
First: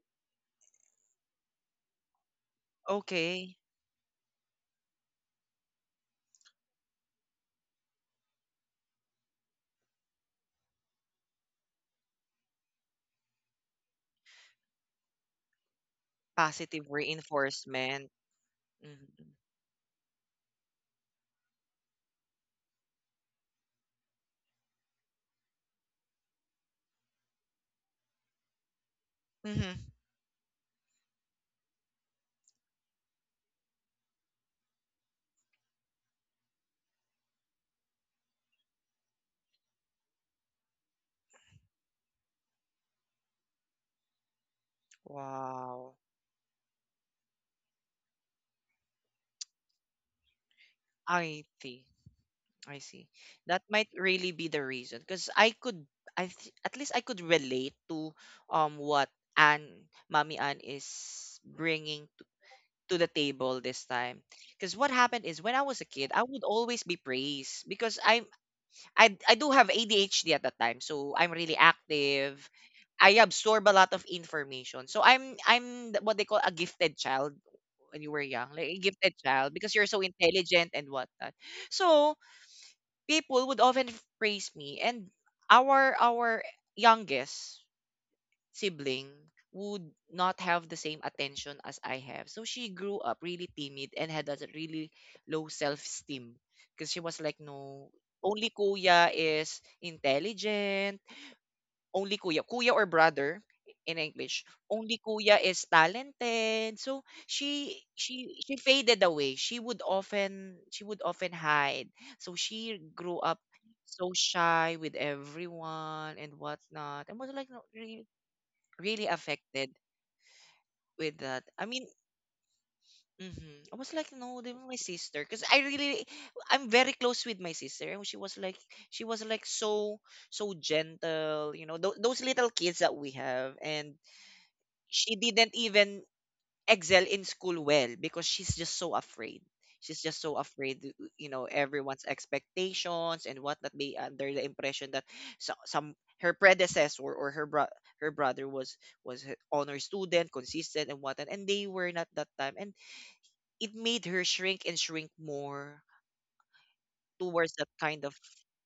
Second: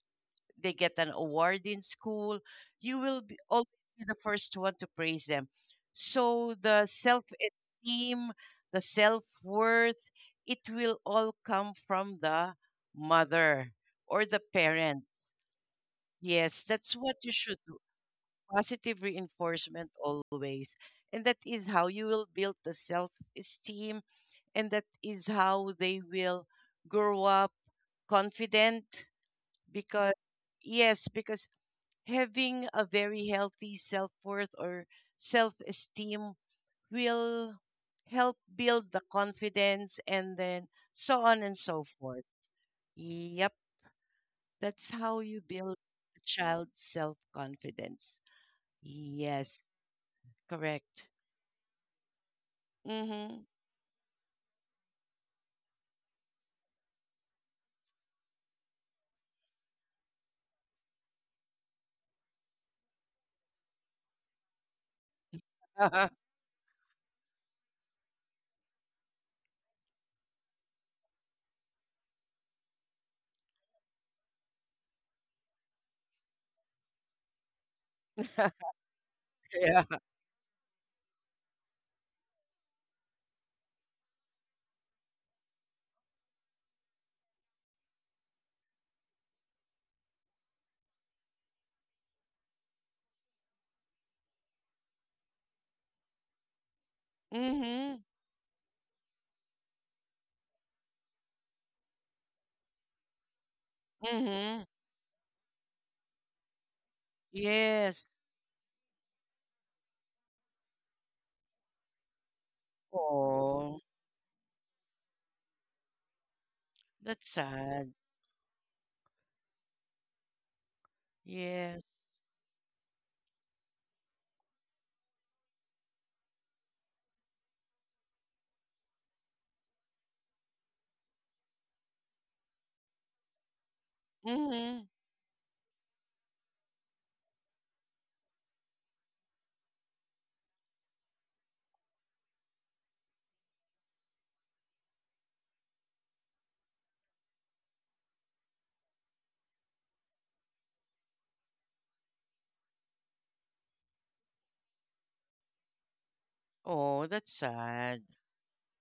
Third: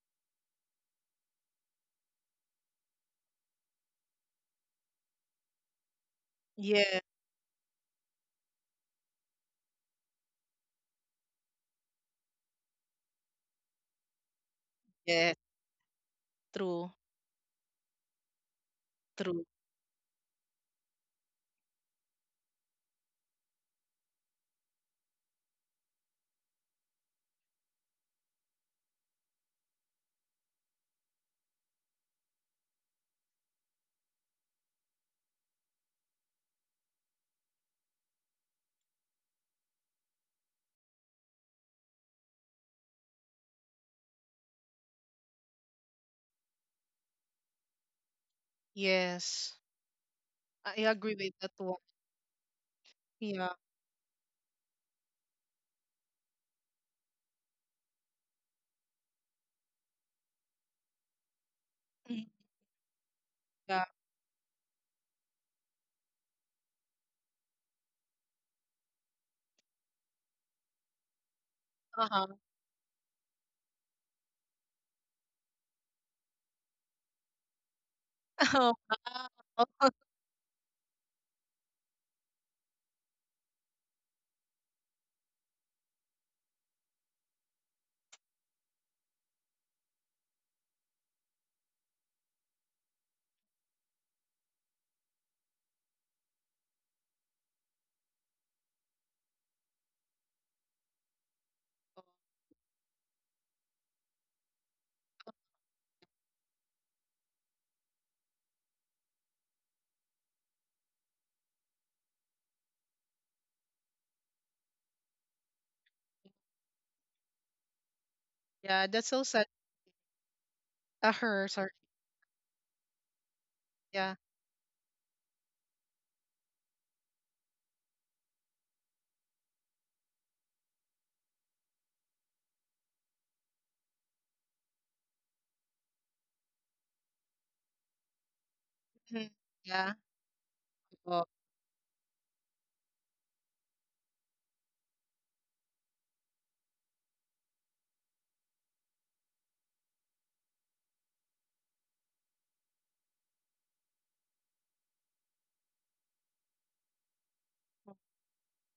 Speaker 2: they get an award in school, you will be,
Speaker 1: Okay.
Speaker 2: always be the first one to praise them. So the
Speaker 3: yes,
Speaker 2: self esteem, the self worth, it will all come from the mother or the parents.
Speaker 3: yes.
Speaker 2: Yes, that's
Speaker 1: Positive
Speaker 3: True.
Speaker 2: what you should do.
Speaker 1: reinforcement.
Speaker 2: Positive
Speaker 1: Mhm.
Speaker 3: True.
Speaker 2: reinforcement always. And that is how you will build the self esteem. And that is how they will grow up confident
Speaker 1: Mhm.
Speaker 2: because, yes, because having a very healthy self worth or self esteem will help build the confidence, and then so on and so forth. Yep, that's how you build
Speaker 1: Wow.
Speaker 2: a child's self confidence.
Speaker 3: Yes,
Speaker 2: Yes,
Speaker 3: I
Speaker 2: correct.
Speaker 3: agree with
Speaker 1: I
Speaker 3: that one.
Speaker 1: see. I see.
Speaker 2: Mm-hmm.
Speaker 3: Yeah.
Speaker 1: That might really be the reason because I could I th- at least I could relate to what Anne, Mommy Anne is bringing to the table this
Speaker 3: Yeah.
Speaker 1: time. Because what happened is when I was a kid, I would always be praised because I do have ADHD at that time, so I'm really
Speaker 3: Uh-huh.
Speaker 1: active. I absorb a lot of information. So what they call a gifted child when you were young, like
Speaker 3: Oh,
Speaker 1: a gifted child
Speaker 3: wow.
Speaker 1: because
Speaker 2: Yeah.
Speaker 1: you're so intelligent and whatnot. So people would praise me, and our youngest sibling would not have the same attention as I have. So she grew up really timid and had a really low self-esteem because she was like, no,
Speaker 2: Mm-hmm.
Speaker 1: only kuya is intelligent. Only kuya, or brother in English.
Speaker 2: Mm-hmm.
Speaker 1: Only kuya is talented. So she
Speaker 2: Yes.
Speaker 1: she she faded away. She would often hide. So she grew up
Speaker 2: Oh,
Speaker 1: so shy with everyone and whatnot. And
Speaker 2: that's
Speaker 1: was like, no,
Speaker 2: sad.
Speaker 1: really
Speaker 3: Yeah,
Speaker 1: really
Speaker 3: that's so sad.
Speaker 1: affected with that. I
Speaker 3: Sorry.
Speaker 2: Yes.
Speaker 1: mean, mhm. I was like,
Speaker 3: Yeah.
Speaker 1: no, they were my sister, because I really, I'm very close with my sister, and she was like so, so gentle, you know, those little kids that we have, and
Speaker 2: Mm-hmm.
Speaker 1: she didn't even excel in school well because she's just so
Speaker 3: Mhm.
Speaker 1: afraid.
Speaker 3: Yeah.
Speaker 1: She's just so afraid,
Speaker 3: Oh,
Speaker 1: you know, everyone's expectations and whatnot. They under the impression that so, some her predecessor or her brother was her honor student, consistent and whatnot, and they were not that time, and it made her shrink and shrink more
Speaker 2: Oh, that's
Speaker 1: towards that
Speaker 2: sad.
Speaker 1: kind of,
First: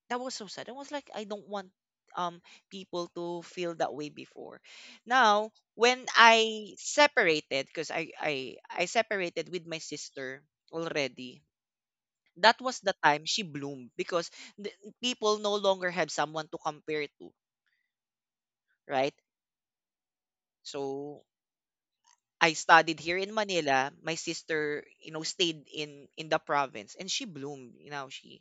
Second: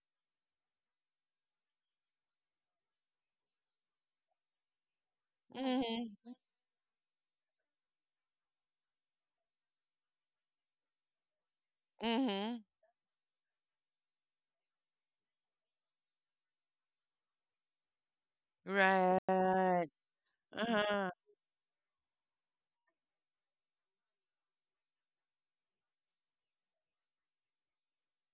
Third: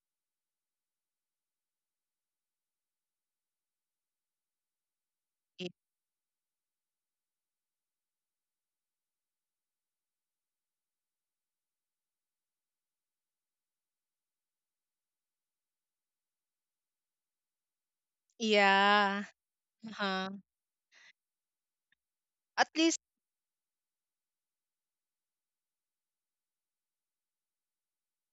Speaker 1: that was so sad. I was like, I don't want um people to feel that way before. Now,
Speaker 3: y-
Speaker 1: when
Speaker 2: Mm-hmm.
Speaker 1: I separated, because I separated with my sister already. That
Speaker 2: Mm-hmm.
Speaker 1: was the time she bloomed because the, people no longer have someone to compare to, right?
Speaker 3: yeah.
Speaker 2: Right.
Speaker 3: Uh-huh.
Speaker 2: Uh-huh.
Speaker 1: So I
Speaker 3: At
Speaker 1: studied
Speaker 3: least
Speaker 1: here in Manila. My sister, you know, stayed in the province and she bloomed. You know,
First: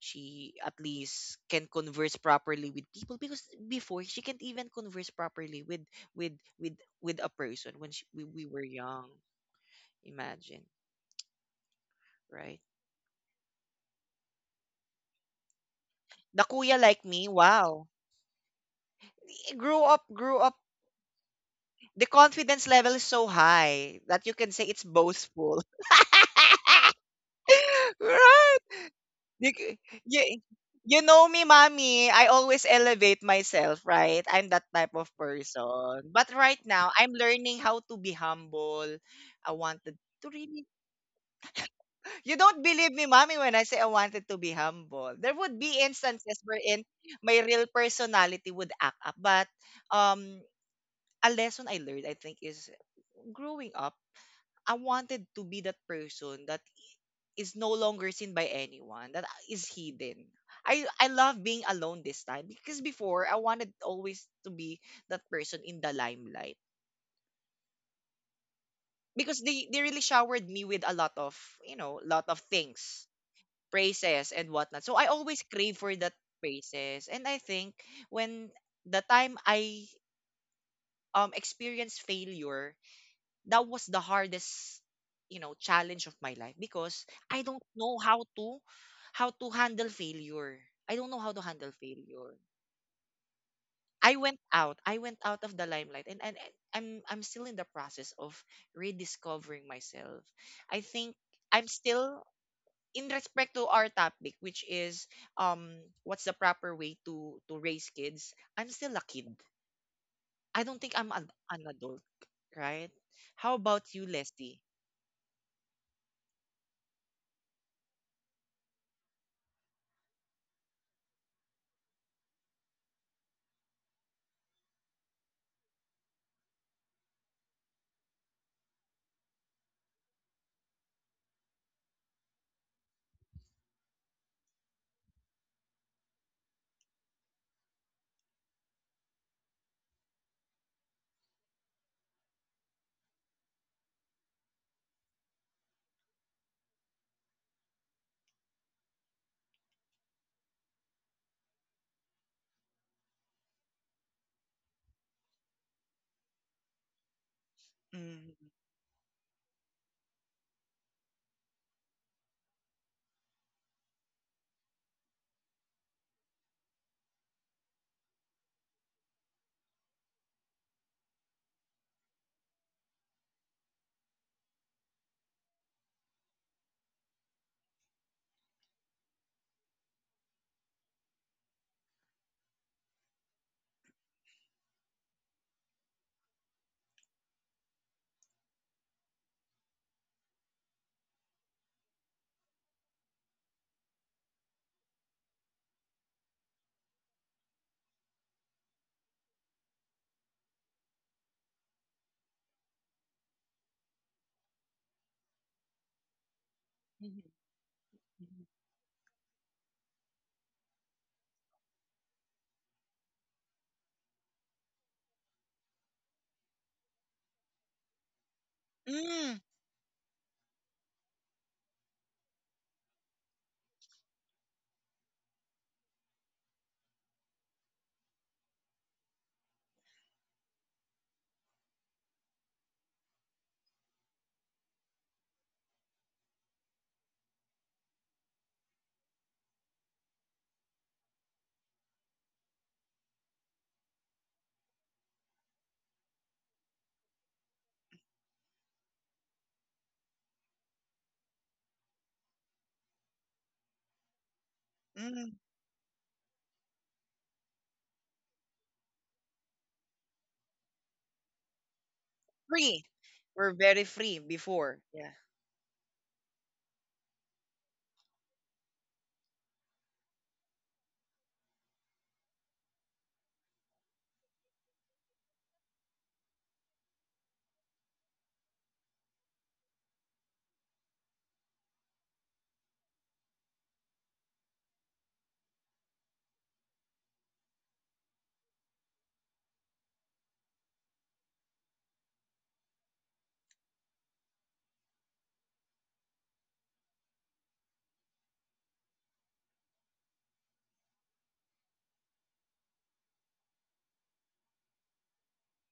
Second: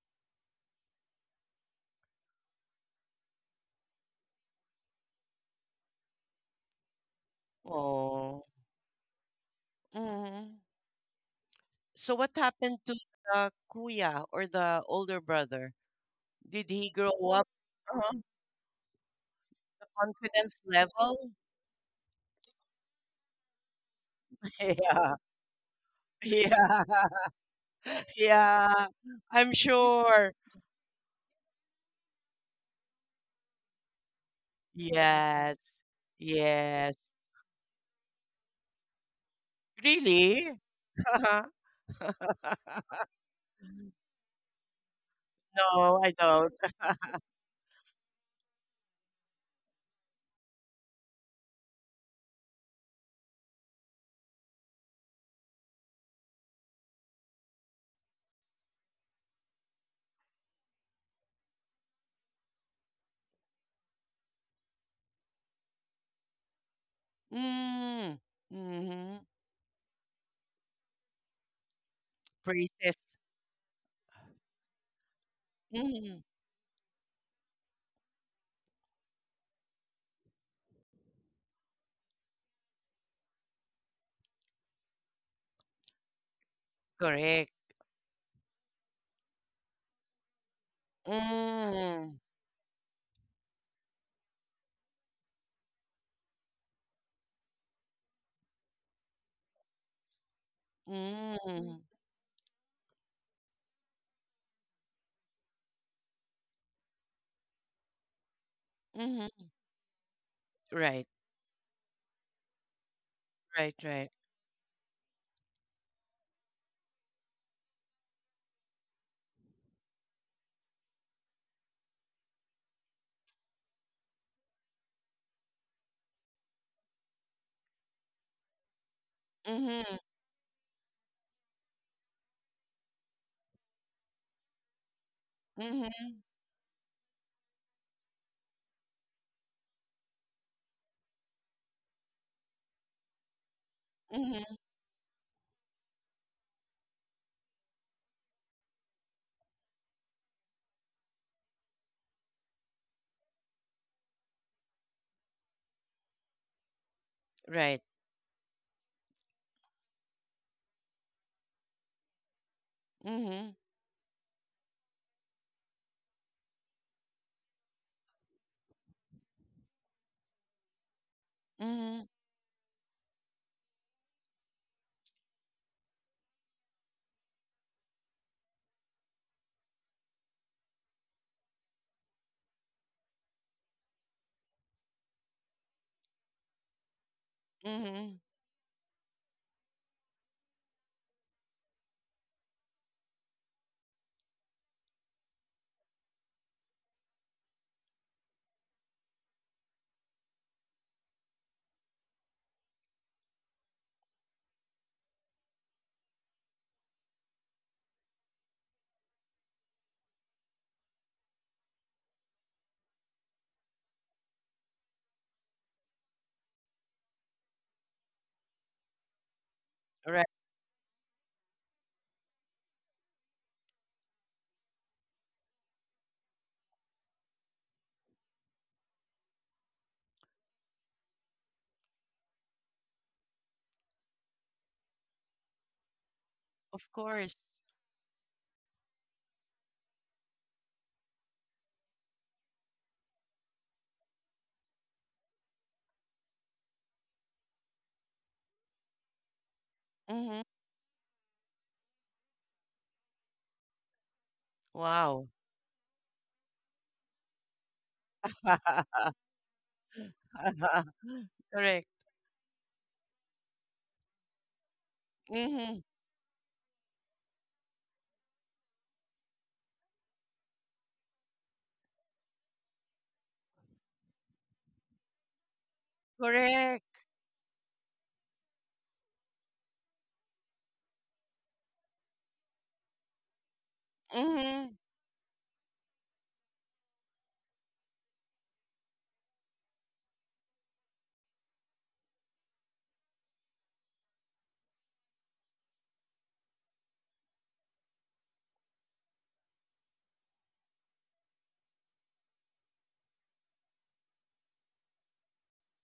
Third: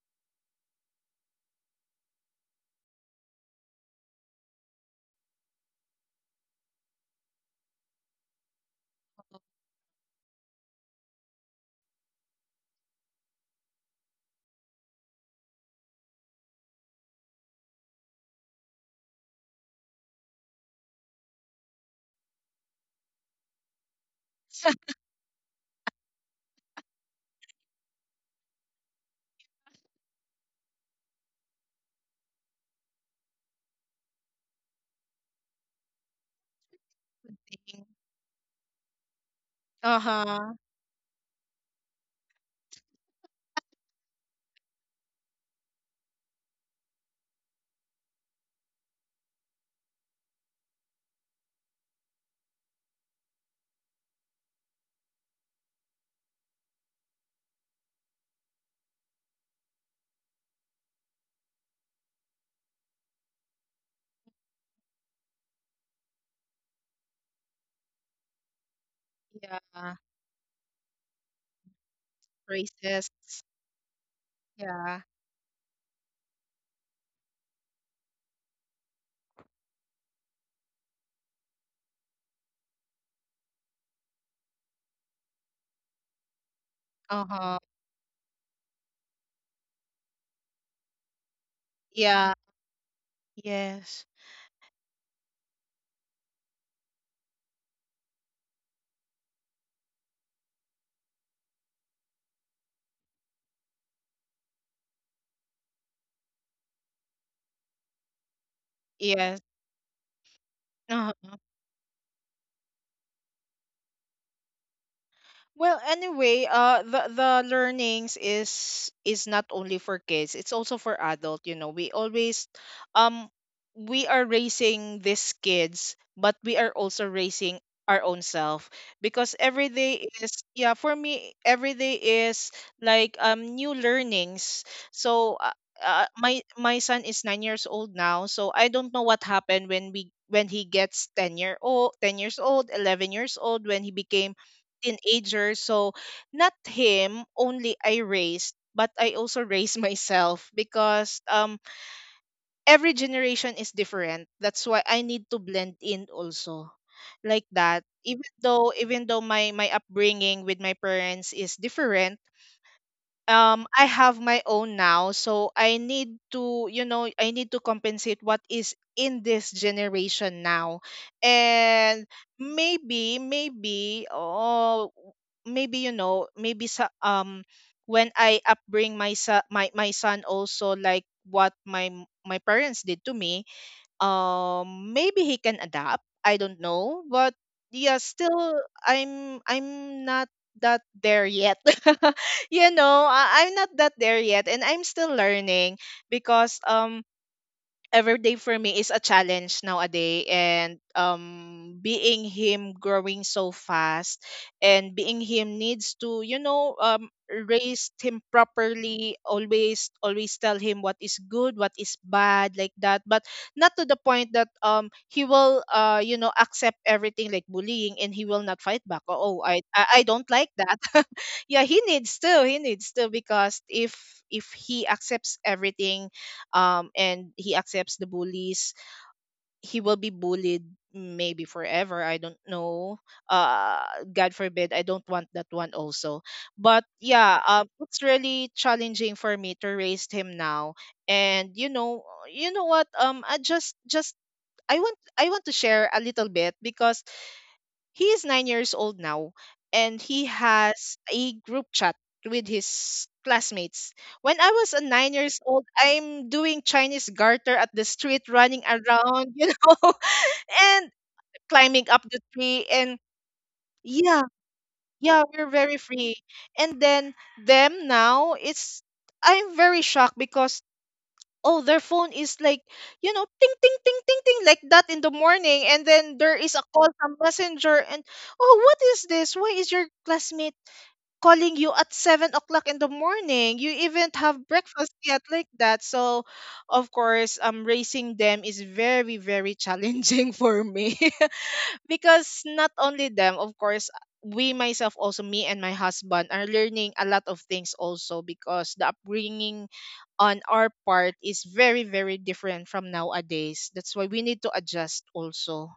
Speaker 1: she at least can converse properly with people because before she can't even converse properly with with with with a person when we
Speaker 2: Oh.
Speaker 1: were young.
Speaker 2: Hmm.
Speaker 1: Imagine,
Speaker 2: So what
Speaker 1: right?
Speaker 2: happened to the kuya or the older brother?
Speaker 1: The
Speaker 2: Did
Speaker 1: kuya
Speaker 2: he
Speaker 1: like
Speaker 2: grow
Speaker 1: me,
Speaker 2: up,
Speaker 1: wow.
Speaker 2: uh,
Speaker 1: Eh, grew
Speaker 2: confidence
Speaker 1: up.
Speaker 2: level?
Speaker 1: The confidence level is so high that you can say it's
Speaker 3: something.
Speaker 2: Yeah.
Speaker 1: boastful.
Speaker 2: Yeah.
Speaker 1: Right?
Speaker 2: Yeah. I'm
Speaker 1: Bec-
Speaker 2: sure.
Speaker 1: you, you know me, mommy. I always elevate myself, right? I'm that type of
Speaker 2: Yes.
Speaker 1: person. But right now,
Speaker 2: Yes.
Speaker 1: I'm learning how to be humble. I wanted to
Speaker 2: Really?
Speaker 3: Uh-huh.
Speaker 1: really. You don't believe me, mommy, when I say I wanted to be humble. There would be
Speaker 2: No, I
Speaker 1: instances
Speaker 2: don't.
Speaker 1: wherein my real personality would act up. But um, a lesson I learned, I think, is growing up. I wanted to be that person that is no longer seen by anyone, that is hidden. I love being alone this time because before I wanted always to be that person in the limelight
Speaker 2: Mm. Mm-hmm.
Speaker 1: because they
Speaker 3: Yeah.
Speaker 1: really showered me with a lot of, you know, lot of
Speaker 2: Praises.
Speaker 1: things,
Speaker 3: Racist.
Speaker 1: praises and whatnot, so
Speaker 3: Yeah.
Speaker 1: I always crave for that
Speaker 2: Mm.
Speaker 1: praises. And I think when the time I experience failure, that was the hardest, you know, challenge of my life because
Speaker 2: Correct.
Speaker 1: I
Speaker 3: Uh-huh.
Speaker 1: don't know how to handle failure. I don't know how to handle
Speaker 2: Mm.
Speaker 3: Yeah.
Speaker 1: failure.
Speaker 3: Yes.
Speaker 1: I went out. I went out of the limelight, and I'm still in the process of rediscovering myself. I think
Speaker 2: Mm.
Speaker 1: I'm still in respect to our topic, which is um what's the proper way to raise kids? I'm still a kid.
Speaker 3: Yes.
Speaker 2: Mhm.
Speaker 1: I don't
Speaker 2: Right.
Speaker 1: think
Speaker 3: Uh-huh.
Speaker 1: I'm an adult, right? How
Speaker 2: Right.
Speaker 1: about
Speaker 2: Right.
Speaker 1: you, Leslie?
Speaker 3: Well, anyway, the learnings is not only for kids; it's also for adult. You know, we always, um, we are raising these kids, but we are also raising our own self because every
Speaker 2: Mhm.
Speaker 3: day is, yeah, for me every day is like new learnings. So uh,
Speaker 2: Mhm.
Speaker 3: uh, my my son is 9 years old now, so I don't know what happened when he gets 10-year old, 10 years old, 11 years old, when he became
Speaker 2: Mhm.
Speaker 3: teenager. So not him only I raised, but I also raised myself because every generation is different. That's why I need to blend in also, like
Speaker 2: Right.
Speaker 3: that. Even
Speaker 1: Mm-hmm.
Speaker 3: though even though my upbringing with my parents is different,
Speaker 2: Mhm.
Speaker 3: I have my own now, so I need to, you know, I need to compensate what is in this generation now.
Speaker 2: Mhm.
Speaker 3: And maybe maybe oh maybe you know maybe sa when I upbring my sa- my son, also, like what my parents did to me, maybe he can adapt, I don't know. But yeah,
Speaker 2: Mhm.
Speaker 3: still, I'm not that there yet. You know, I'm not that there yet, and I'm still learning because every day for me is a challenge nowadays. And being him growing so fast, and being him, needs to, you know, raise him properly. Always tell him what is good, what is bad, like that. But not to the point that he will, you know, accept everything, like bullying, and he will not fight back. Oh,
Speaker 1: Mm,
Speaker 3: I
Speaker 2: Right.
Speaker 3: don't like that. Yeah, he needs to, because if he accepts everything, and he accepts the bullies, he will be bullied maybe forever. I don't know. Uh, God forbid. I don't want that one also.
Speaker 2: Of
Speaker 3: But
Speaker 2: course.
Speaker 3: yeah, it's really challenging for me to raise him now. And you know what? I just I want to share a little bit, because he is 9 years old now, and he
Speaker 2: Mhm.
Speaker 3: has a group chat with his classmates. When I was a nine
Speaker 2: Wow.
Speaker 3: years
Speaker 1: mm,
Speaker 3: old, I'm doing Chinese garter at the street, running around, you know, and
Speaker 2: Correct.
Speaker 3: climbing up the tree.
Speaker 1: free.
Speaker 3: And
Speaker 1: We're very
Speaker 3: yeah,
Speaker 1: free before. Yeah.
Speaker 3: yeah, we're
Speaker 2: Mhm.
Speaker 3: very free. And then them now, it's I'm very shocked because, oh, their phone is like, you know, ting, ting, ting, ting, ting, like that in the morning. And then there is a
Speaker 2: Correct.
Speaker 3: call from messenger, and, oh, what is this? Why is your classmate calling you at 7 o'clock in the morning? You even have
Speaker 2: Mhm.
Speaker 3: breakfast yet, like that? So of course, raising them is very very challenging for me. Because not only them, of course, we, myself also, me and my husband are learning a lot of things also, because the upbringing on our part is very very different from nowadays. That's why we need to adjust also.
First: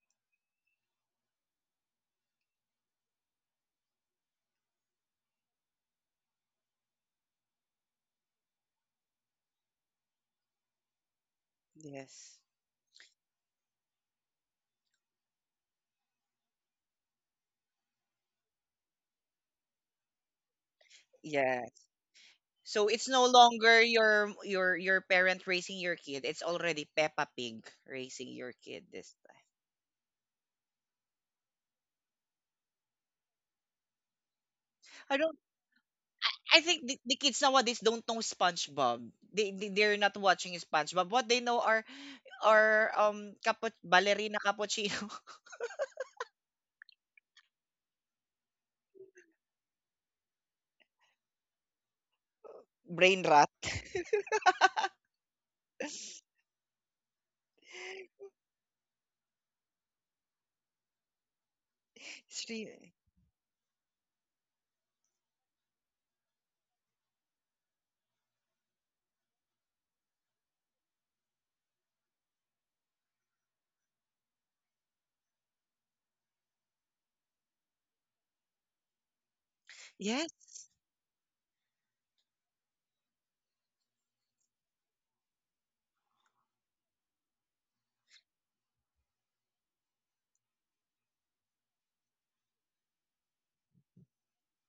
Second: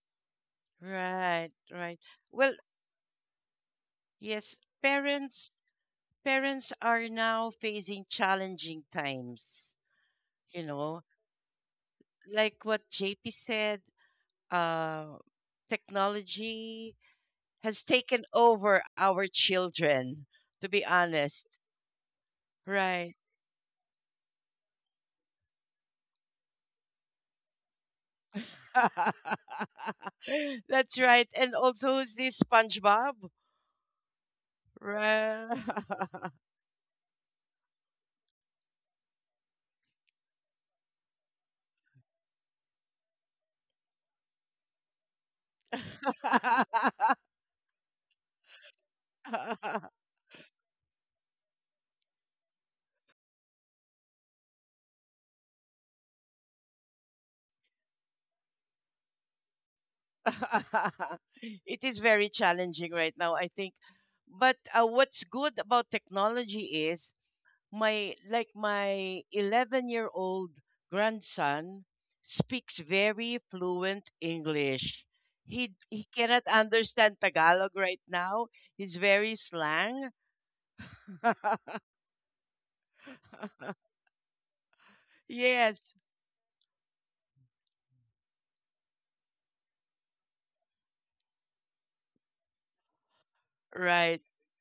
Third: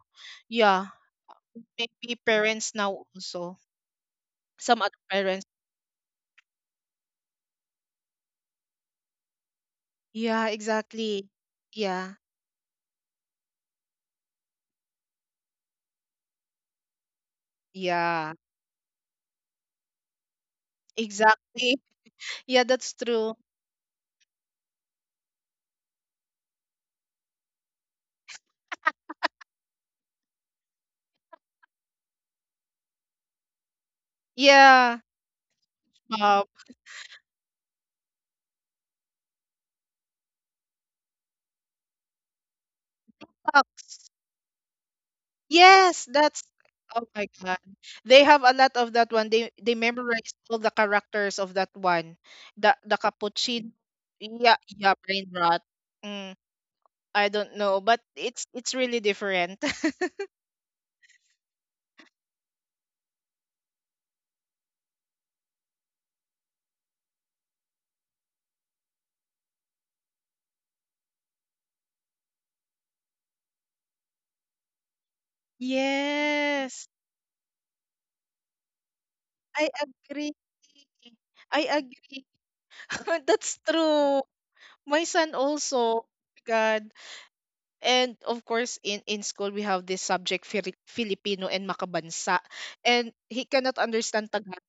Speaker 3: Yeah.
Speaker 2: Right. Right.
Speaker 3: Maybe
Speaker 2: Well,
Speaker 3: parents now also.
Speaker 2: yes,
Speaker 3: Some other parents.
Speaker 2: parents, are now facing challenging times,
Speaker 3: Yeah,
Speaker 2: you know.
Speaker 3: exactly. Yeah.
Speaker 1: Yes.
Speaker 2: Like what JP said, uh technology has
Speaker 3: Yeah,
Speaker 2: taken over our children, to be honest.
Speaker 1: Yes.
Speaker 3: exactly. Yeah,
Speaker 1: So
Speaker 3: that's
Speaker 1: it's
Speaker 2: Right.
Speaker 1: no
Speaker 3: true.
Speaker 1: longer your parent raising your kid. It's already Peppa Pig raising your kid this time.
Speaker 2: That's right. And also, who's this SpongeBob?
Speaker 3: Yeah.
Speaker 1: I don't.
Speaker 2: Right.
Speaker 3: um,
Speaker 1: I think the kids nowadays don't know SpongeBob. They're not watching SpongeBob. What they know are
Speaker 3: socks.
Speaker 1: ballerina cappuccino,
Speaker 3: Yes, that's— oh my god, they have a lot of that one. They memorize all the characters of that one, the
Speaker 1: brain rot.
Speaker 3: cappuccino. Yeah, yeah, brain rot. Mm. I don't know, but it's really different.
Speaker 2: It is very
Speaker 1: It's really-
Speaker 2: challenging right now, I think. But what's good about technology is, my like my 11-year-old grandson speaks very fluent English. He cannot
Speaker 3: Yes,
Speaker 2: understand Tagalog right now. He's very
Speaker 3: I
Speaker 2: slang.
Speaker 3: agree.
Speaker 1: yes,
Speaker 3: I agree. That's true. My son
Speaker 2: Yes,
Speaker 3: also. God. And of course, in school, we have this subject, Filipino and Makabansa. And he cannot
Speaker 2: right,
Speaker 3: understand Tagalog.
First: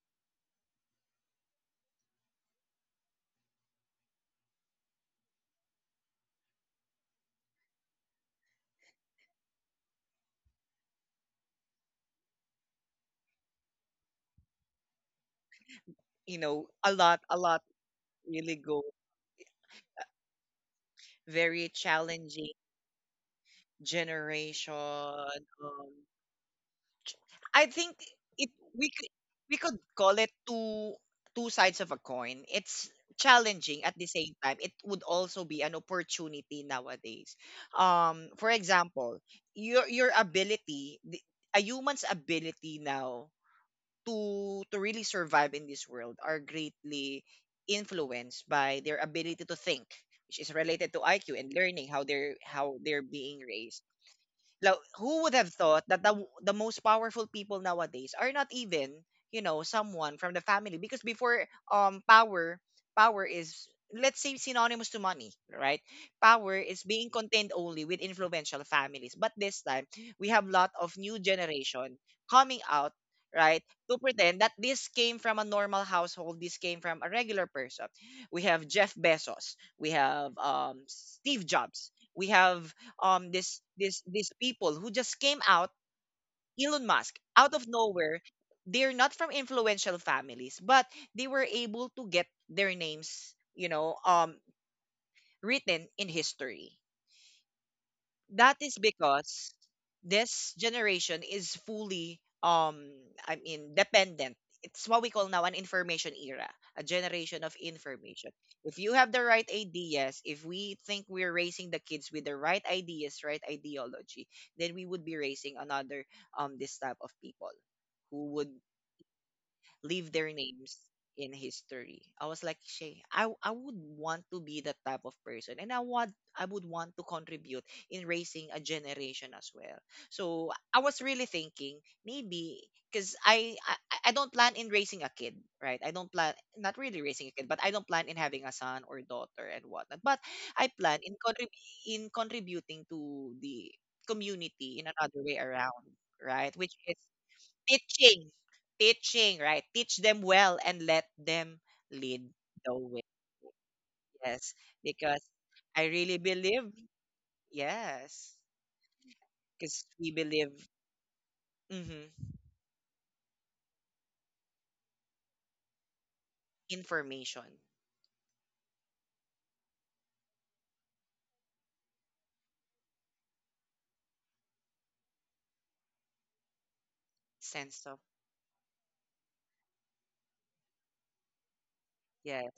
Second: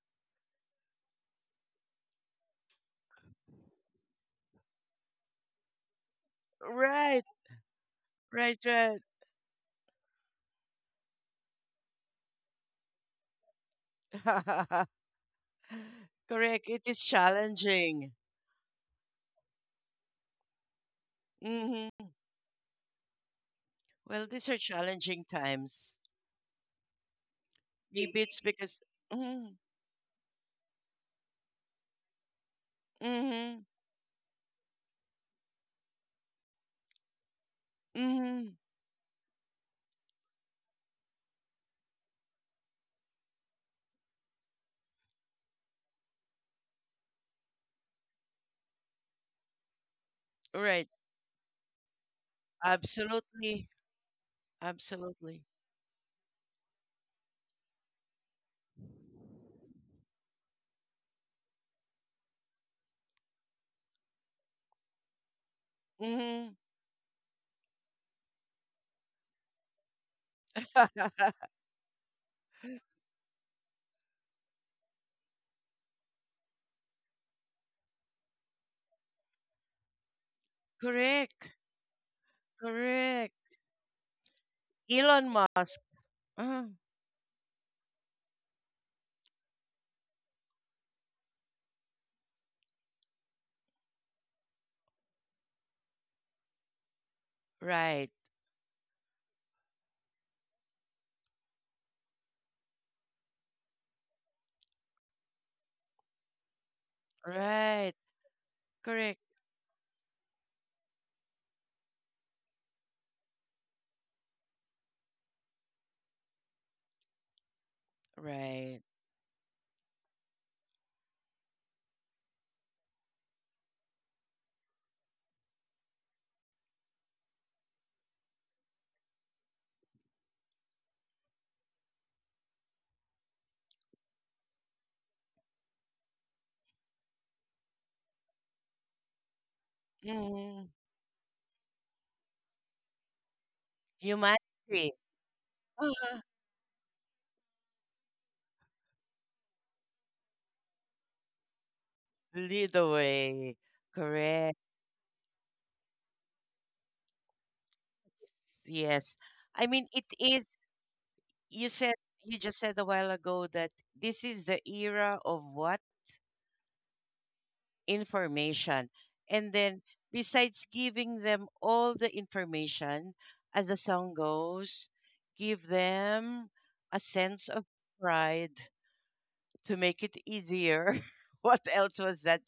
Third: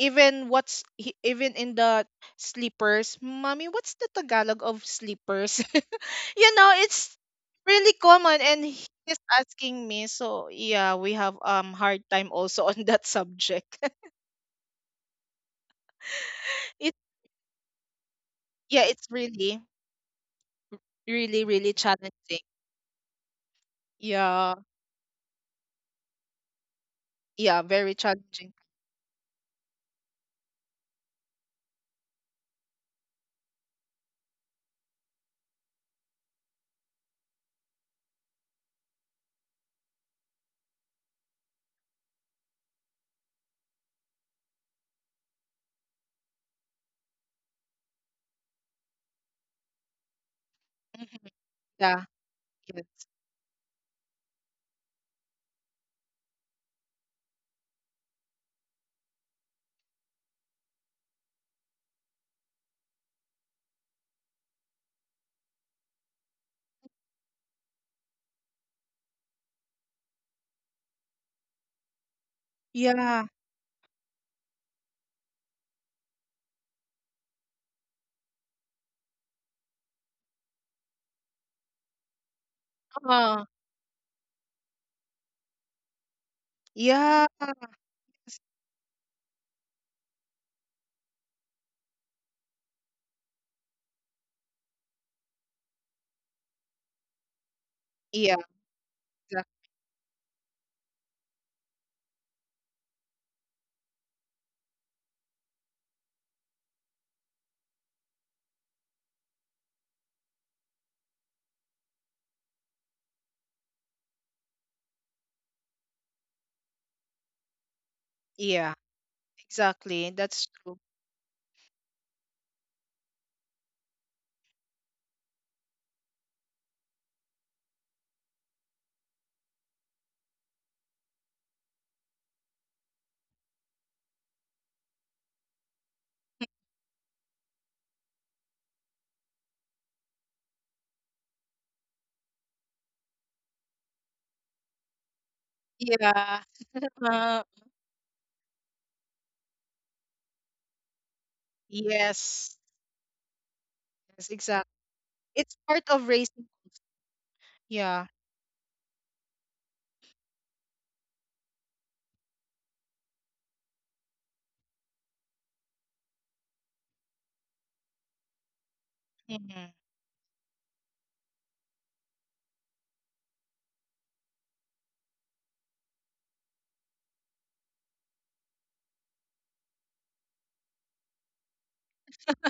Speaker 3: Even— even in the sleepers, mommy, what's the Tagalog of sleepers? You know, it's
Speaker 2: right,
Speaker 3: really common,
Speaker 2: right,
Speaker 3: and
Speaker 2: right.
Speaker 3: he's asking me. So yeah, we have hard time also on that subject.
Speaker 1: you know
Speaker 2: Correct, it
Speaker 3: It—
Speaker 2: is
Speaker 1: a lot
Speaker 2: challenging.
Speaker 1: really go
Speaker 3: yeah, it's really really
Speaker 1: very
Speaker 3: really
Speaker 2: Hmm.
Speaker 3: challenging.
Speaker 1: challenging.
Speaker 2: Well, these
Speaker 3: Yeah,
Speaker 2: are
Speaker 1: Generation.
Speaker 2: challenging times.
Speaker 3: yeah,
Speaker 1: I think
Speaker 3: very
Speaker 2: Maybe it's
Speaker 1: it
Speaker 3: challenging.
Speaker 2: because,
Speaker 1: we could
Speaker 2: mm-hmm,
Speaker 1: we could call it two sides of a coin. It's
Speaker 2: mm-hmm,
Speaker 1: challenging at the same time. It would also be an opportunity nowadays. For
Speaker 2: mm-hmm,
Speaker 1: example, your ability, a human's ability now to really survive in this world are greatly influenced by their ability to think, which is
Speaker 2: right,
Speaker 1: related to
Speaker 3: Mhm.
Speaker 1: IQ and learning
Speaker 3: Yeah.
Speaker 1: how
Speaker 3: Yes.
Speaker 1: they're being
Speaker 2: absolutely.
Speaker 1: raised now. Who would
Speaker 2: Absolutely.
Speaker 1: have thought that the most powerful people nowadays are not even, you know, someone from the family? Because before, power is, let's say, synonymous to money, right?
Speaker 2: Mhm.
Speaker 1: Power is being contained only with influential families. But this time, we have lot of new generation coming out,
Speaker 3: Yeah.
Speaker 1: right, to pretend that this came from a normal household, this came from a regular person. We have Jeff Bezos, we have Steve
Speaker 2: Correct.
Speaker 1: Jobs, we have
Speaker 2: Correct.
Speaker 3: uh,
Speaker 1: this this these people who just
Speaker 2: Elon
Speaker 1: came out,
Speaker 2: Musk. Uh,
Speaker 1: Elon Musk,
Speaker 3: yeah.
Speaker 1: out of nowhere. They're not from influential families, but they were able to get their names, you know, written in history.
Speaker 2: right.
Speaker 3: Yeah.
Speaker 1: That is
Speaker 3: exac-
Speaker 1: because this generation is fully dependent. It's what we call now an information era, a generation of
Speaker 2: Right.
Speaker 1: information. If you have the
Speaker 2: Correct.
Speaker 1: right ideas, if we think we're raising the kids with the right ideas, right ideology, then we would be raising another, um, this type of people who would
Speaker 3: yeah,
Speaker 2: Right.
Speaker 1: leave
Speaker 3: exactly.
Speaker 1: their
Speaker 3: That's
Speaker 1: names
Speaker 3: true.
Speaker 1: in history. I was like, Shay, I would want to be that type of person, and I would want to contribute in raising a generation as well. So I was really thinking, maybe because I don't plan in raising a kid, right? I don't plan not really raising a kid, but I don't plan in having a son or daughter and whatnot. But I
Speaker 2: Mm.
Speaker 1: plan in contributing to the community in
Speaker 2: Humanity.
Speaker 1: another way around,
Speaker 2: Uh,
Speaker 3: Yeah.
Speaker 1: right? Which is teaching. Teaching, right? Teach them well and let them lead
Speaker 3: Yes,
Speaker 1: the
Speaker 2: lead the
Speaker 1: way.
Speaker 2: way.
Speaker 3: yes,
Speaker 1: Yes.
Speaker 2: Correct.
Speaker 3: exactly.
Speaker 1: Because
Speaker 3: It's
Speaker 1: I
Speaker 3: part of
Speaker 1: really
Speaker 3: raising.
Speaker 1: believe,
Speaker 3: Yeah.
Speaker 1: yes.
Speaker 2: Yes. I
Speaker 1: Because
Speaker 2: mean,
Speaker 1: we
Speaker 2: it is,
Speaker 1: believe,
Speaker 2: you said,
Speaker 1: hmm,
Speaker 2: you just said a while ago that this is the era of what?
Speaker 1: information,
Speaker 2: Information. And
Speaker 3: Hmm.
Speaker 2: then, besides giving them all the information, as the song goes, give them a sense of
Speaker 1: sense of,
Speaker 2: pride, to make it easier. What else was that?
Speaker 1: yes.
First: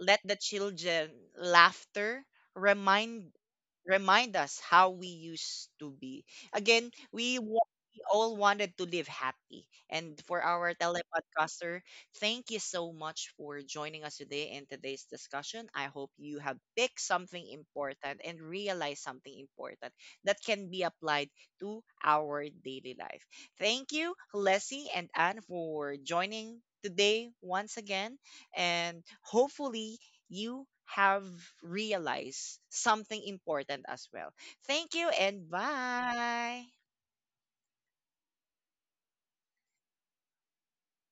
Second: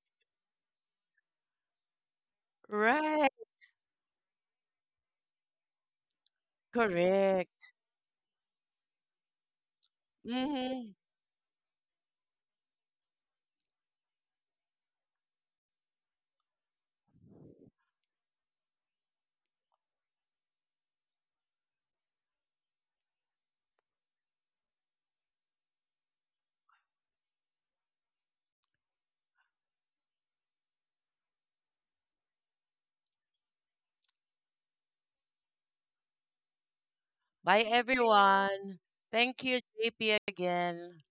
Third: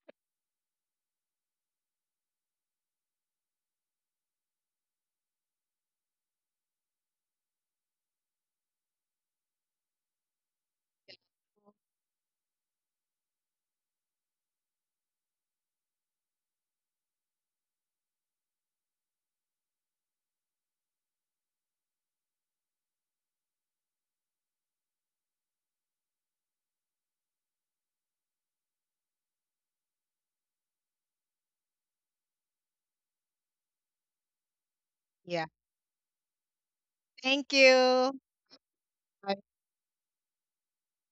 Speaker 1: Let the children, laughter,
Speaker 2: Right,
Speaker 1: remind remind us how we used to be. Again,
Speaker 2: correct.
Speaker 1: we all wanted to live happy. And for our
Speaker 2: Hmm.
Speaker 1: telepodcaster, thank you so much for joining us today in today's discussion. I hope you have picked something important and realized something important that can be applied to our daily life. Thank you, Leslie and Anne, for joining today once again, and hopefully you have realized something important as well. Thank you
Speaker 3: Yeah.
Speaker 1: and bye.
Speaker 3: Thank
Speaker 2: Bye,
Speaker 3: you.
Speaker 2: everyone. Thank you, JP, again.